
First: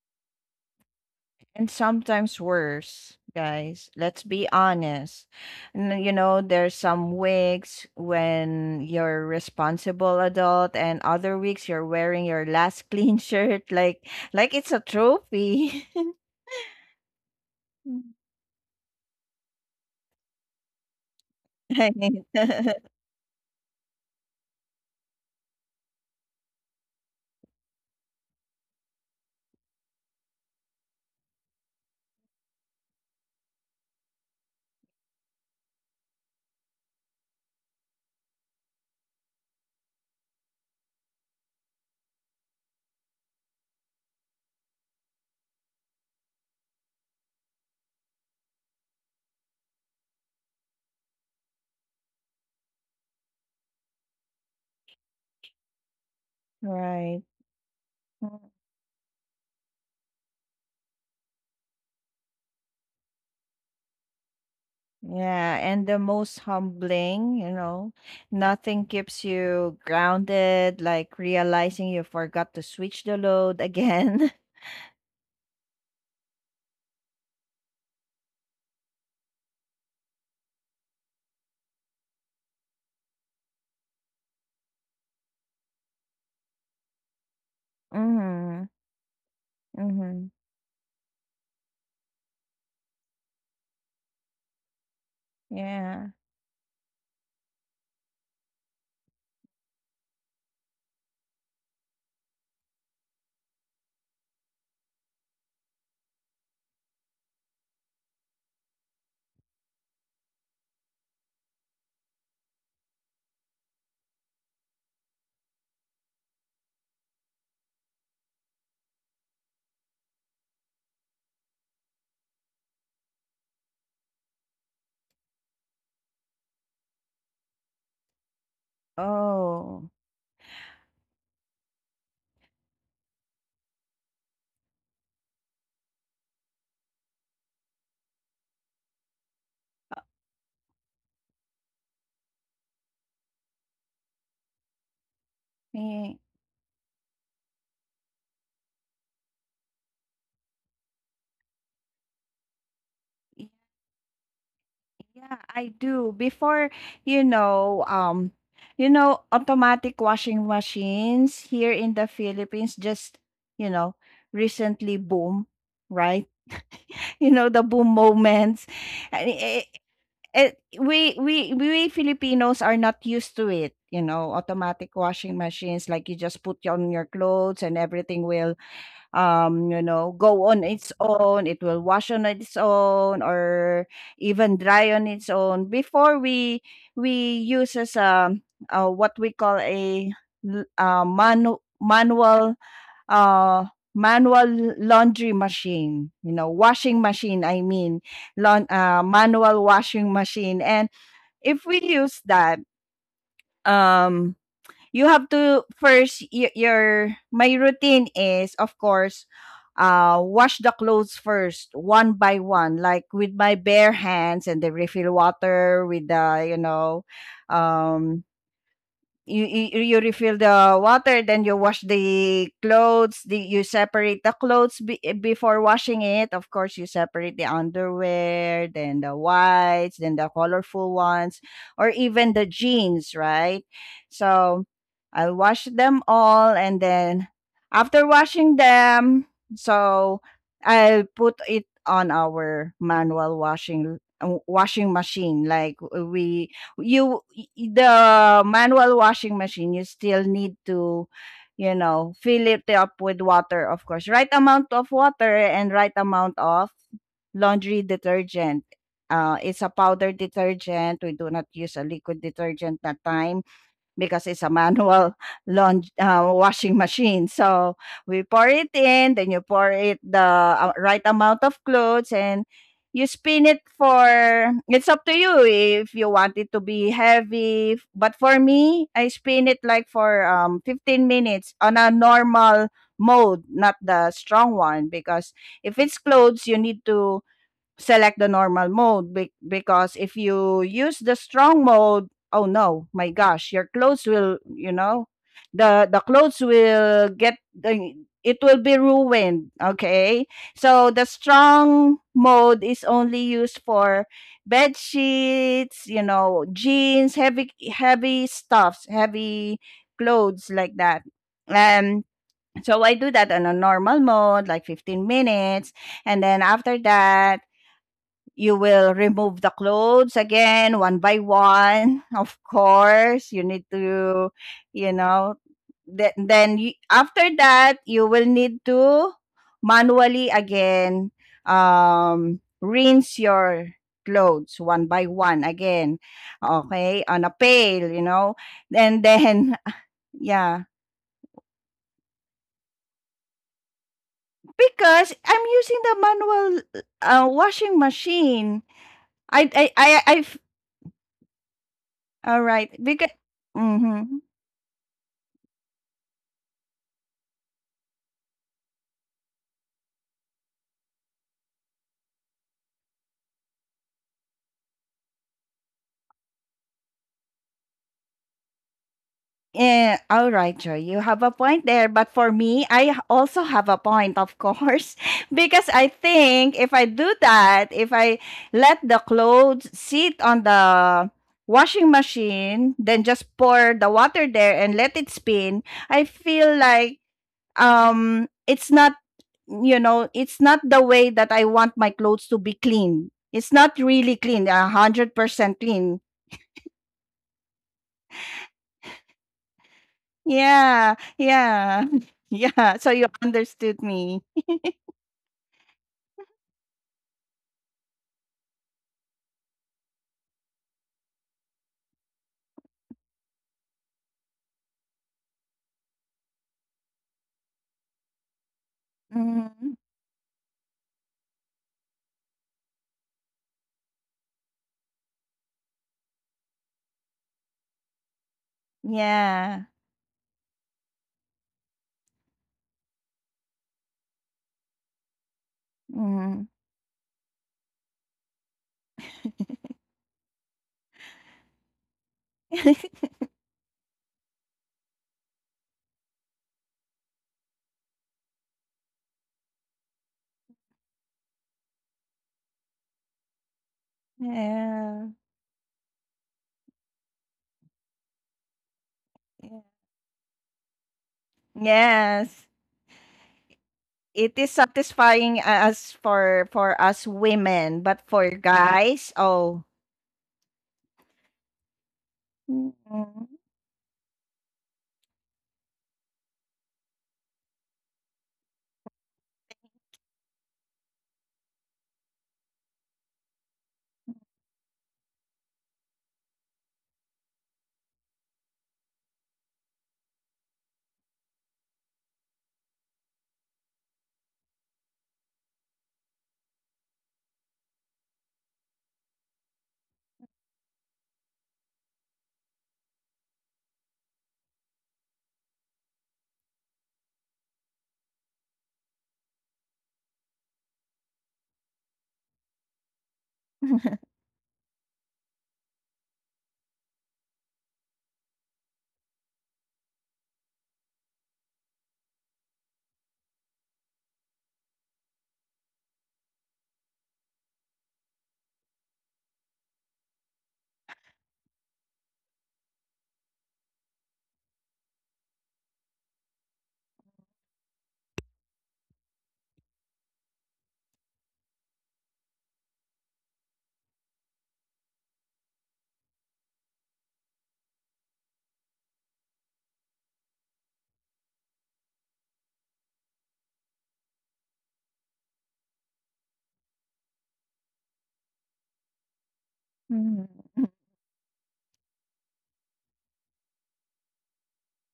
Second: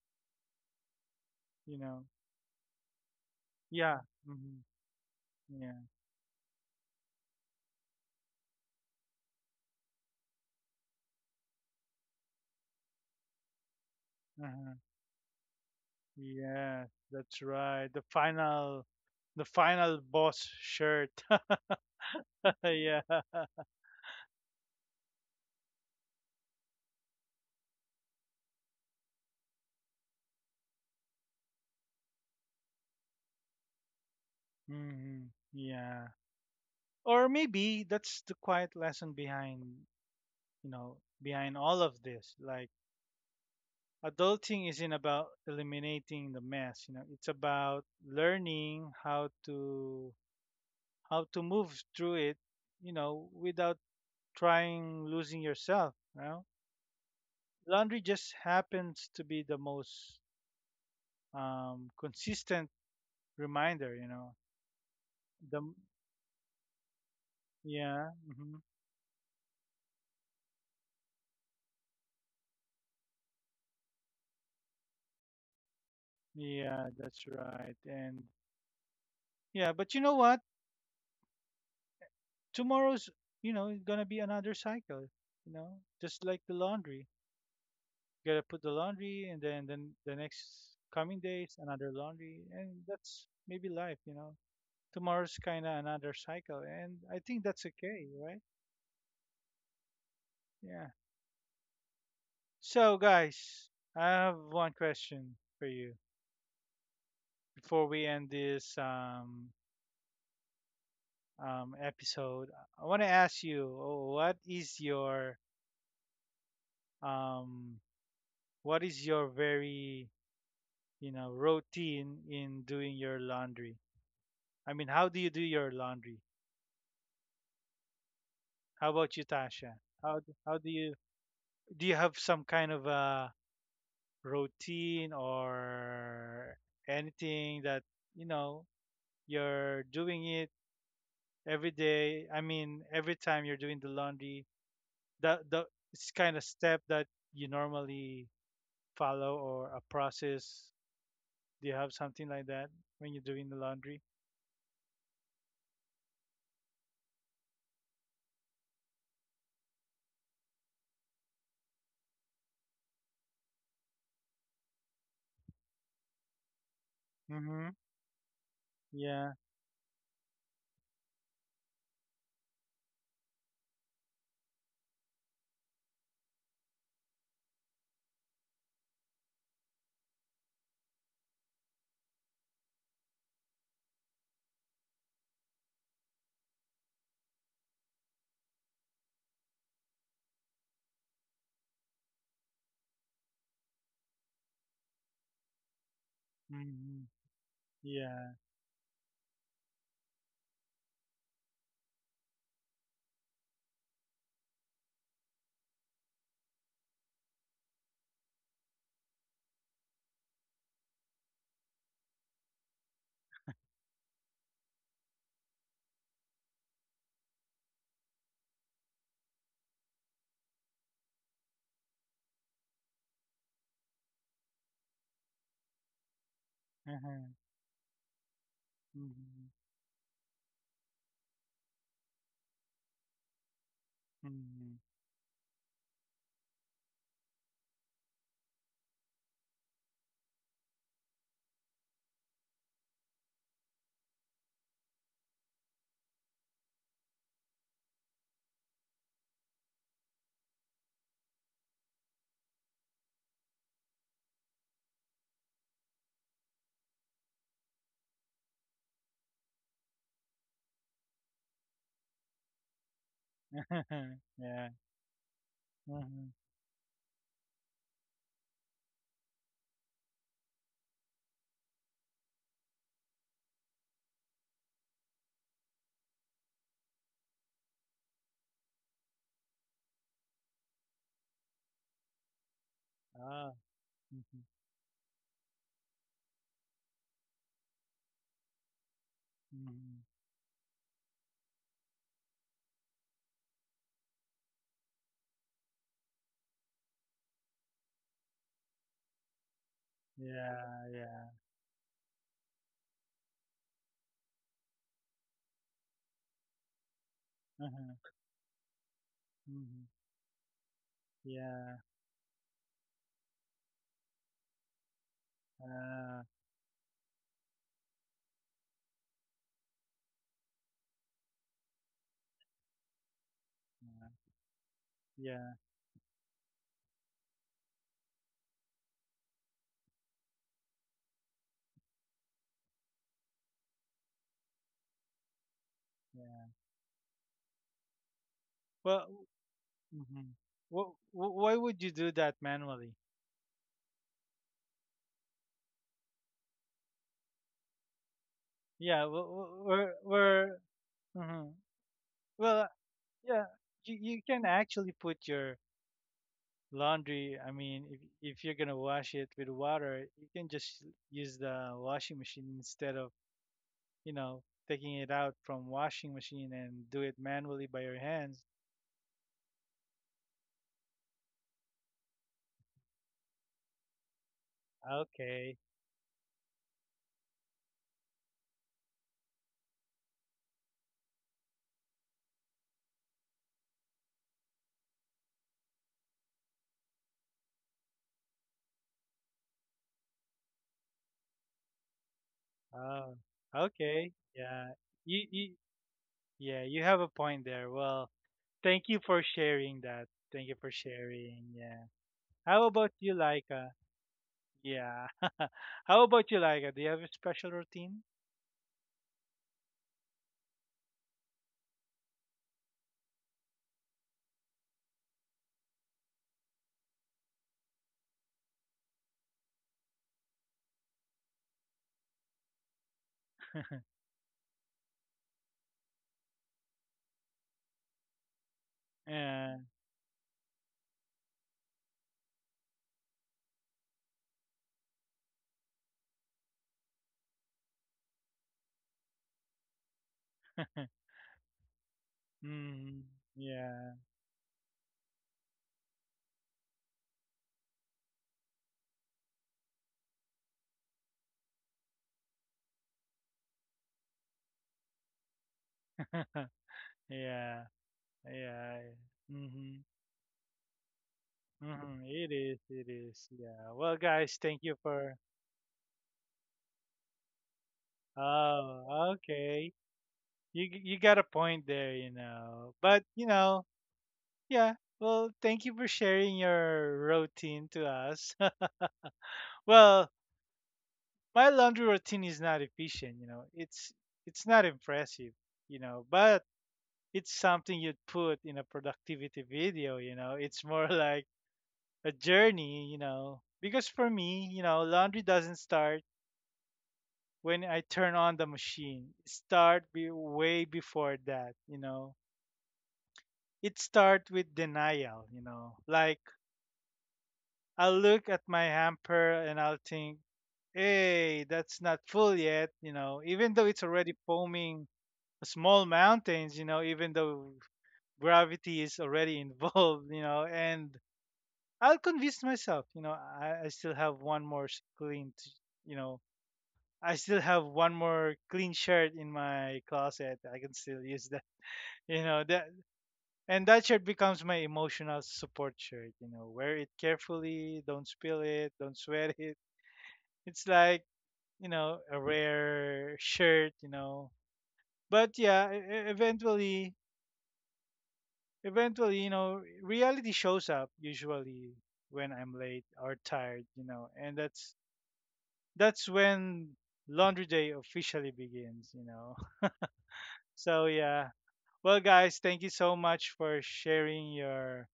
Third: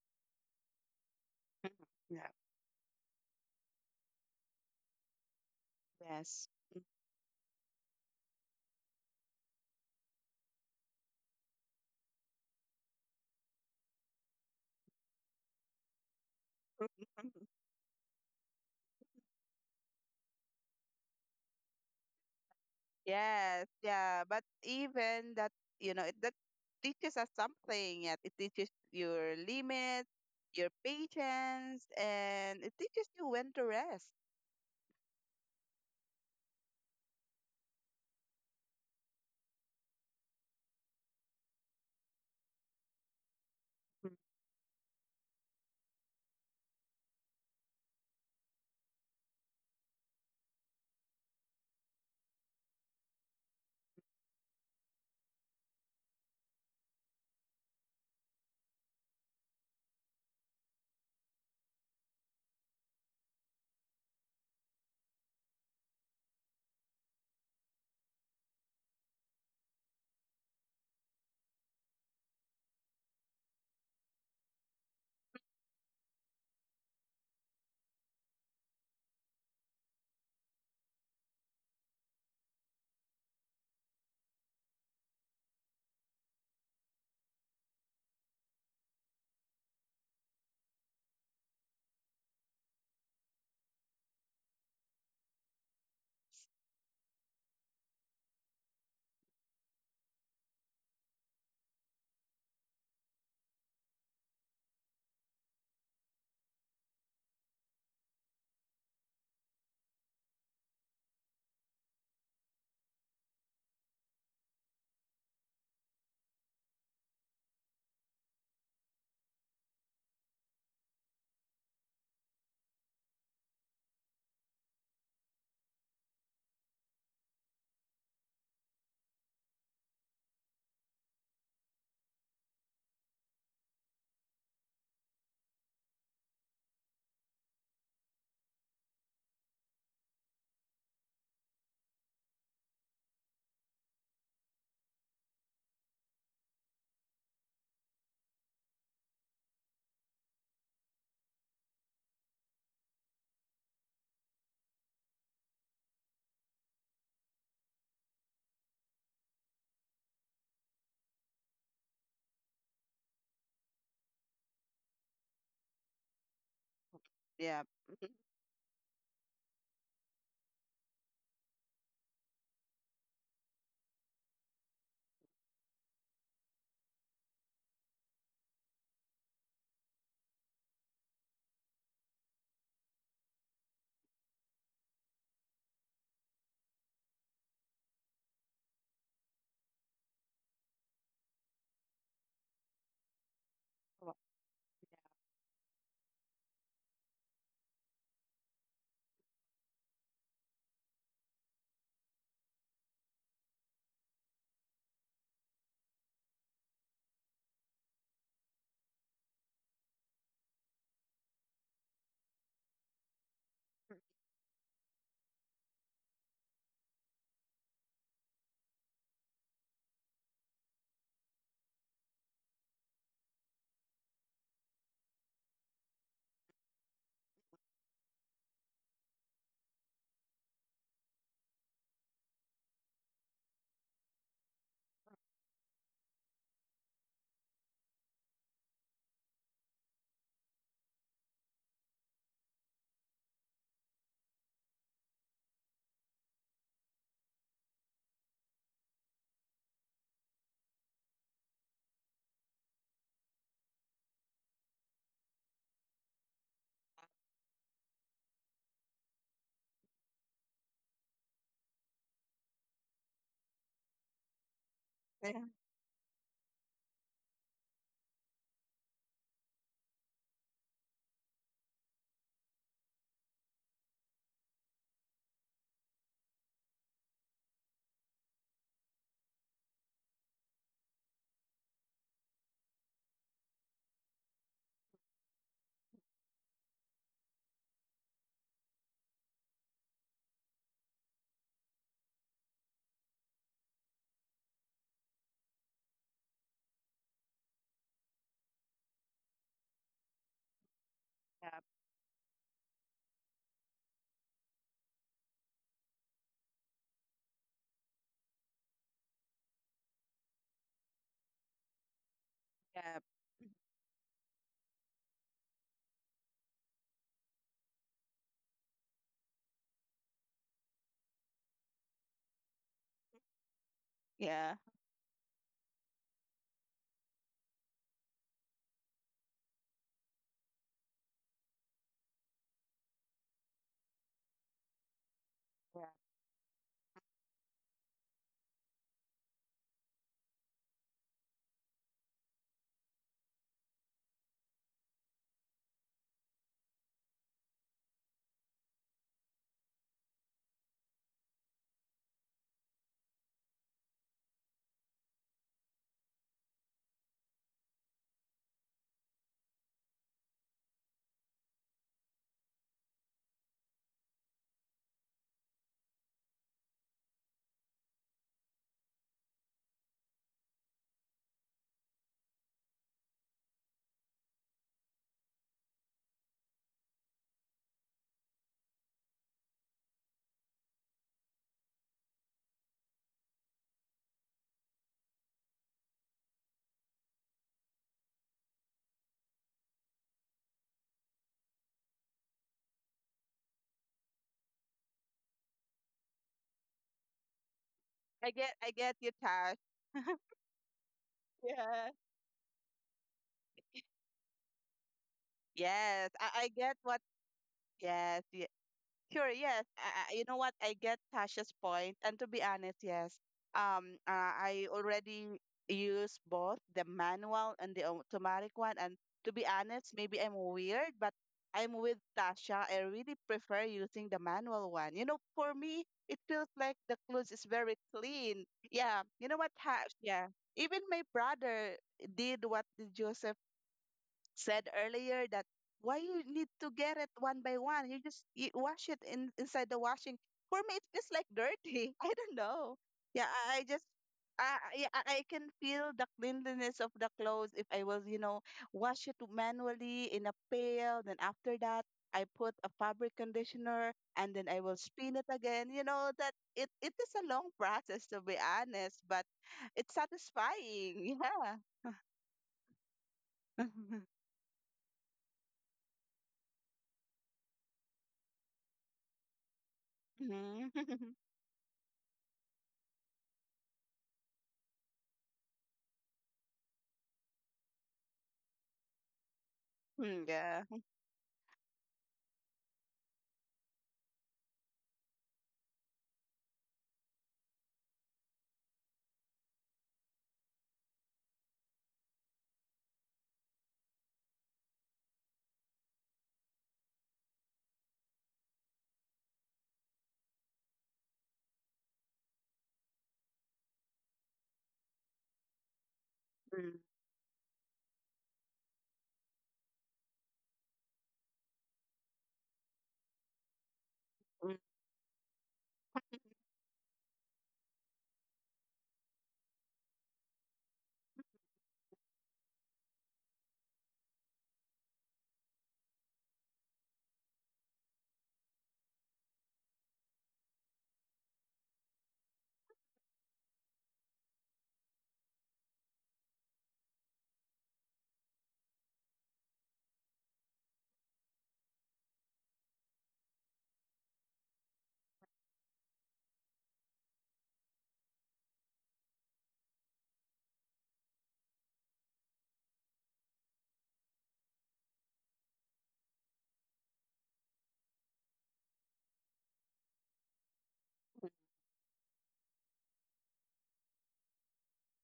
And
You know.
Yeah.
sometimes worse, guys.
Yeah.
Let's be
Hmm.
honest.
Yeah.
You know,
Yes.
there's some weeks when you're responsible adult and other weeks you're wearing your last clean shirt, like
uh
it's
huh.
a trophy.
Yeah. That's right. The final boss shirt.
Right.
Yeah.
Yes, yeah, but even that, you know, it, that teaches us something. Yeah, it teaches your limits, your patience, and it teaches you when to rest.
Hmm. Yeah. Or maybe that's the quiet lesson behind, behind all of this. Like
Mm,
adulting isn't about eliminating the mess, it's about learning how to move through it, without trying losing yourself.
Right.
Laundry just
Mm.
happens to be the most consistent reminder,
Yeah,
the
and the most humbling,
yeah. Hmm.
nothing keeps you grounded, like realizing you forgot to switch the load again.
Yeah, that's right. And yeah, but you know what, tomorrow's gonna be another cycle, you know just like the laundry. Gotta put the
Mm-hmm.
laundry, and then the
Mm-hmm.
next coming days, another laundry, and that's maybe life, tomorrow's kind of another
Yeah.
cycle, and I think that's okay, right? Yeah. So guys, I have one question for you before we end this episode. I want to ask you, oh, um what is your very routine in doing your laundry? I mean, how do you do your laundry? How about you, Tasha?
Oh,
How do you, do you have some kind of a routine or anything that you know you're doing it every day? I mean, every time you're doing the laundry, the it's
eh,
kind of step that you normally follow or a process. Do you have something like that when you're doing the laundry?
yeah, I do. Before, you know, um, automatic washing machines here in the Philippines just, you know, recently boom, right?
yeah.
Mm-hmm.
The boom
Mhm.
moments.
Yeah.
It, it, we Filipinos are not used to it, automatic washing machines, like you just put on your clothes and everything will go on its own. It will wash on its own, or even dry on its own. Before, we use as what we call a, l- uh manu- manual uh
Wa-
manual
Yeah.
laundry machine, washing
Mm-hmm.
machine, I mean.
Yeah.
Manual washing machine. And if we use that, um you have to first, y- your my routine is, of course, wash the clothes first one by one, like with my bare hands, and then refill water with the um you refill the water. Then you wash the clothes, you separate the clothes, before washing it. Of course, you
Uh-huh.
separate the underwear, then the
Mm-hmm.
whites, then the colorful ones, or even the jeans, right? So
Mm-hmm.
I wash them all, and then after washing them, so I'll put it on our manual washing machine. Like we, you, the manual washing machine, you still need to, fill it up with water, of course, right amount of water and right amount of laundry detergent. It's a powder detergent. We do not use a liquid detergent that time, because it's
yeah.
a manual laund
Mm-hmm.
washing machine. So we pour it in, then you pour it, the right amount of clothes, and you spin it for, it's up to you if you want it to be heavy, but for me I spin it like for 15 minutes on a normal mode,
Ah.
not the
Mm-hmm.
strong one, because if it's clothes, you need to select the normal mode, because
Mm,
if you use the strong mode, oh no my gosh, your clothes will, the clothes will get it will be ruined, okay?
yeah,
So the
yeah.
strong mode is only used for bed sheets, jeans, heavy,
Uh-huh.
heavy stuffs, heavy
Hmm.
clothes like that.
Yeah.
And so
Yeah.
I do that on a normal mode, like 15 minutes,
Uh,
and then after that you will remove the clothes again one by one. Of course, you need
yeah.
to,
Yeah.
you know,
Yeah.
then you, after that, you will need to manually again rinse your clothes one by one
Yeah.
again.
Yeah.
Okay, on a pail. And
Well,
then,
mm-hmm.
yeah,
Why would you do that manually?
because I'm using the manual washing machine.
Yeah. wh-
I
wh-
I
We're
I I.
we're. Mhm.
All
Well,
right, because.
yeah. You
Mm-hmm.
can actually put your laundry. I mean, if you're gonna wash it with water, you can just use the washing machine instead of you know taking it out from washing machine and do it manually by your hands.
Yeah, all right, Joy. You have a point there. But for me, I also have a point, of course,
Okay.
because I think if I do that, if I let the clothes sit on the washing machine, then just pour the water there and let it spin, I feel like um it's not it's not the way that I want my clothes to be clean.
Oh,
It's not
okay.
really clean, a
Yeah.
hundred
You, you,
percent clean.
yeah, you have a point there. Well,
I get I
thank
get
you
you,
for
Tash.
sharing that. Thank you for
Yeah,
sharing. Yeah.
Yeah.
yeah,
How about
yeah. So
you,
you
Laika?
understood me.
Yeah.
Yes,
How about you,
I get
Laika? Do you
what
have a special routine?
yes, sure, yes. You know what? I get Tasha's point, and to be honest, yes. I already use both the manual and the automatic one, and to be honest,
Mhm.
maybe I'm weird, but I'm with Tasha. I really prefer using the manual one. You know, for me, it feels like the clothes is very clean. Yeah. You know what,
Yeah.
Yeah.
Tash? Yeah. Even my brother did what the Joseph said earlier, that why you need to
Mhm.
get it one by one? You just, you wash it in inside the washing. For me, it feels like dirty. I don't know.
Mm.
Yeah, I just
Yeah.
I yeah, I can feel the cleanliness of the clothes if I was, you know, wash it manually in a pail. Then after that, I put a fabric conditioner and then I will spin
Yeah.
it again. You know that it is a long
Yeah.
process to be
Yeah.
honest, but
Yeah.
Mm-hmm.
it's satisfying. Yeah.
Mm-hmm. It
Yes.
is. It is. Yeah. Well,
It
guys,
is
thank you for.
satisfying as for us women, but for
Oh,
guys, oh.
okay.
Mhm.
You got a point there, But
Mhm.
yeah. Well, thank you for sharing your routine to us. well,
Mm, yeah.
my laundry routine is not efficient, it's not impressive, but it's something you'd put in a productivity video, It's more like a journey, Because for me, laundry doesn't start when I turn on the machine. It start be way before that, It start with denial, Like
Mm,
I'll look at my hamper and I'll think, hey, that's not full yet, even though it's already
mm.
foaming small mountains, even though gravity is already involved, and I'll convince myself, I still have one more clean, you know, I still have one more clean shirt in my closet. I can still use that, that, and that shirt becomes my emotional support shirt, wear it carefully, don't spill it, don't sweat it. It's like a rare shirt, but yeah, eventually, eventually, reality shows up usually when I'm late or tired, and that's when laundry day officially begins,
Mhm.
so yeah, well guys, thank you so much for sharing your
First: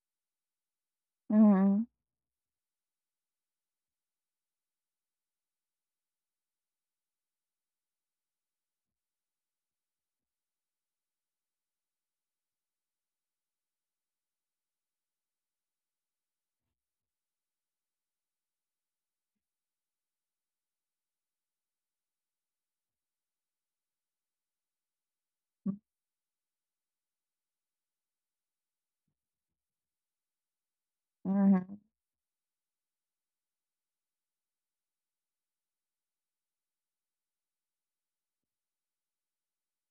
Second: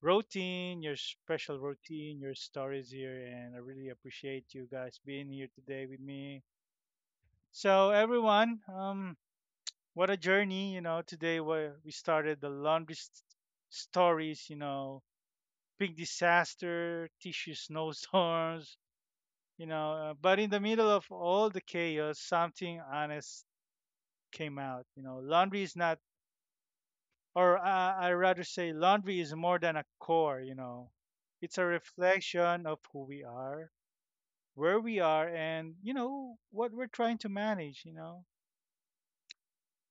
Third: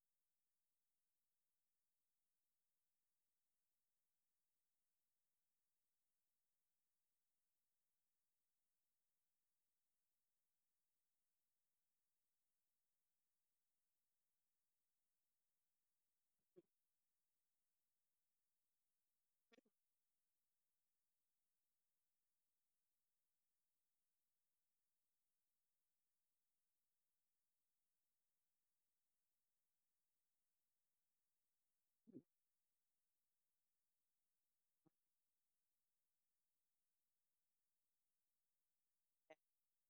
routine, your special
Mhm.
routine, your stories here, and I really appreciate you guys being here today with me. So everyone, what a journey, Today where we started the longest stories, big disaster, tissue snowstorms, but in the middle of all the chaos, something honest came out. You know, laundry is not, or I rather say, laundry is more than a core. It's a reflection of who we are, where we are, and you know what we're trying to manage. You know.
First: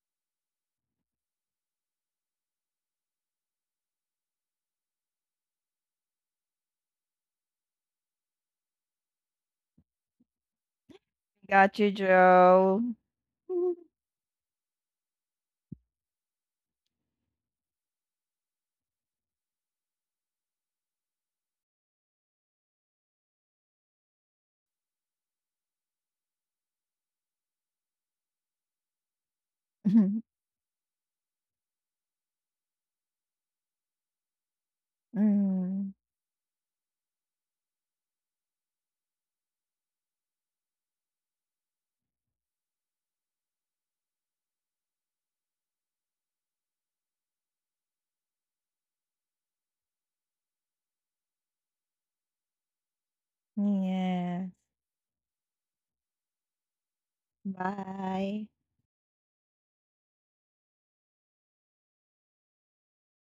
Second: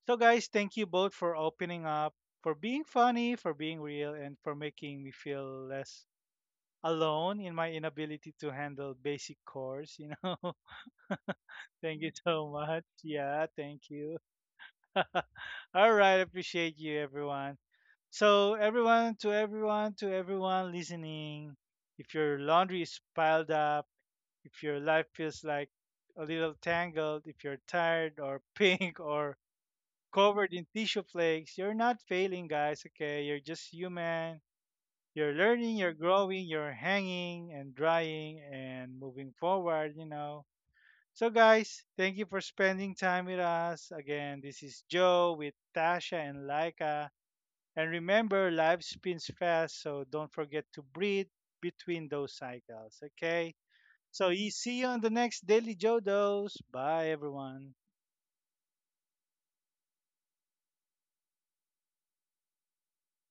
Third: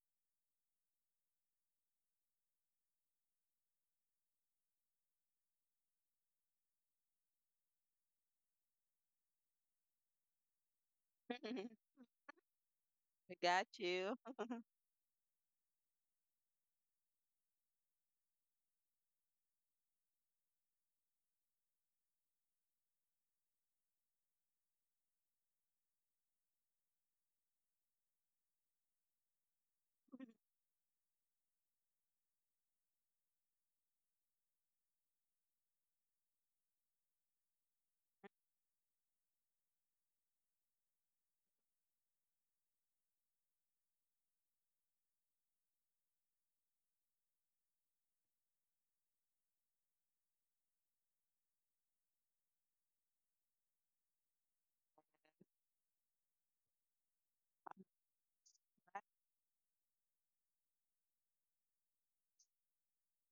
So, guys, thank you both for opening up, for being funny, for being real, and for making me feel less alone in my inability to handle basic chores. You know,
Got you,
thank you so
Joe.
much. Yeah,
Got
thank
you.
you. All right, appreciate you, everyone. So, everyone, to everyone, to everyone listening, if your laundry is piled up, if your life feels like a little tangled, if you're tired or pink or
Mhm.
covered in tissue flakes. You're not failing, guys, okay? You're just human. You're learning, you're
Mhm.
growing, you're hanging and drying and moving forward, So, guys, thank you for spending time with us. Again, this is Joe with Tasha and Laika. And remember, life spins fast, so don't forget to breathe between those cycles, okay? So,
Yeah.
you see you on the next Daily Joe Dose. Bye, everyone.
Bye.